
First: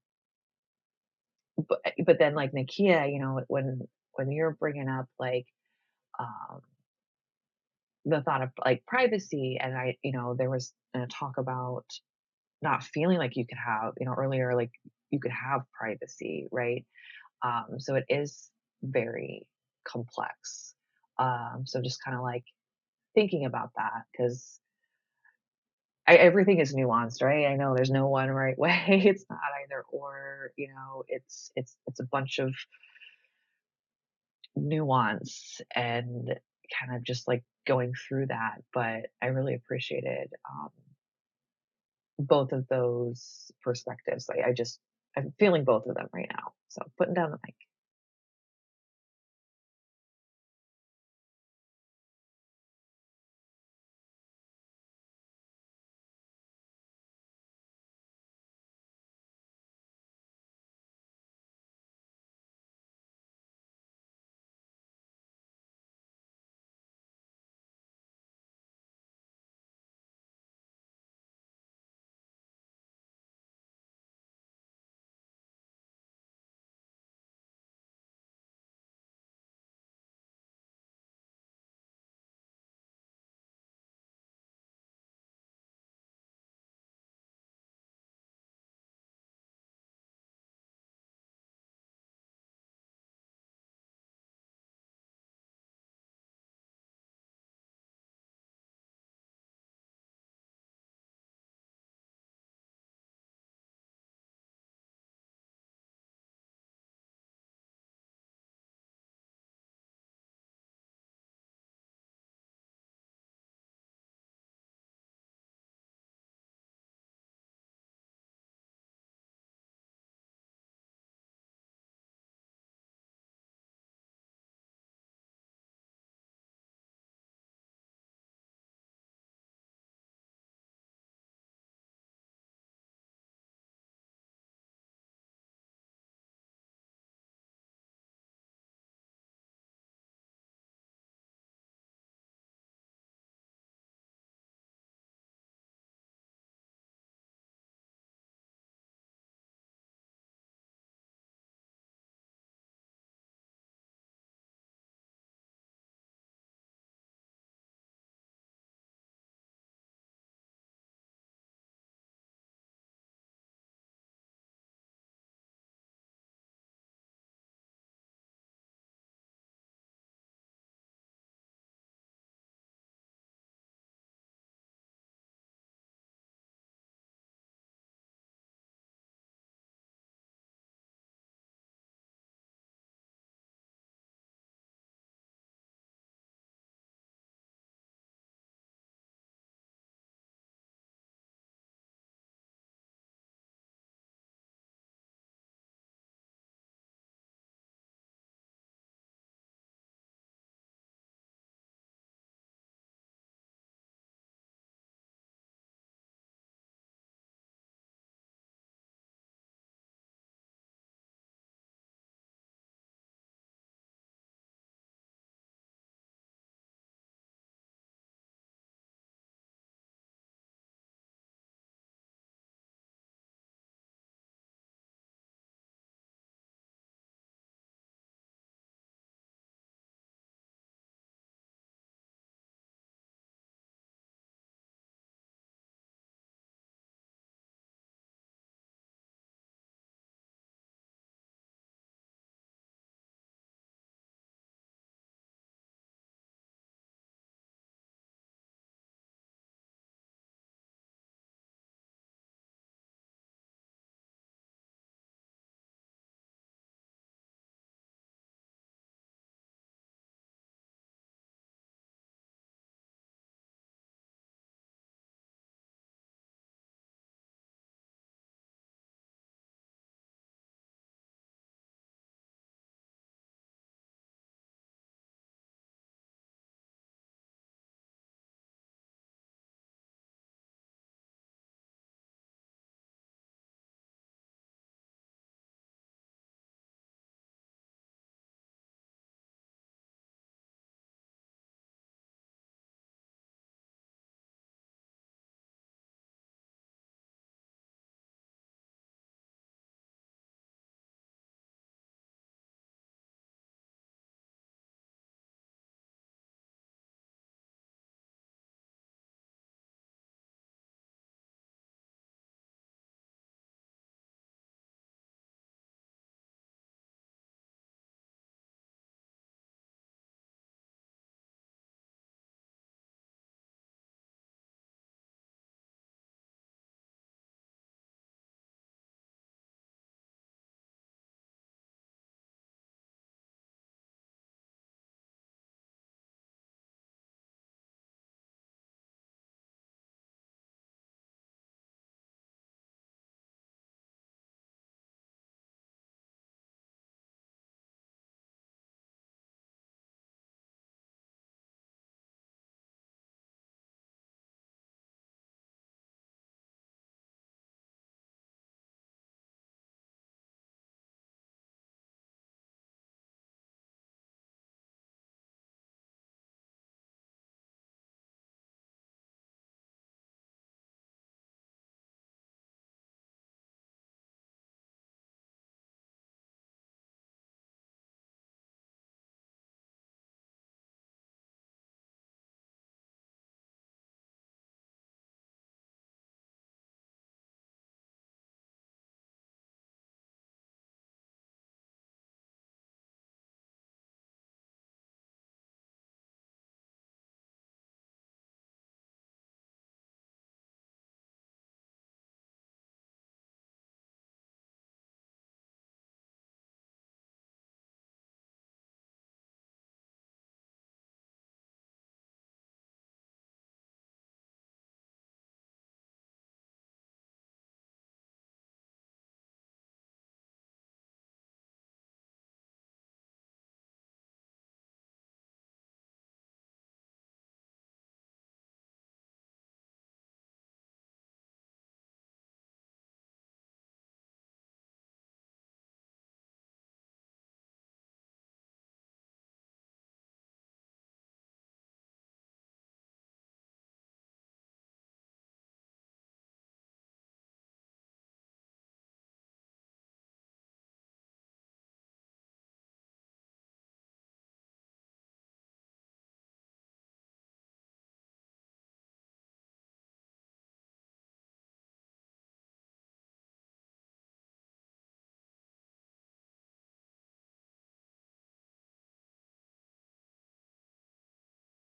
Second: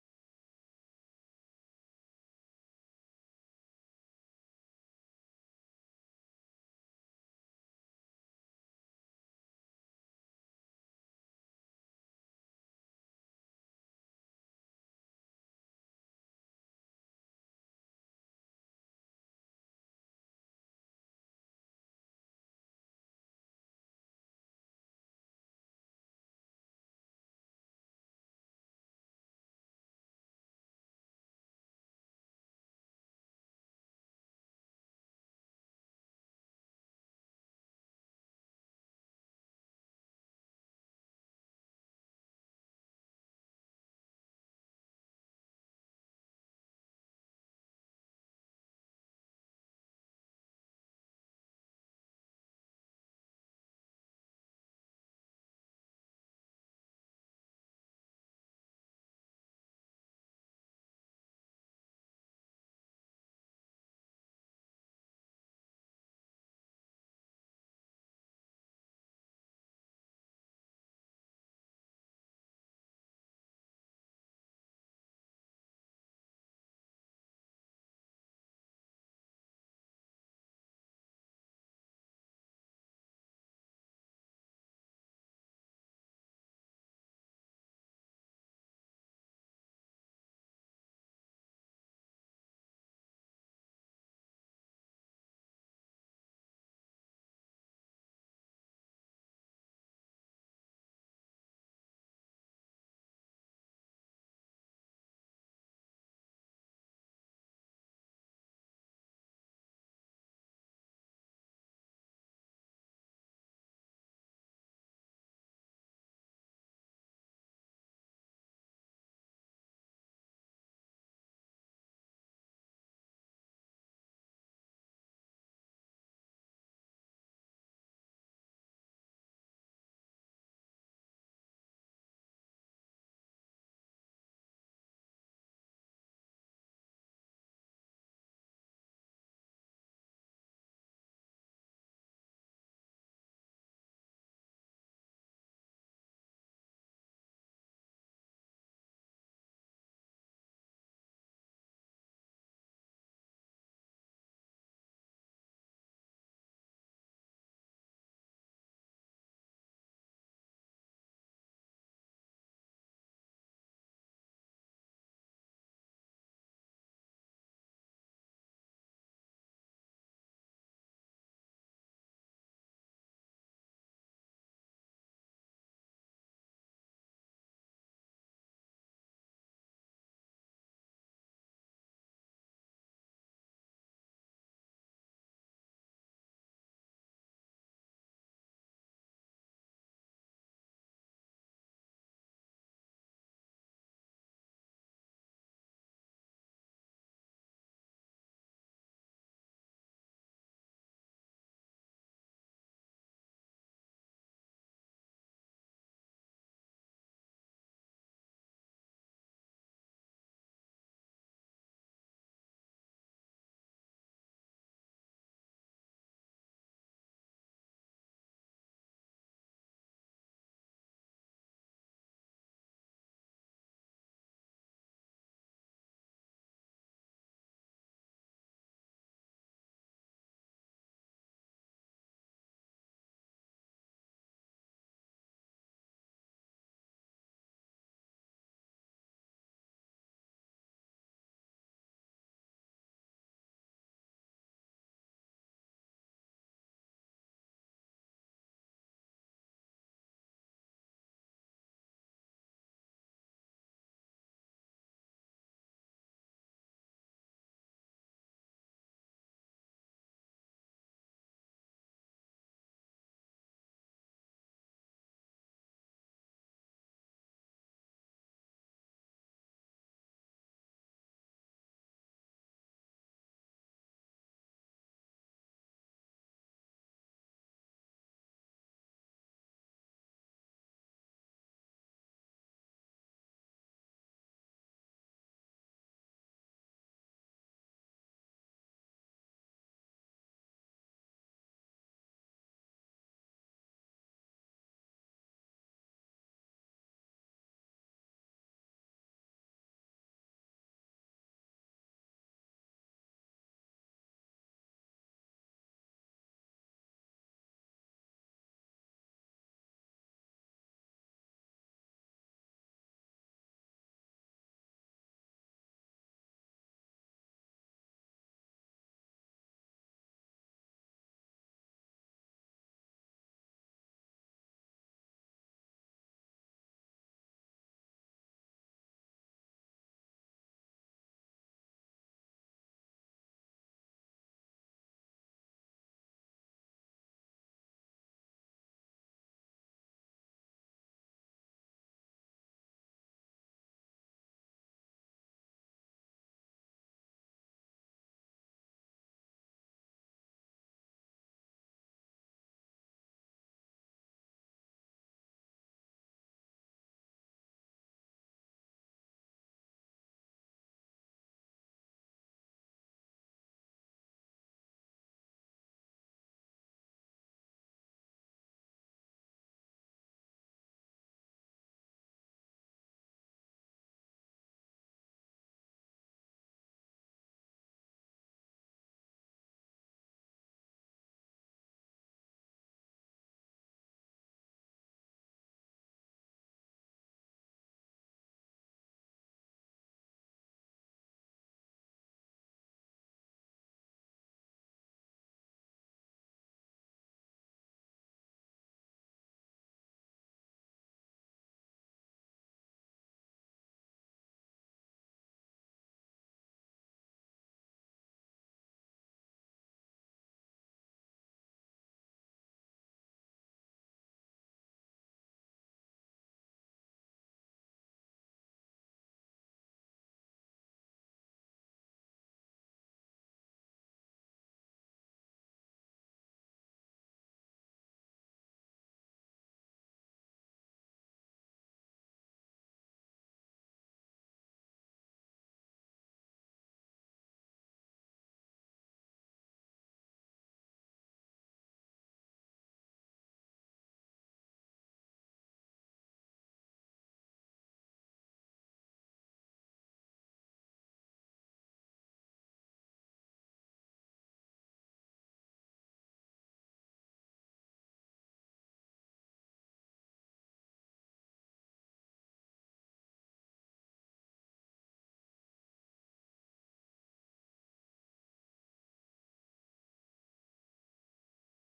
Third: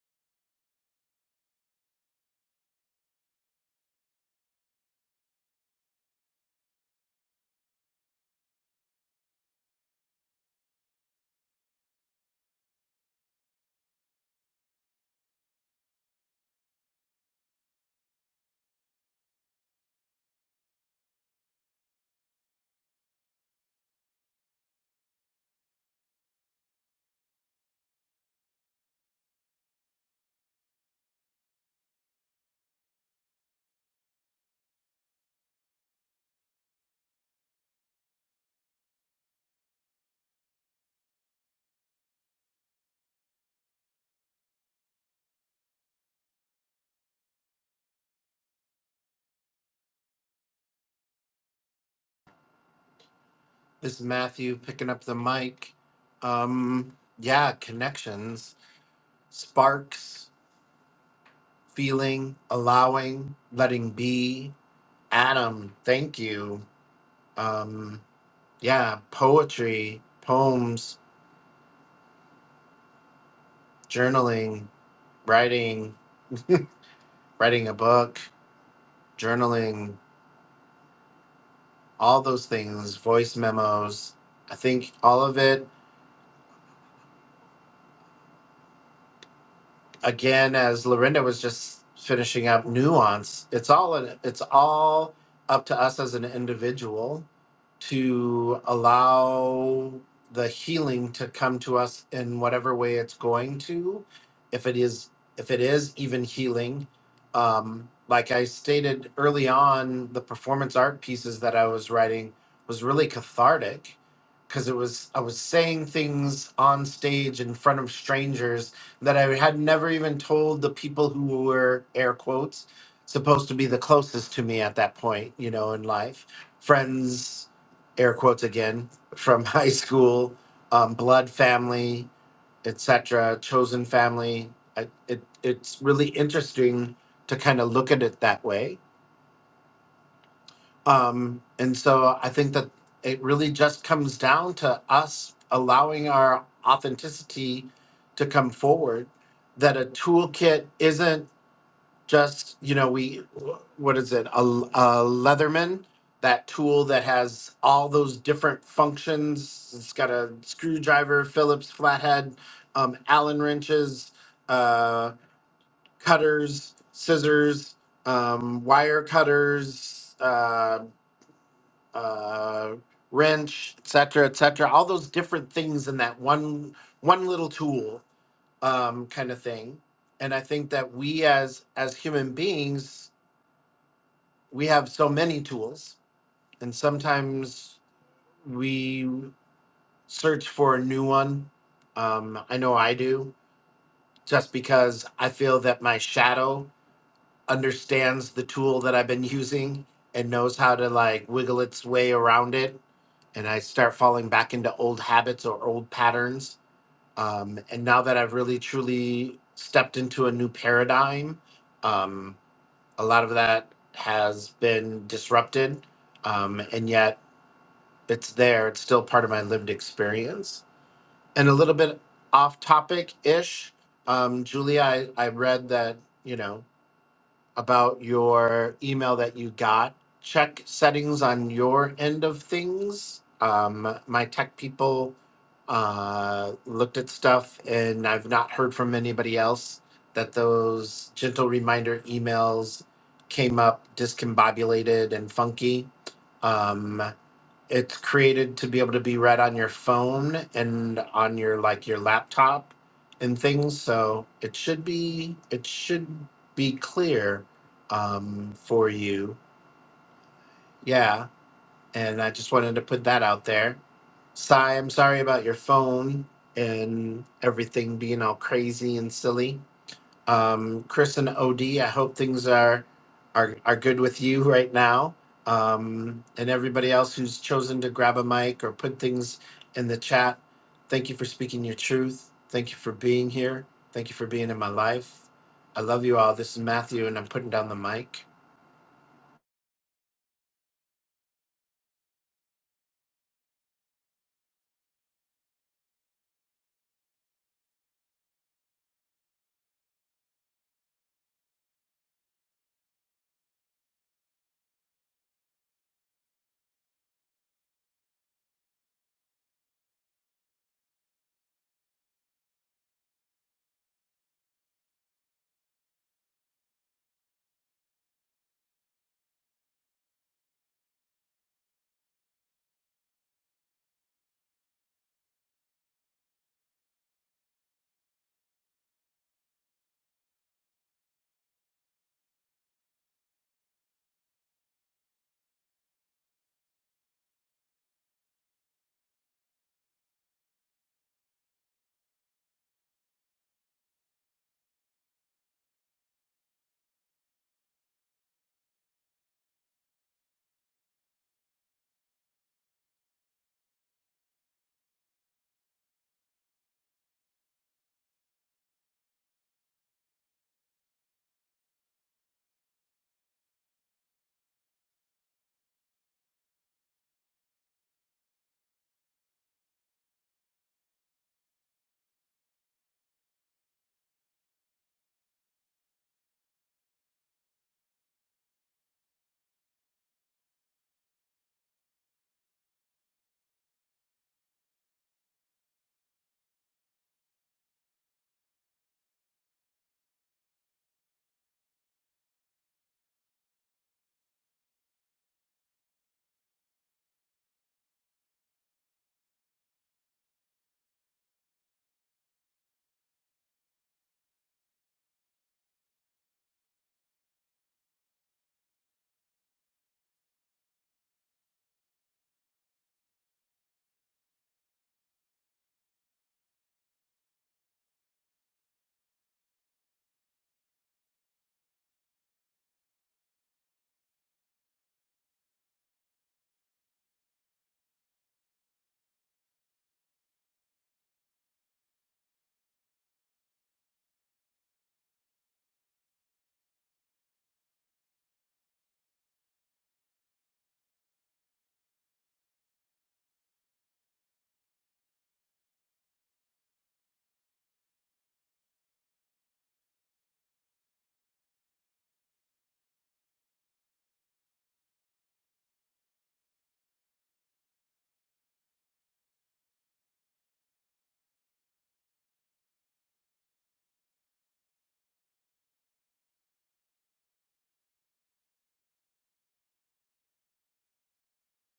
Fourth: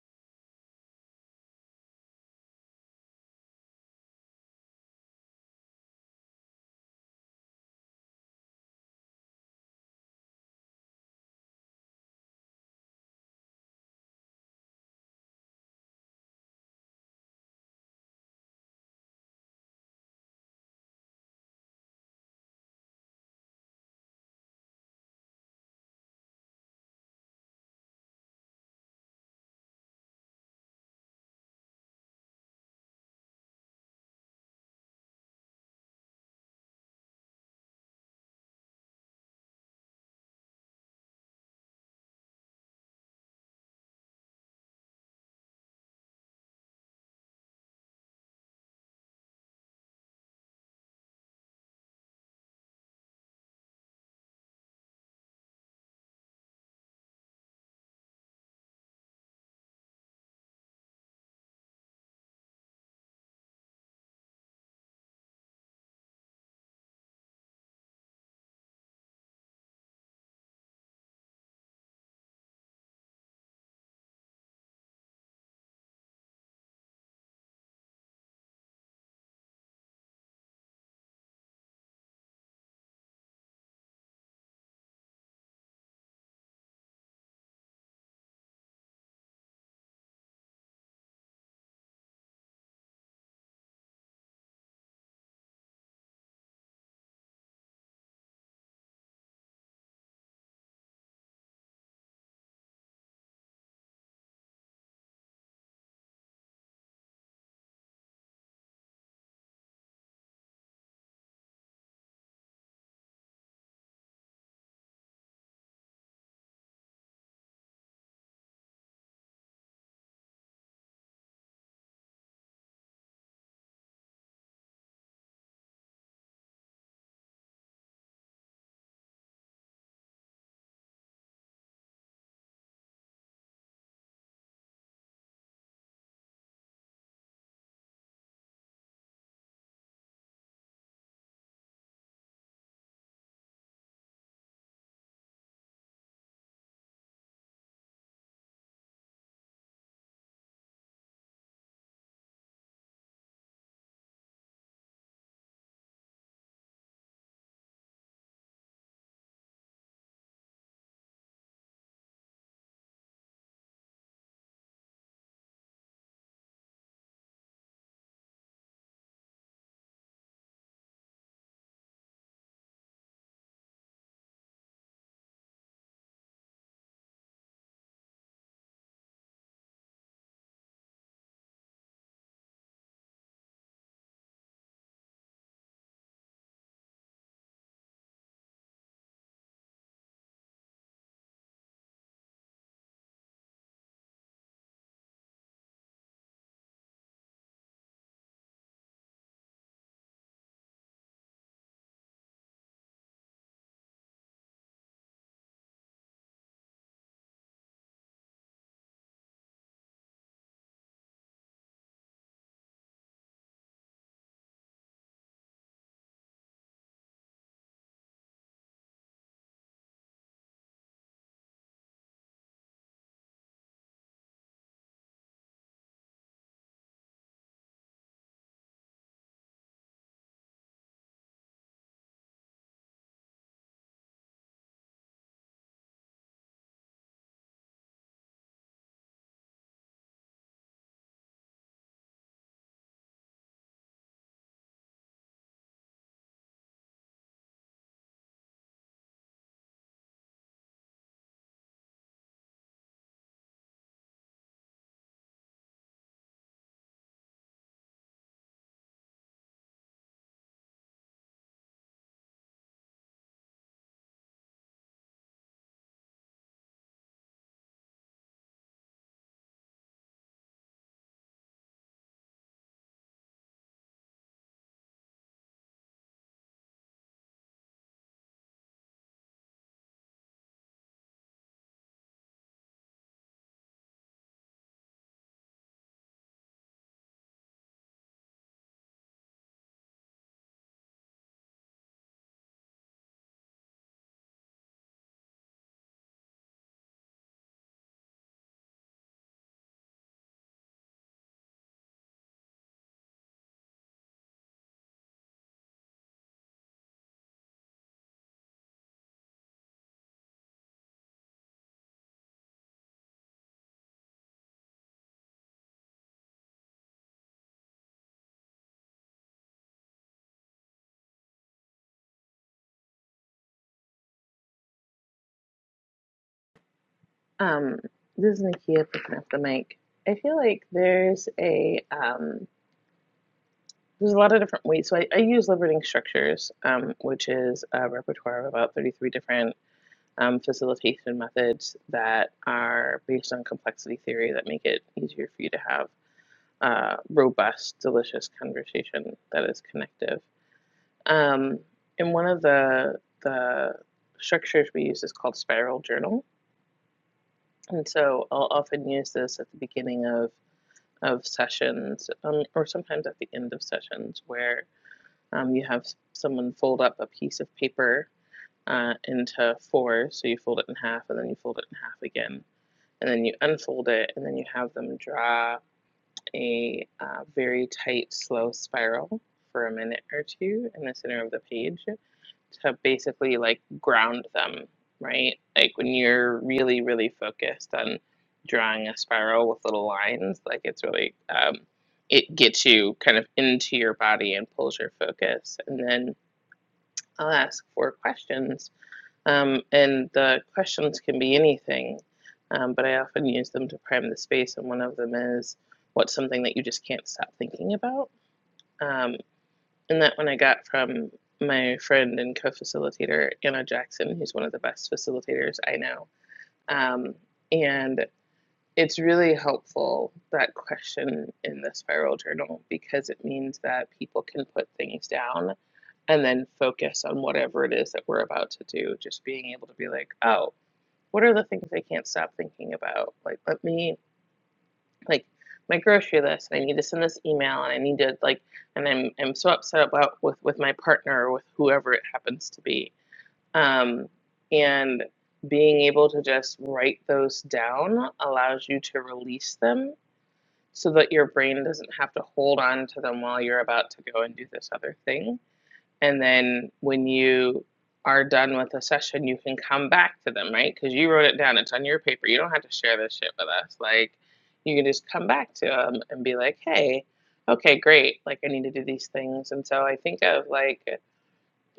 [SPEAKER 3] but eh, but then like Nakia you know when when you're bringing up like um the thought of like privacy and I you know there was a talk about not feeling like you could have you know earlier like you could have privacy right um so it is very complex um so just kind of like thinking about that because I, everything is nuanced, right? I know there's no one right way. It's not either or, you know, it's it's it's a bunch of nuance and kind of just like going through that. But I really appreciated um, both of those perspectives. Like I just I'm feeling both of them right now. So putting down the mic.
[SPEAKER 1] This is Matthew picking up the mic. Um, yeah, connections, sparks, feeling, allowing, letting be. Adam, thank you. Um, yeah, poetry, poems, journaling, writing, writing a book, journaling, all those things, voice memos. I think all of it again, as Lorinda was just finishing up nuance, it's all in, it's all up to us as an individual to allow the healing to come to us in whatever way it's going to, if it is if it is even healing. Um, like I stated early on, the performance art pieces that I was writing was really cathartic because it was I was saying things on stage in front of strangers that I had never even told the people who were air quotes supposed to be the closest to me at that point, you know, in life. Friends, air quotes again, from high school, um, blood family, etc., chosen family. I, it it's really interesting to kind of look at it that way um, and so I think that it really just comes down to us allowing our authenticity to come forward. That a toolkit isn't just, you know, we, what is it, a, a Leatherman, that tool that has all those different functions. It's got a screwdriver, Phillips flathead, um, Allen wrenches, uh, cutters, scissors, um, wire cutters. uh, uh, wrench, et cetera, et cetera. All those different things in that one one little tool um, kind of thing. And I think that we as as human beings, we have so many tools, and sometimes we search for a new one. Um, I know I do, just because I feel that my shadow understands the tool that I've been using and knows how to like wiggle its way around it. And I start falling back into old habits or old patterns. Um, and now that I've really truly stepped into a new paradigm, um, a lot of that has been disrupted. Um, and yet it's there, it's still part of my lived experience. And a little bit off topic ish, um, Julia, I, I read that, you know, about your email that you got. Check settings on your end of things. Um, my tech people uh, looked at stuff, and I've not heard from anybody else that those gentle reminder emails came up discombobulated and funky. Um, it's created to be able to be read on your phone and on your like your laptop and things so it should be it should be clear um, for you yeah and i just wanted to put that out there Sai, i'm sorry about your phone and everything being all crazy and silly um, Chris and OD, I hope things are are are good with you right now. Um, and everybody else who's chosen to grab a mic or put things in the chat, thank you for speaking your truth. Thank you for being here. Thank you for being in my life. I love you all. This is Matthew, and I'm putting down the mic.
[SPEAKER 2] Um, this is Nakia putting up the mic. I feel like there's a um, there's a lot of different ways. So I, I use liberating structures, um, which is a repertoire of about 33 different um, facilitation methods that are based on complexity theory that make it easier for you to have a robust, delicious conversation that is connective. Um, and one of the the structures we use is called spiral journal, and so I'll often use this at the beginning of of sessions, um, or sometimes at the end of sessions, where um, you have someone fold up a piece of paper uh, into four. So you fold it in half, and then you fold it in half again, and then you unfold it, and then you have them draw a uh, very tight, slow spiral for a minute or two in the center of the page to basically like ground them, right? Like when you're really, really focused on drawing a spiral with little lines, like it's really, um, it gets you kind of into your body and pulls your focus. And then I'll ask four questions. Um, and the questions can be anything, um, but I often use them to prime the space. And one of them is, what's something that you just can't stop thinking about? Um, and that one I got from my friend and co facilitator, Anna Jackson, who's one of the best facilitators I know. Um, and it's really helpful, that question in the spiral journal, because it means that people can put things down and then focus on whatever it is that we're about to do. Just being able to be like, oh, what are the things I can't stop thinking about? Like, let me like my grocery list and I need to send this email and I need to like and I'm I'm so upset about with with my partner or with whoever it happens to be. Um, and being able to just write those down allows you to release them so that your brain doesn't have to hold on to them while you're about to go and do this other thing. And then when you are done with a session, you can come back to them, right? Because you wrote it down. It's on your paper. You don't have to share this shit with us. Like, you can just come back to them and be like, hey, okay, great. Like, I need to do these things. And so I think of like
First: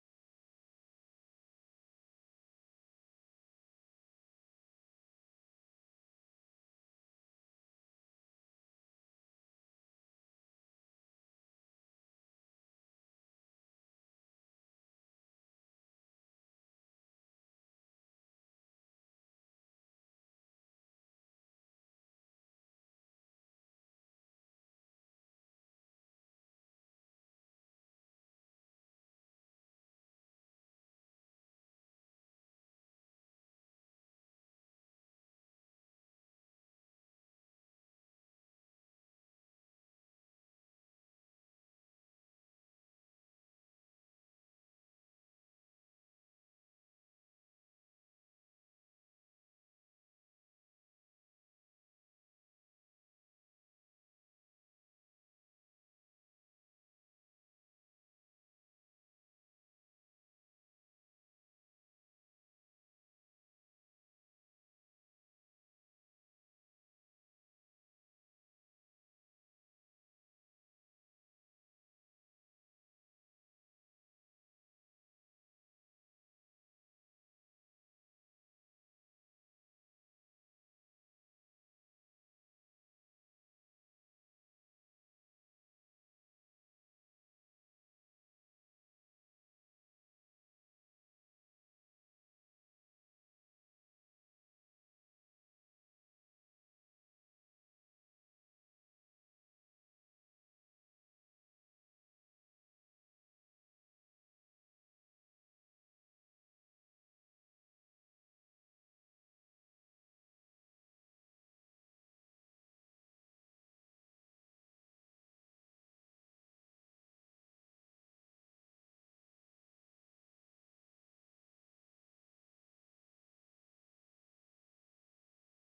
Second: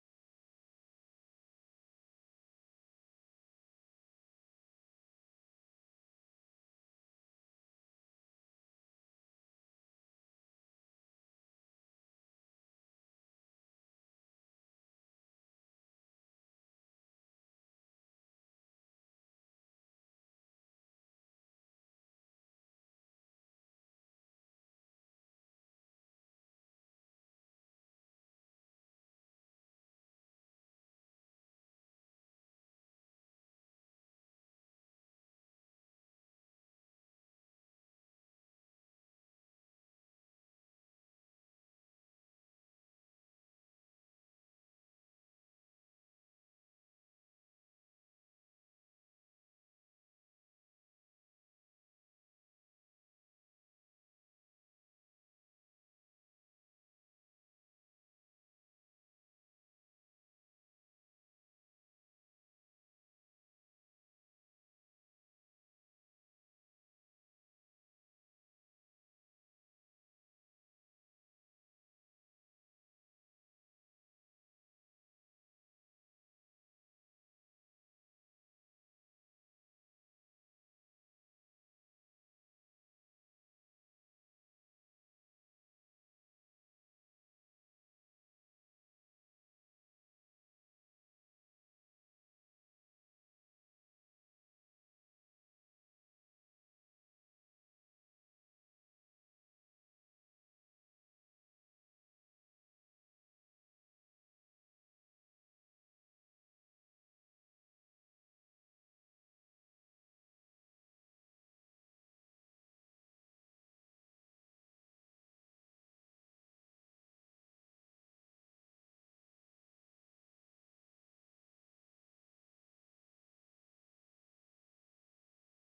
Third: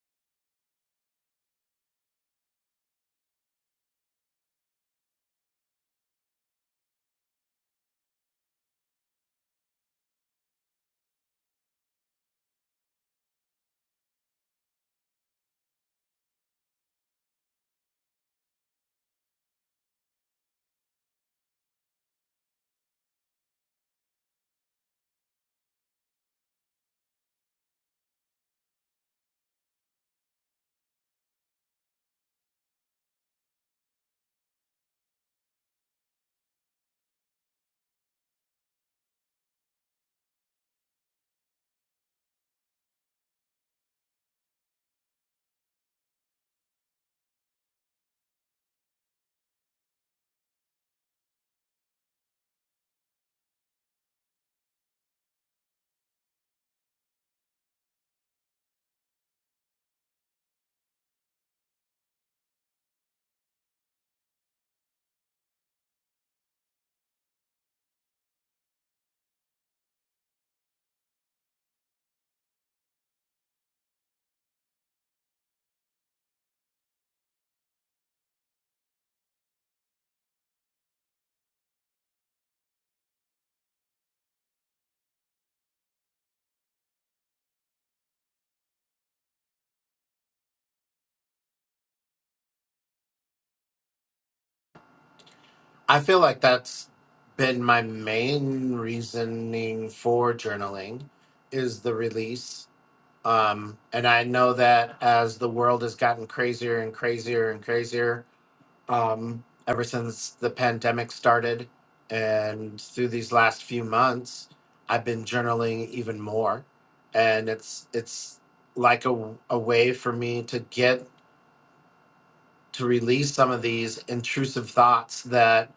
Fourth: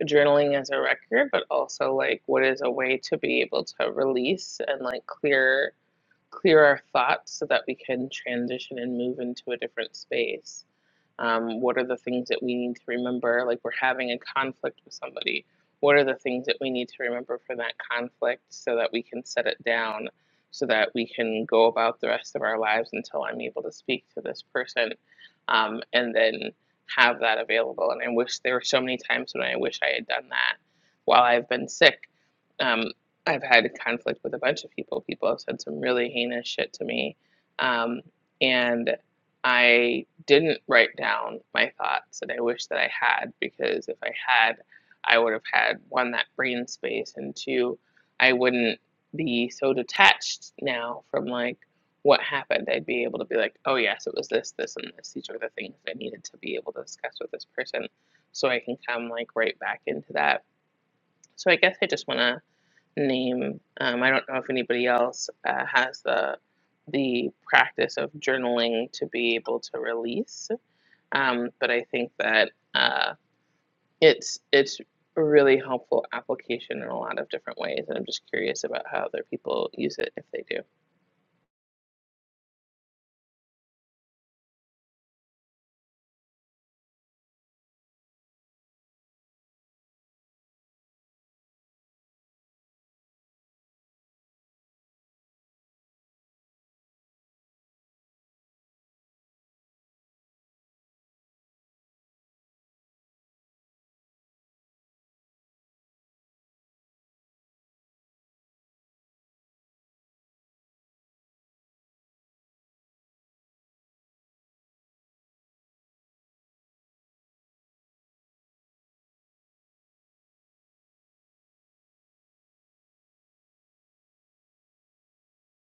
[SPEAKER 2] journaling as a record, but also like what is a way to be able to release and like clear clear our thoughts so that we can transition and move into a different space um, what are the things that we need to remember? Like we're having a conflict with somebody. What are the things that we need to remember for that conflict so that we can set it down, so that we can go about the rest of our lives until I'm able to speak to this person, um, and then have that available. And I wish there were so many times when I wish I had done that while I've been sick. Um, I've had a conflict with a bunch of people. People have said some really heinous shit to me. Um, and I didn't write down my thoughts and I wish that I had because if I had, I would have had one, that brain space, and two, I wouldn't be so detached now from like what happened. I'd be able to be like, oh, yes, it was this, this, and this. These are the things that I needed to be able to discuss with this person so I can come like right back into that. So I guess I just want to name. Um, I don't know if anybody else uh, has the the practice of journaling to be able to release, um, but I think that uh, it's it's a really helpful application in a lot of different ways, and I'm just curious about how other people use it if they do.
[SPEAKER 1] I feel like that's been my main reasoning for journaling is the release Um, and I know that as the world has gotten crazier and crazier and crazier, um, ever since the pandemic started and through these last few months, I've been journaling even more. And it's it's like a, a way for me to get to release some of these intrusive thoughts that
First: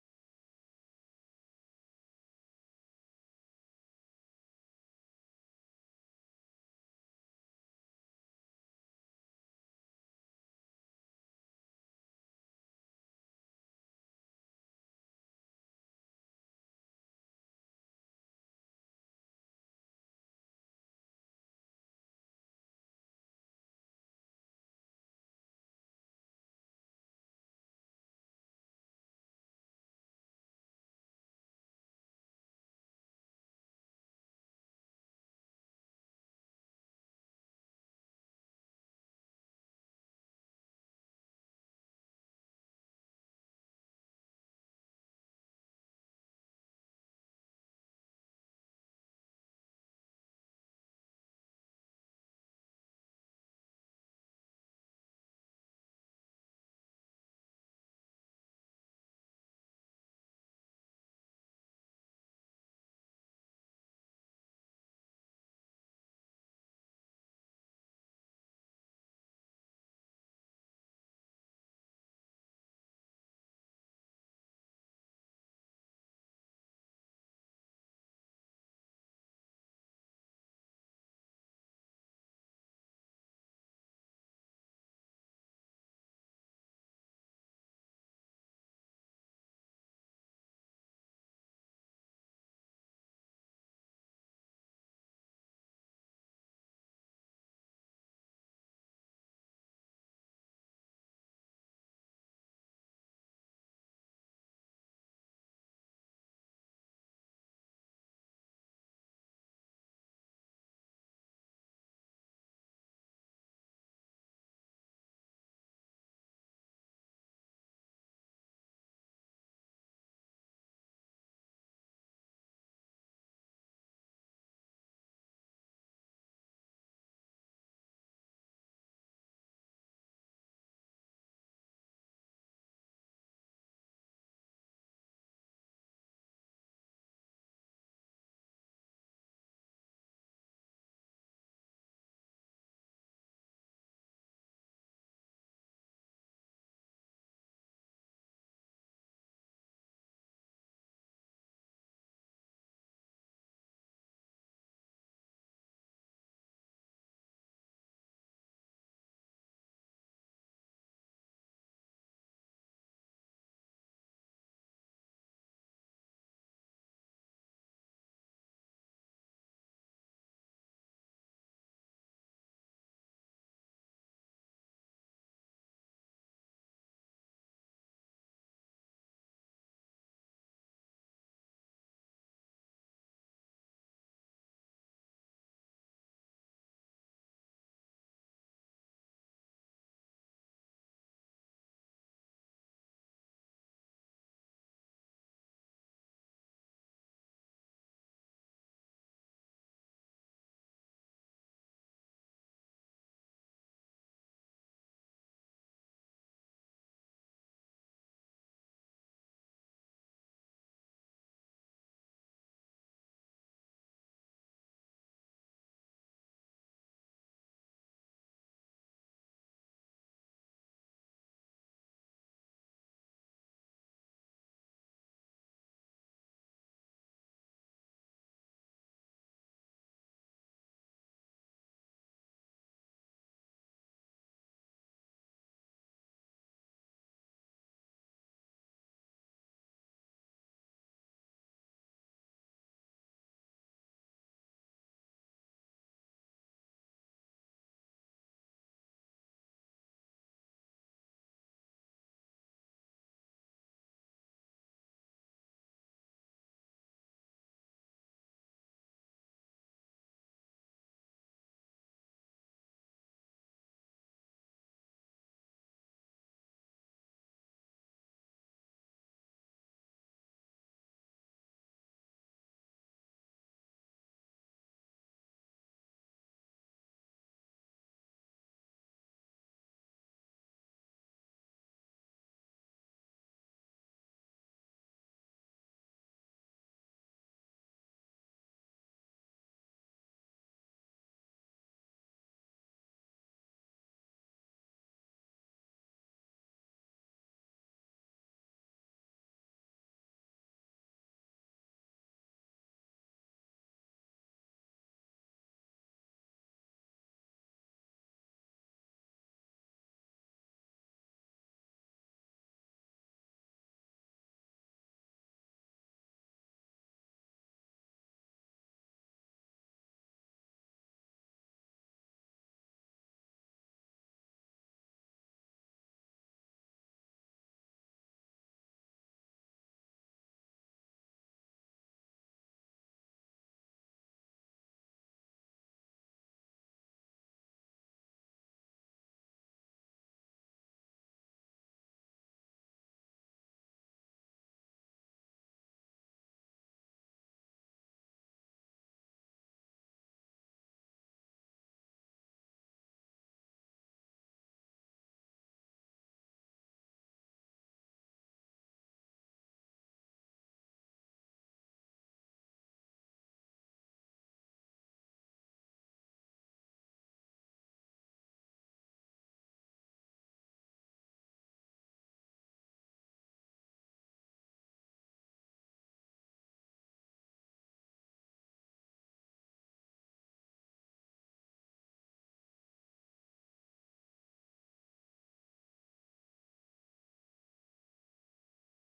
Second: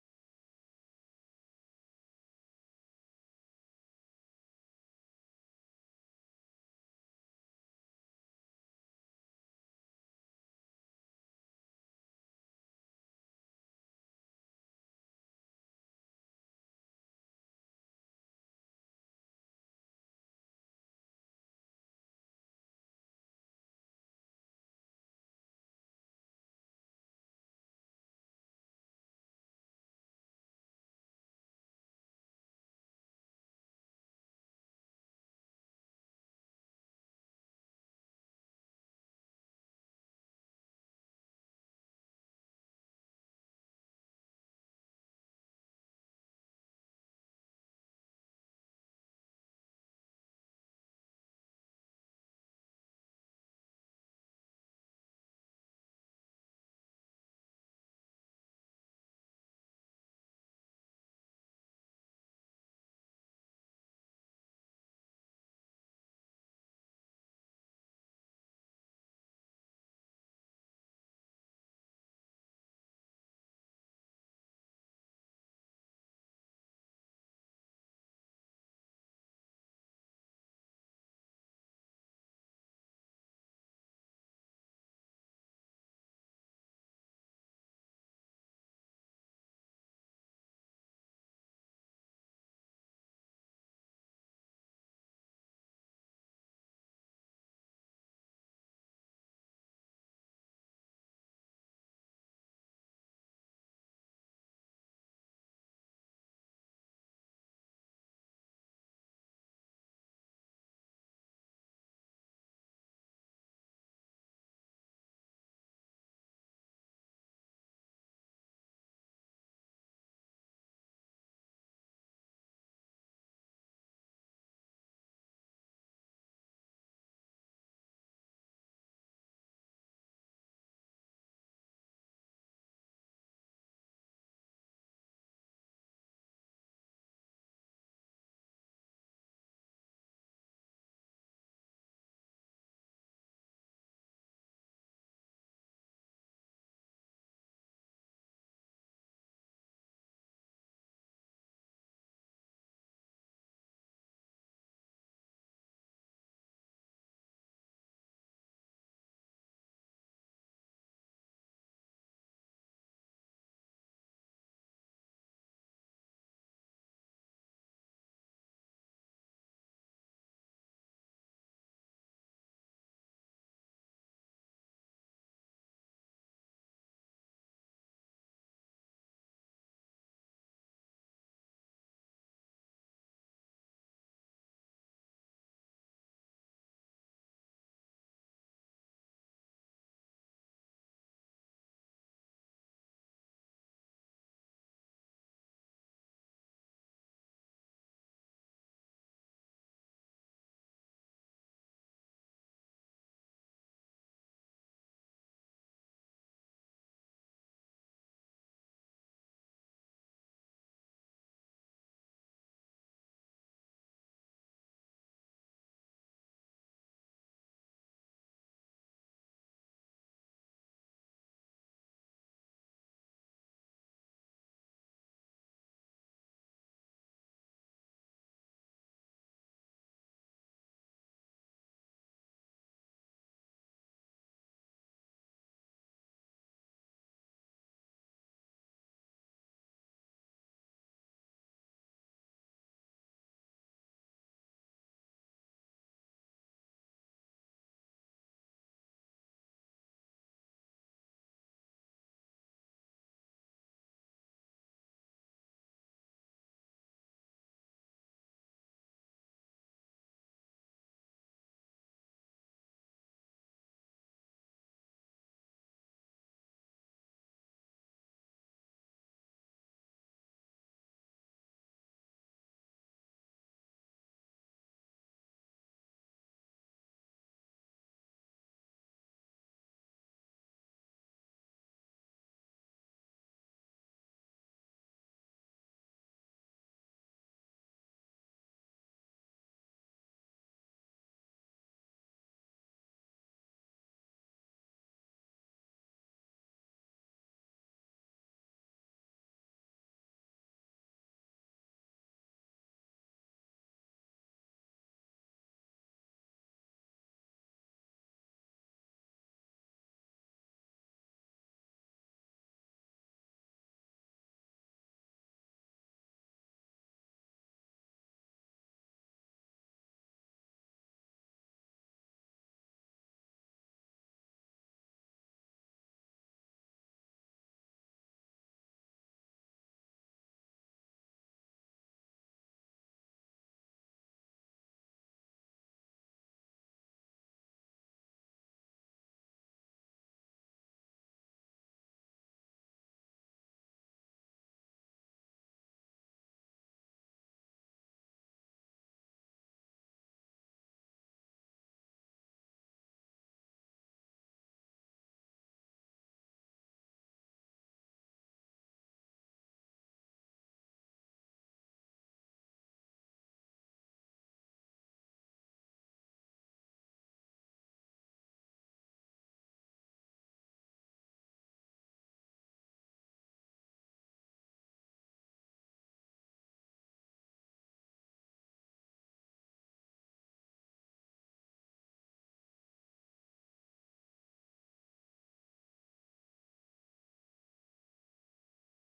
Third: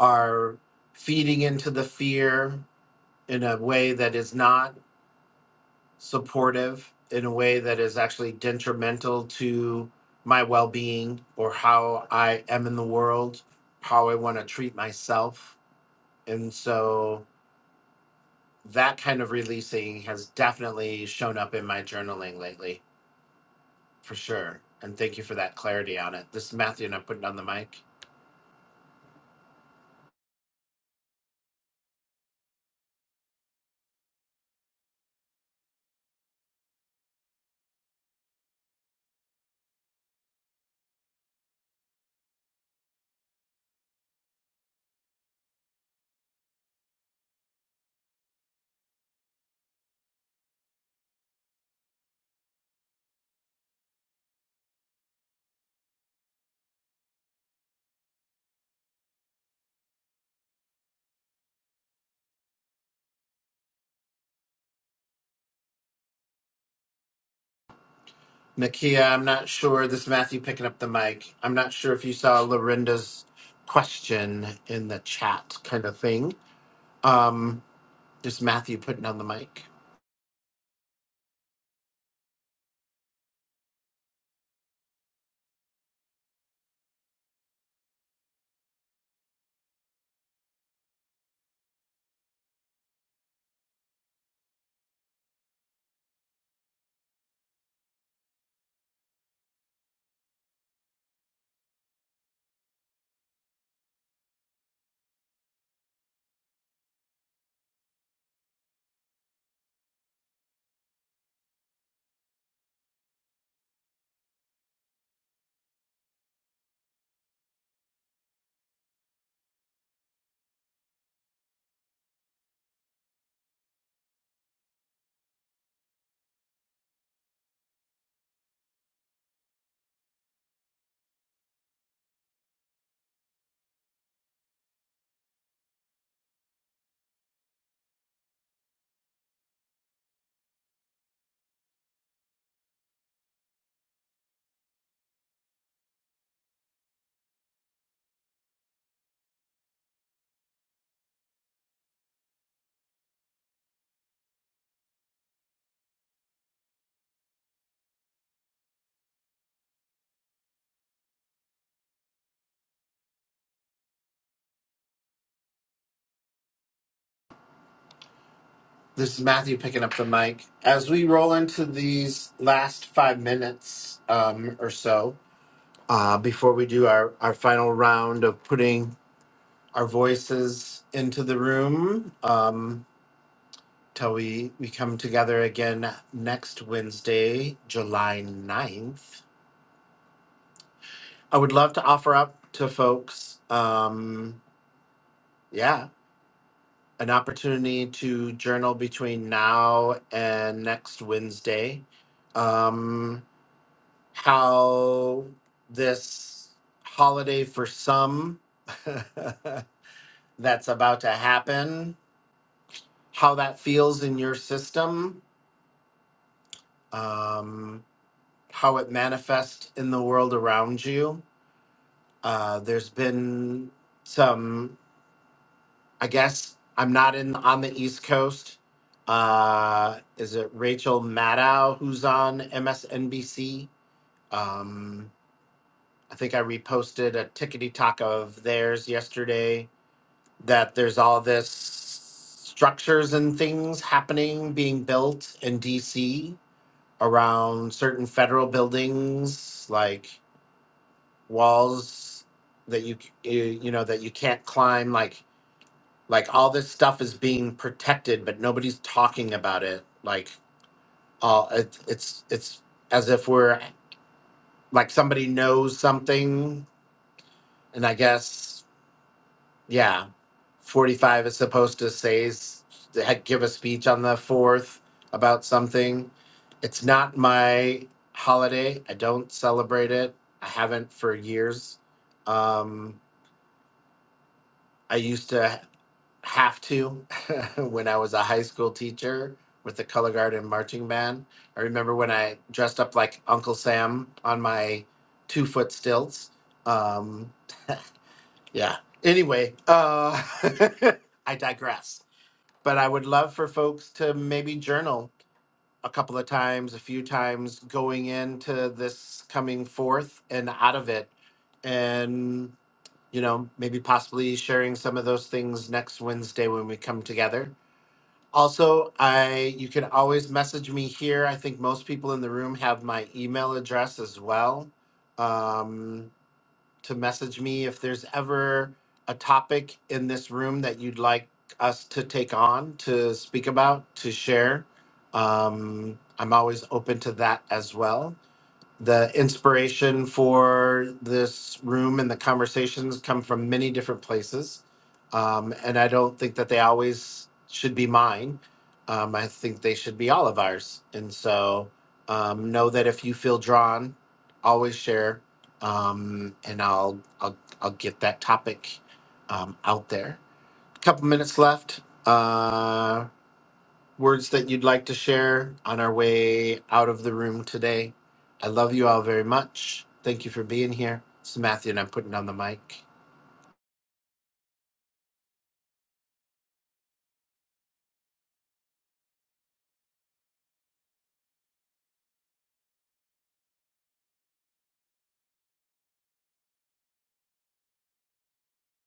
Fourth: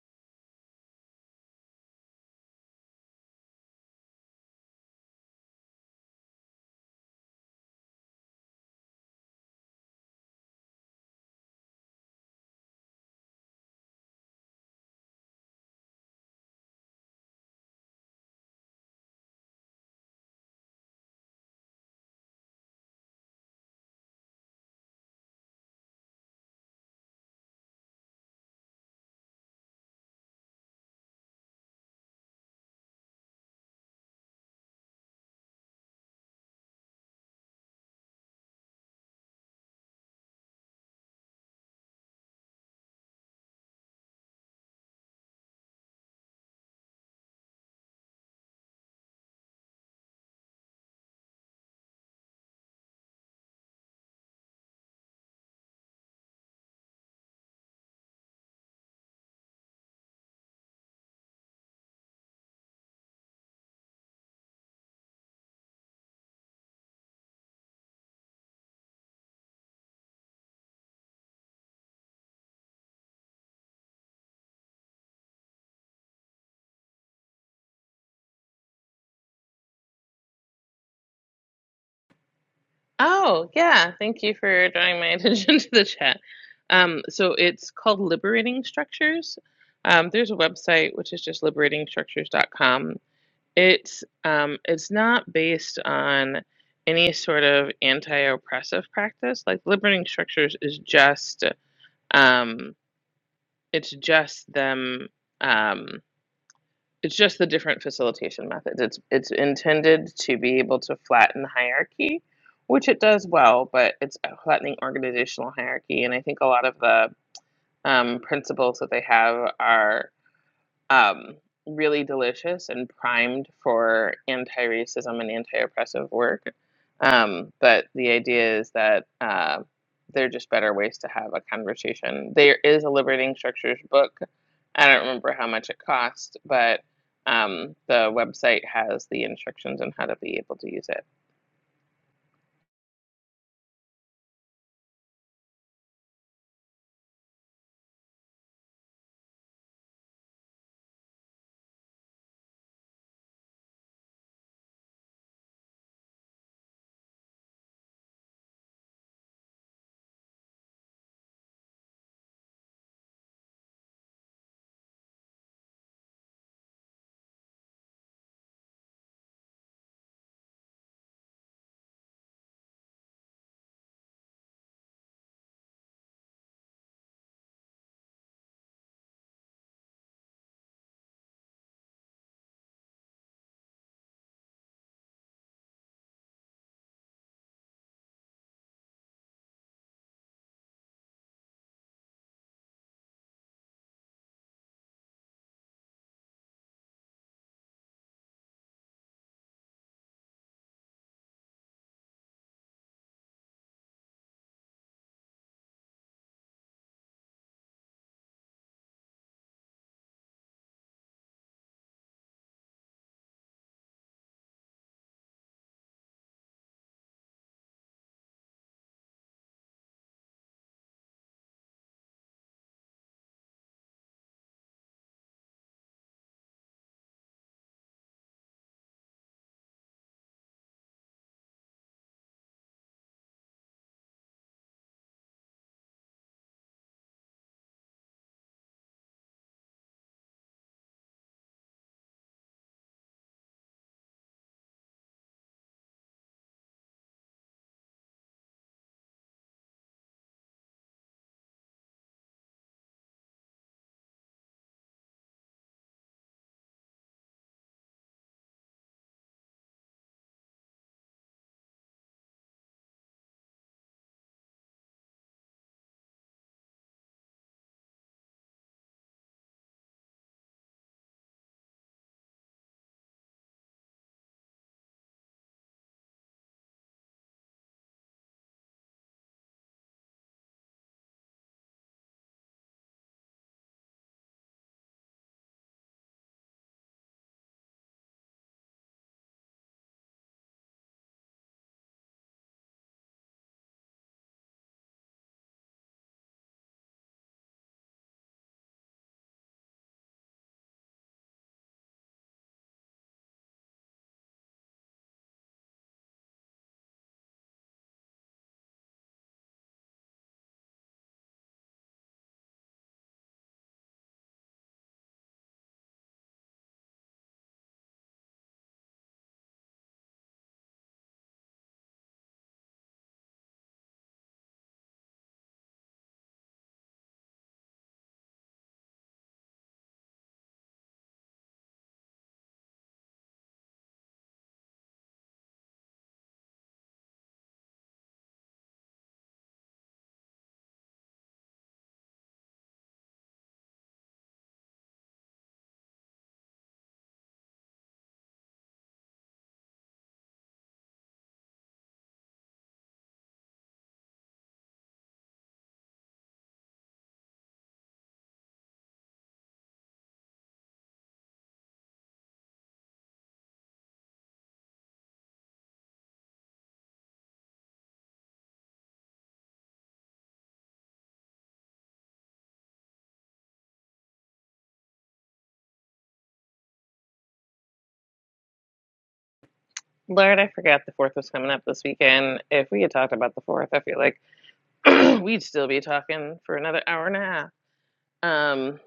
[SPEAKER 1] are feeding into the fear in a way that is not supportive in a way that is actually detrimental to my well being or how I am in the world, how I want to treat myself. And so that kind of releasing has definitely shown up in my journaling lately, for sure. And thank you for that clarity on it. This is Matthew, and I'm putting on the mic. Nakia, I'm not sure. This is Matthew picking up the mic. I'm not sure if you saw Lorinda's question in the chat kind of thing. Um, This is Matthew putting down the mic.
[SPEAKER 2] Oh yeah, thank you for drawing my attention to the chat. Um, so it's called Liberating Structures. Um, there's a website which is just liberatingstructures.com It's um, it's not based on any sort of anti-oppressive practice. Like limiting structures is just um, it's just them um, it's just the different facilitation methods. It's it's intended to be able to flatten hierarchy, which it does well, but it's flattening organizational hierarchy. And I think a lot of the um, principles that they have are um, really delicious and primed for anti-racism and anti-oppressive work. Um, but the idea is that uh, there are just better ways to have a conversation. There is a Liberating Structures book. I don't remember how much it cost, but um, the website has the instructions on how to be able to use it.
[SPEAKER 1] This is Matthew picking up the mic. As we roll into these last five minutes um, or so, uh, before we do our, our final round of putting our voices into the room, um, till we, we come together again next Wednesday, July ninth. I would love to offer up to folks, um, yeah, an opportunity to journal between now and next Wednesday. Um, how this holiday for some that's about to happen, how that feels in your system, um, how it manifests in the world around you. Uh, there's been some I guess I'm not in on the East Coast. Uh, is it Rachel Maddow who's on MSNBC? Um, I think I reposted a tickety talk of theirs yesterday that there's all this structures and things happening being built in DC around certain federal buildings like walls that you c- you you know that you can't climb like like all this stuff is being protected but nobody's talking about it like all, it, it's it's as if we're like somebody knows something and i guess yeah 45 is supposed to say s- to give a speech on the 4th about something it's not my holiday i don't celebrate it i haven't for years um i used to have to when I was a high school teacher with the color guard and marching band. I remember when I dressed up like Uncle Sam on my two foot stilts. Um, yeah. Anyway, uh, I digress. But I would love for folks to maybe journal a couple of times, a few times going into this coming forth and out of it. And, you know, maybe possibly sharing some of those things next Wednesday when we come together also, I you can always message me here. I think most people in the room have my email address as well um, to message me if there's ever a topic in this room that you'd like us to take on, to speak about, to share. Um, I'm always open to that as well the inspiration for this room and the conversations come from many different places. Um, and I don't think that they always should be mine. Um, I think they should be all of ours. And so um, know that if you feel drawn, always share. Um, and I'll, I'll, I'll get that topic um, out there. couple minutes left. Uh, words that you'd like to share on our way out of the room today? I love you all very much. Thank you for being here. This is Matthew, and I'm putting down the mic.
[SPEAKER 2] Lord, I forgot the fourth was coming up this weekend. If we had talked about the fourth, I feel like we'd still be talking for another hour and a half. Um,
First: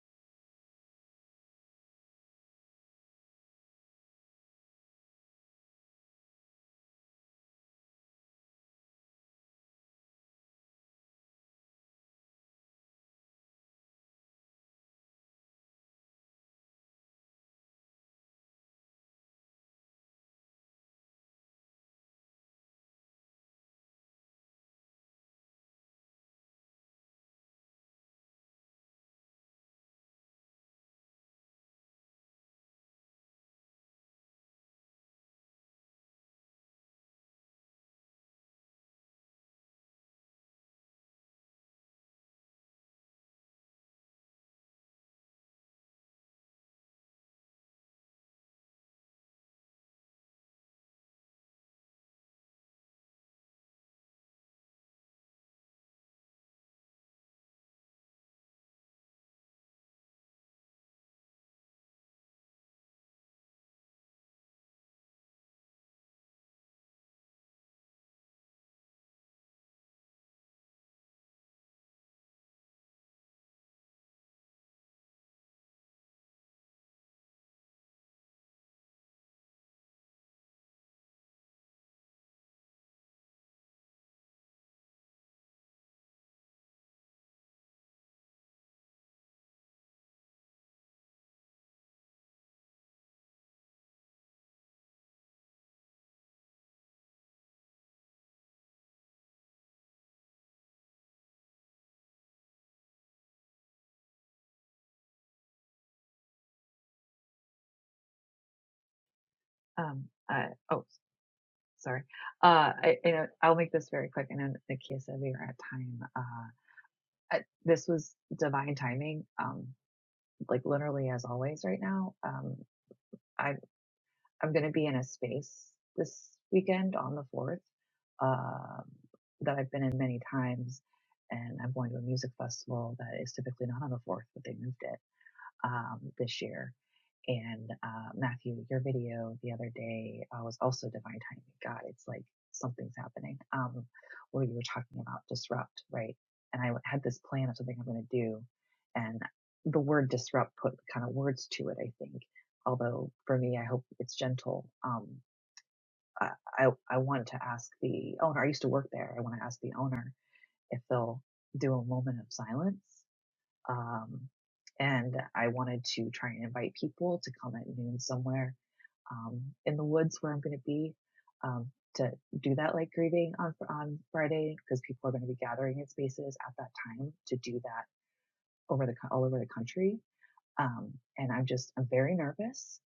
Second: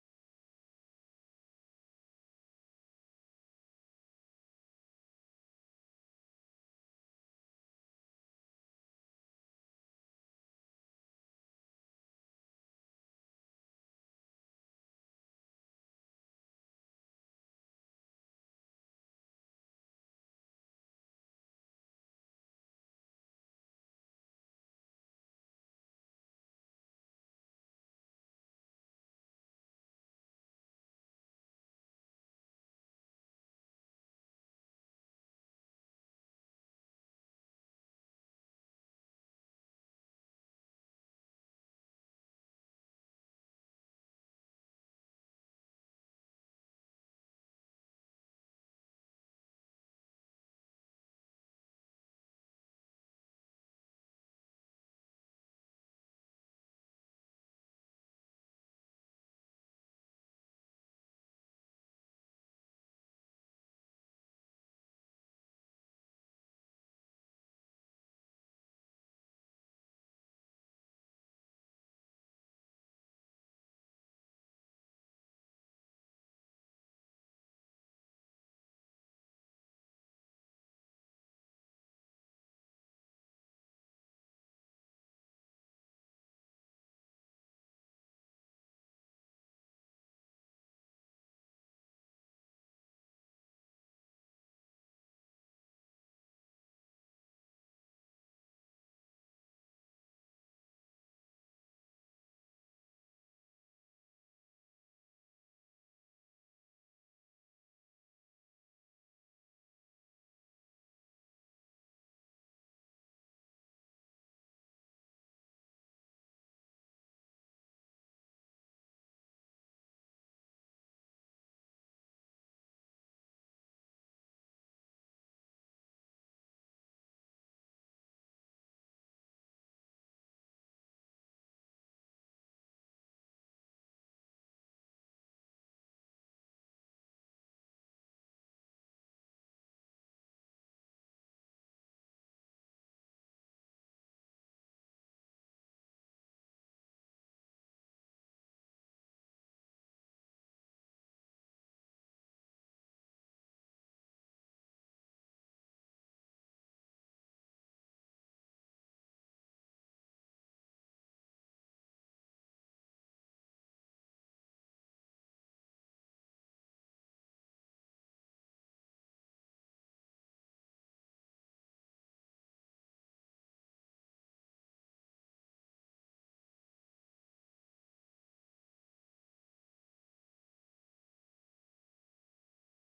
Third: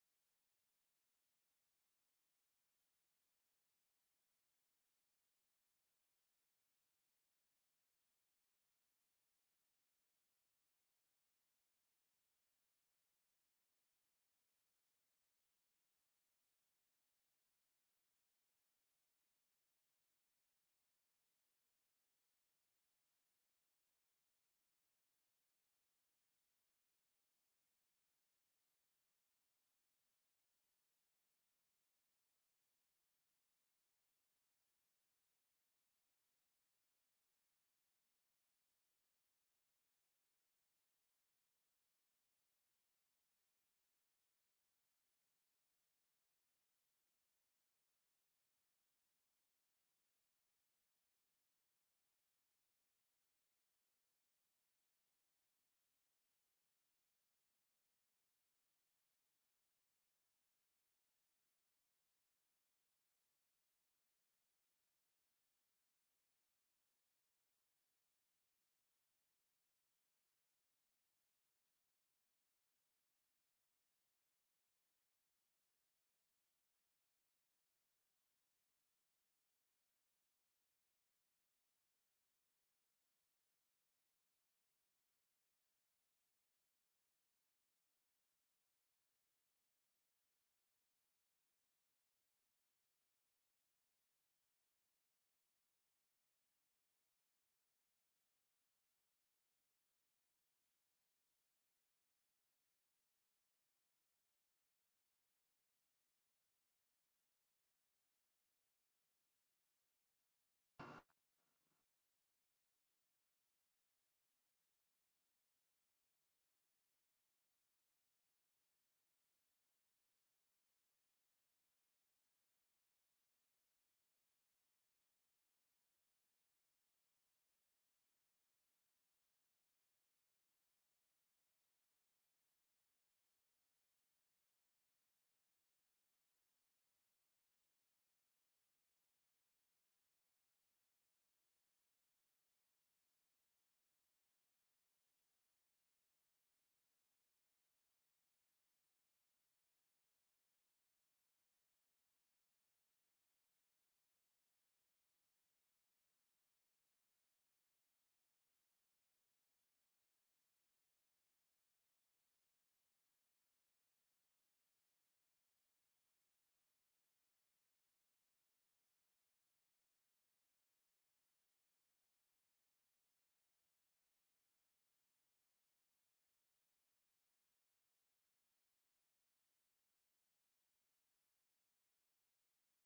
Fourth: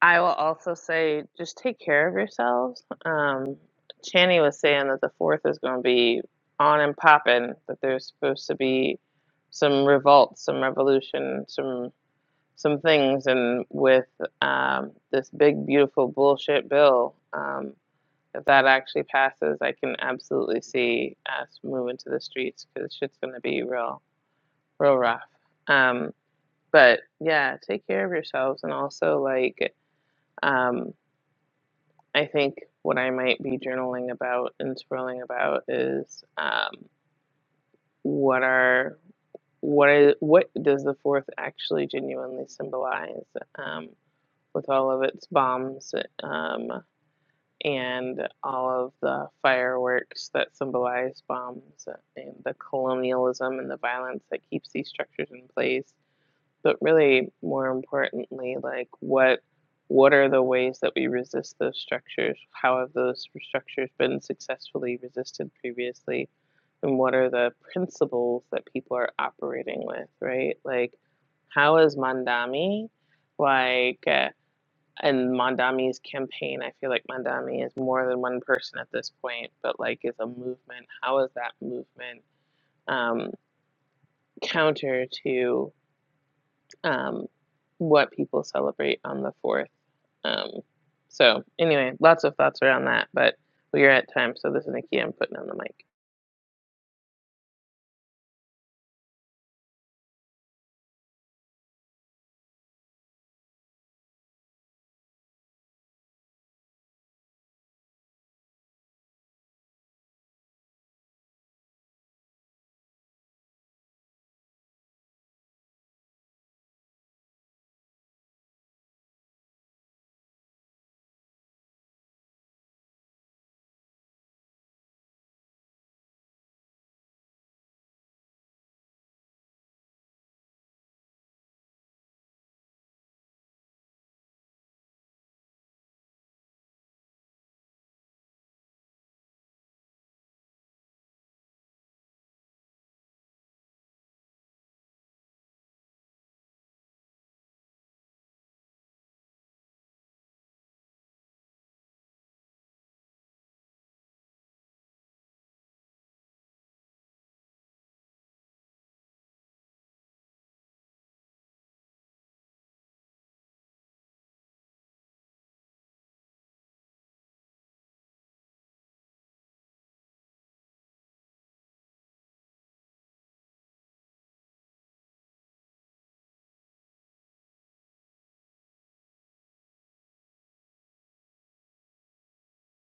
[SPEAKER 2] I will also say just take care of yourselves. Um, Channy was saying that the fourth is going to be on and popping, that there's supposed to be some revolt, some revolution, some some things, and with um, this big beautiful bullshit bill, um, if that actually passes, I can absolutely see us moving to the streets because shit's going to be real, real rough. Um, but yeah, take care of yourselves and also like. Um, I think what I might be journaling about and scrolling about is um, what are what is what does the fourth actually genuinely symbolize um, with all of its bombs um, and all of the fireworks that symbolize bombs and the colonialism and the violence that keeps these structures in place but really, more importantly, like what what are the ways that we resist those structures? How have those structures been successfully resisted previously? And what are the principles that people are operating with, right? Like, how is Mandami like uh, and Mandami's campaign? I feel like Mandami is more than one person at this point, but like is a movement. How is that movement um, counter to? um, what people celebrate on the 4th. Um, so, anyway, lots of thoughts around that, but we are at time, so this is Nikki. I'm putting on the mic.
[SPEAKER 3] Um. Uh. Oh, sorry. Uh. I, you know, I'll make this very quick. And then the said that we are at time, uh, I, this was divine timing. Um like literally as always right now. Um, I'm I'm going to be in a space this weekend on the fourth um, that I've been in many times, and I'm going to a music festival that is typically not on the fourth, but they moved it um, this year and uh, Matthew, your video the other day uh, was also divine timing. God, it's like something's happening. Um, where you were talking about disrupt, right? And I had this plan of something I'm going to do, and the word disrupt put kind of words to it. I think, although for me, I hope it's gentle. Um, I I, I wanted to ask the owner. I used to work there. I want to ask the owner if they'll do a moment of silence um, and I wanted to try and invite people to come at noon somewhere um, in the woods where I'm going to be um, to do that light grieving on on Friday because people are going to be gathering in spaces at that time to do that over the all over the country. Um, and I'm just I'm very nervous,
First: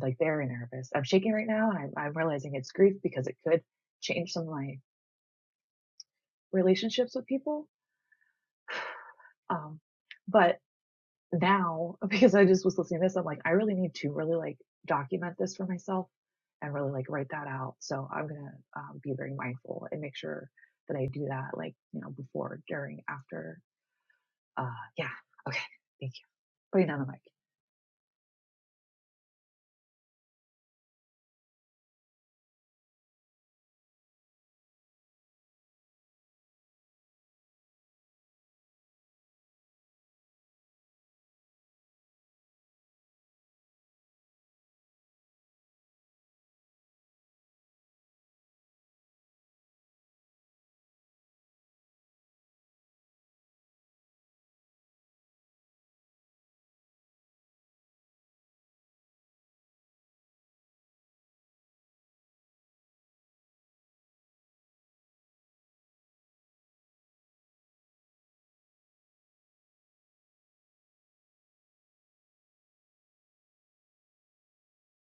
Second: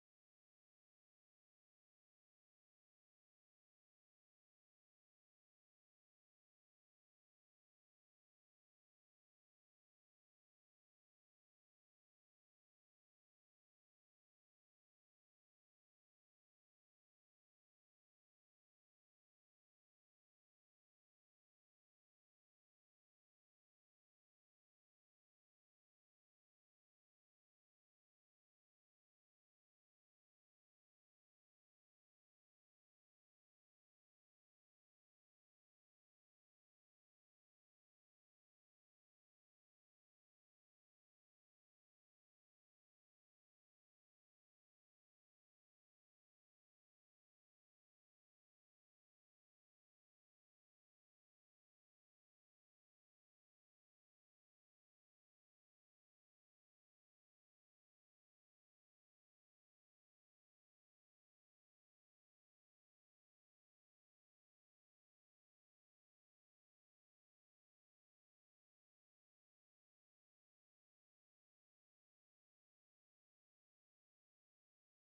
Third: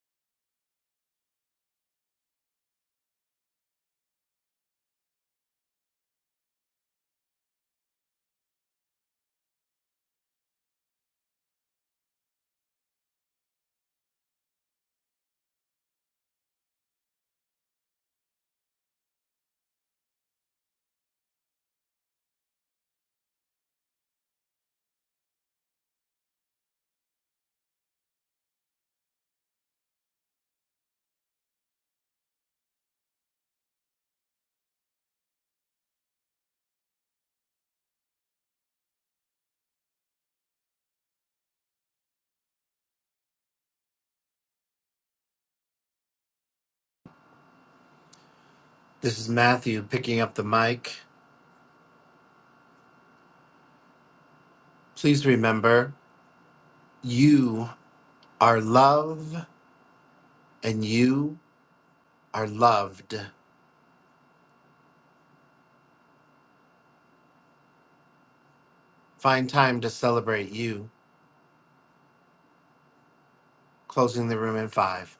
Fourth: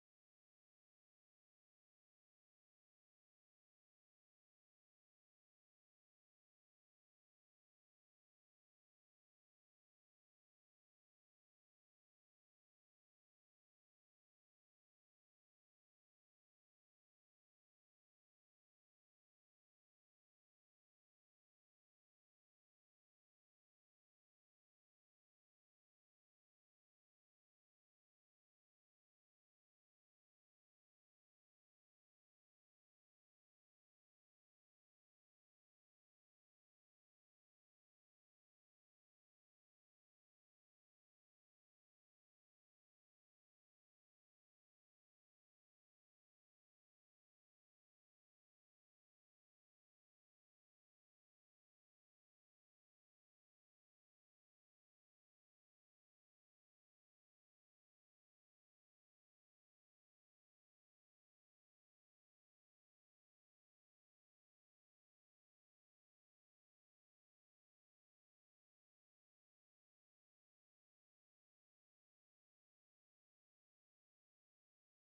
[SPEAKER 3] like very nervous. I'm shaking right now, and I'm, I'm realizing it's grief because it could change some of my relationships with people. Um, but now because I just was listening to this, I'm like, I really need to really like document this for myself and really like write that out. So I'm gonna um, be very mindful and make sure that I do that, like you know, before, during, after. Uh, yeah. Okay. Thank you. Putting down the mic.
[SPEAKER 1] This is Matthew picking up the mic. Please remember you are love and you are loved. Find time to celebrate you. Closing the room in five.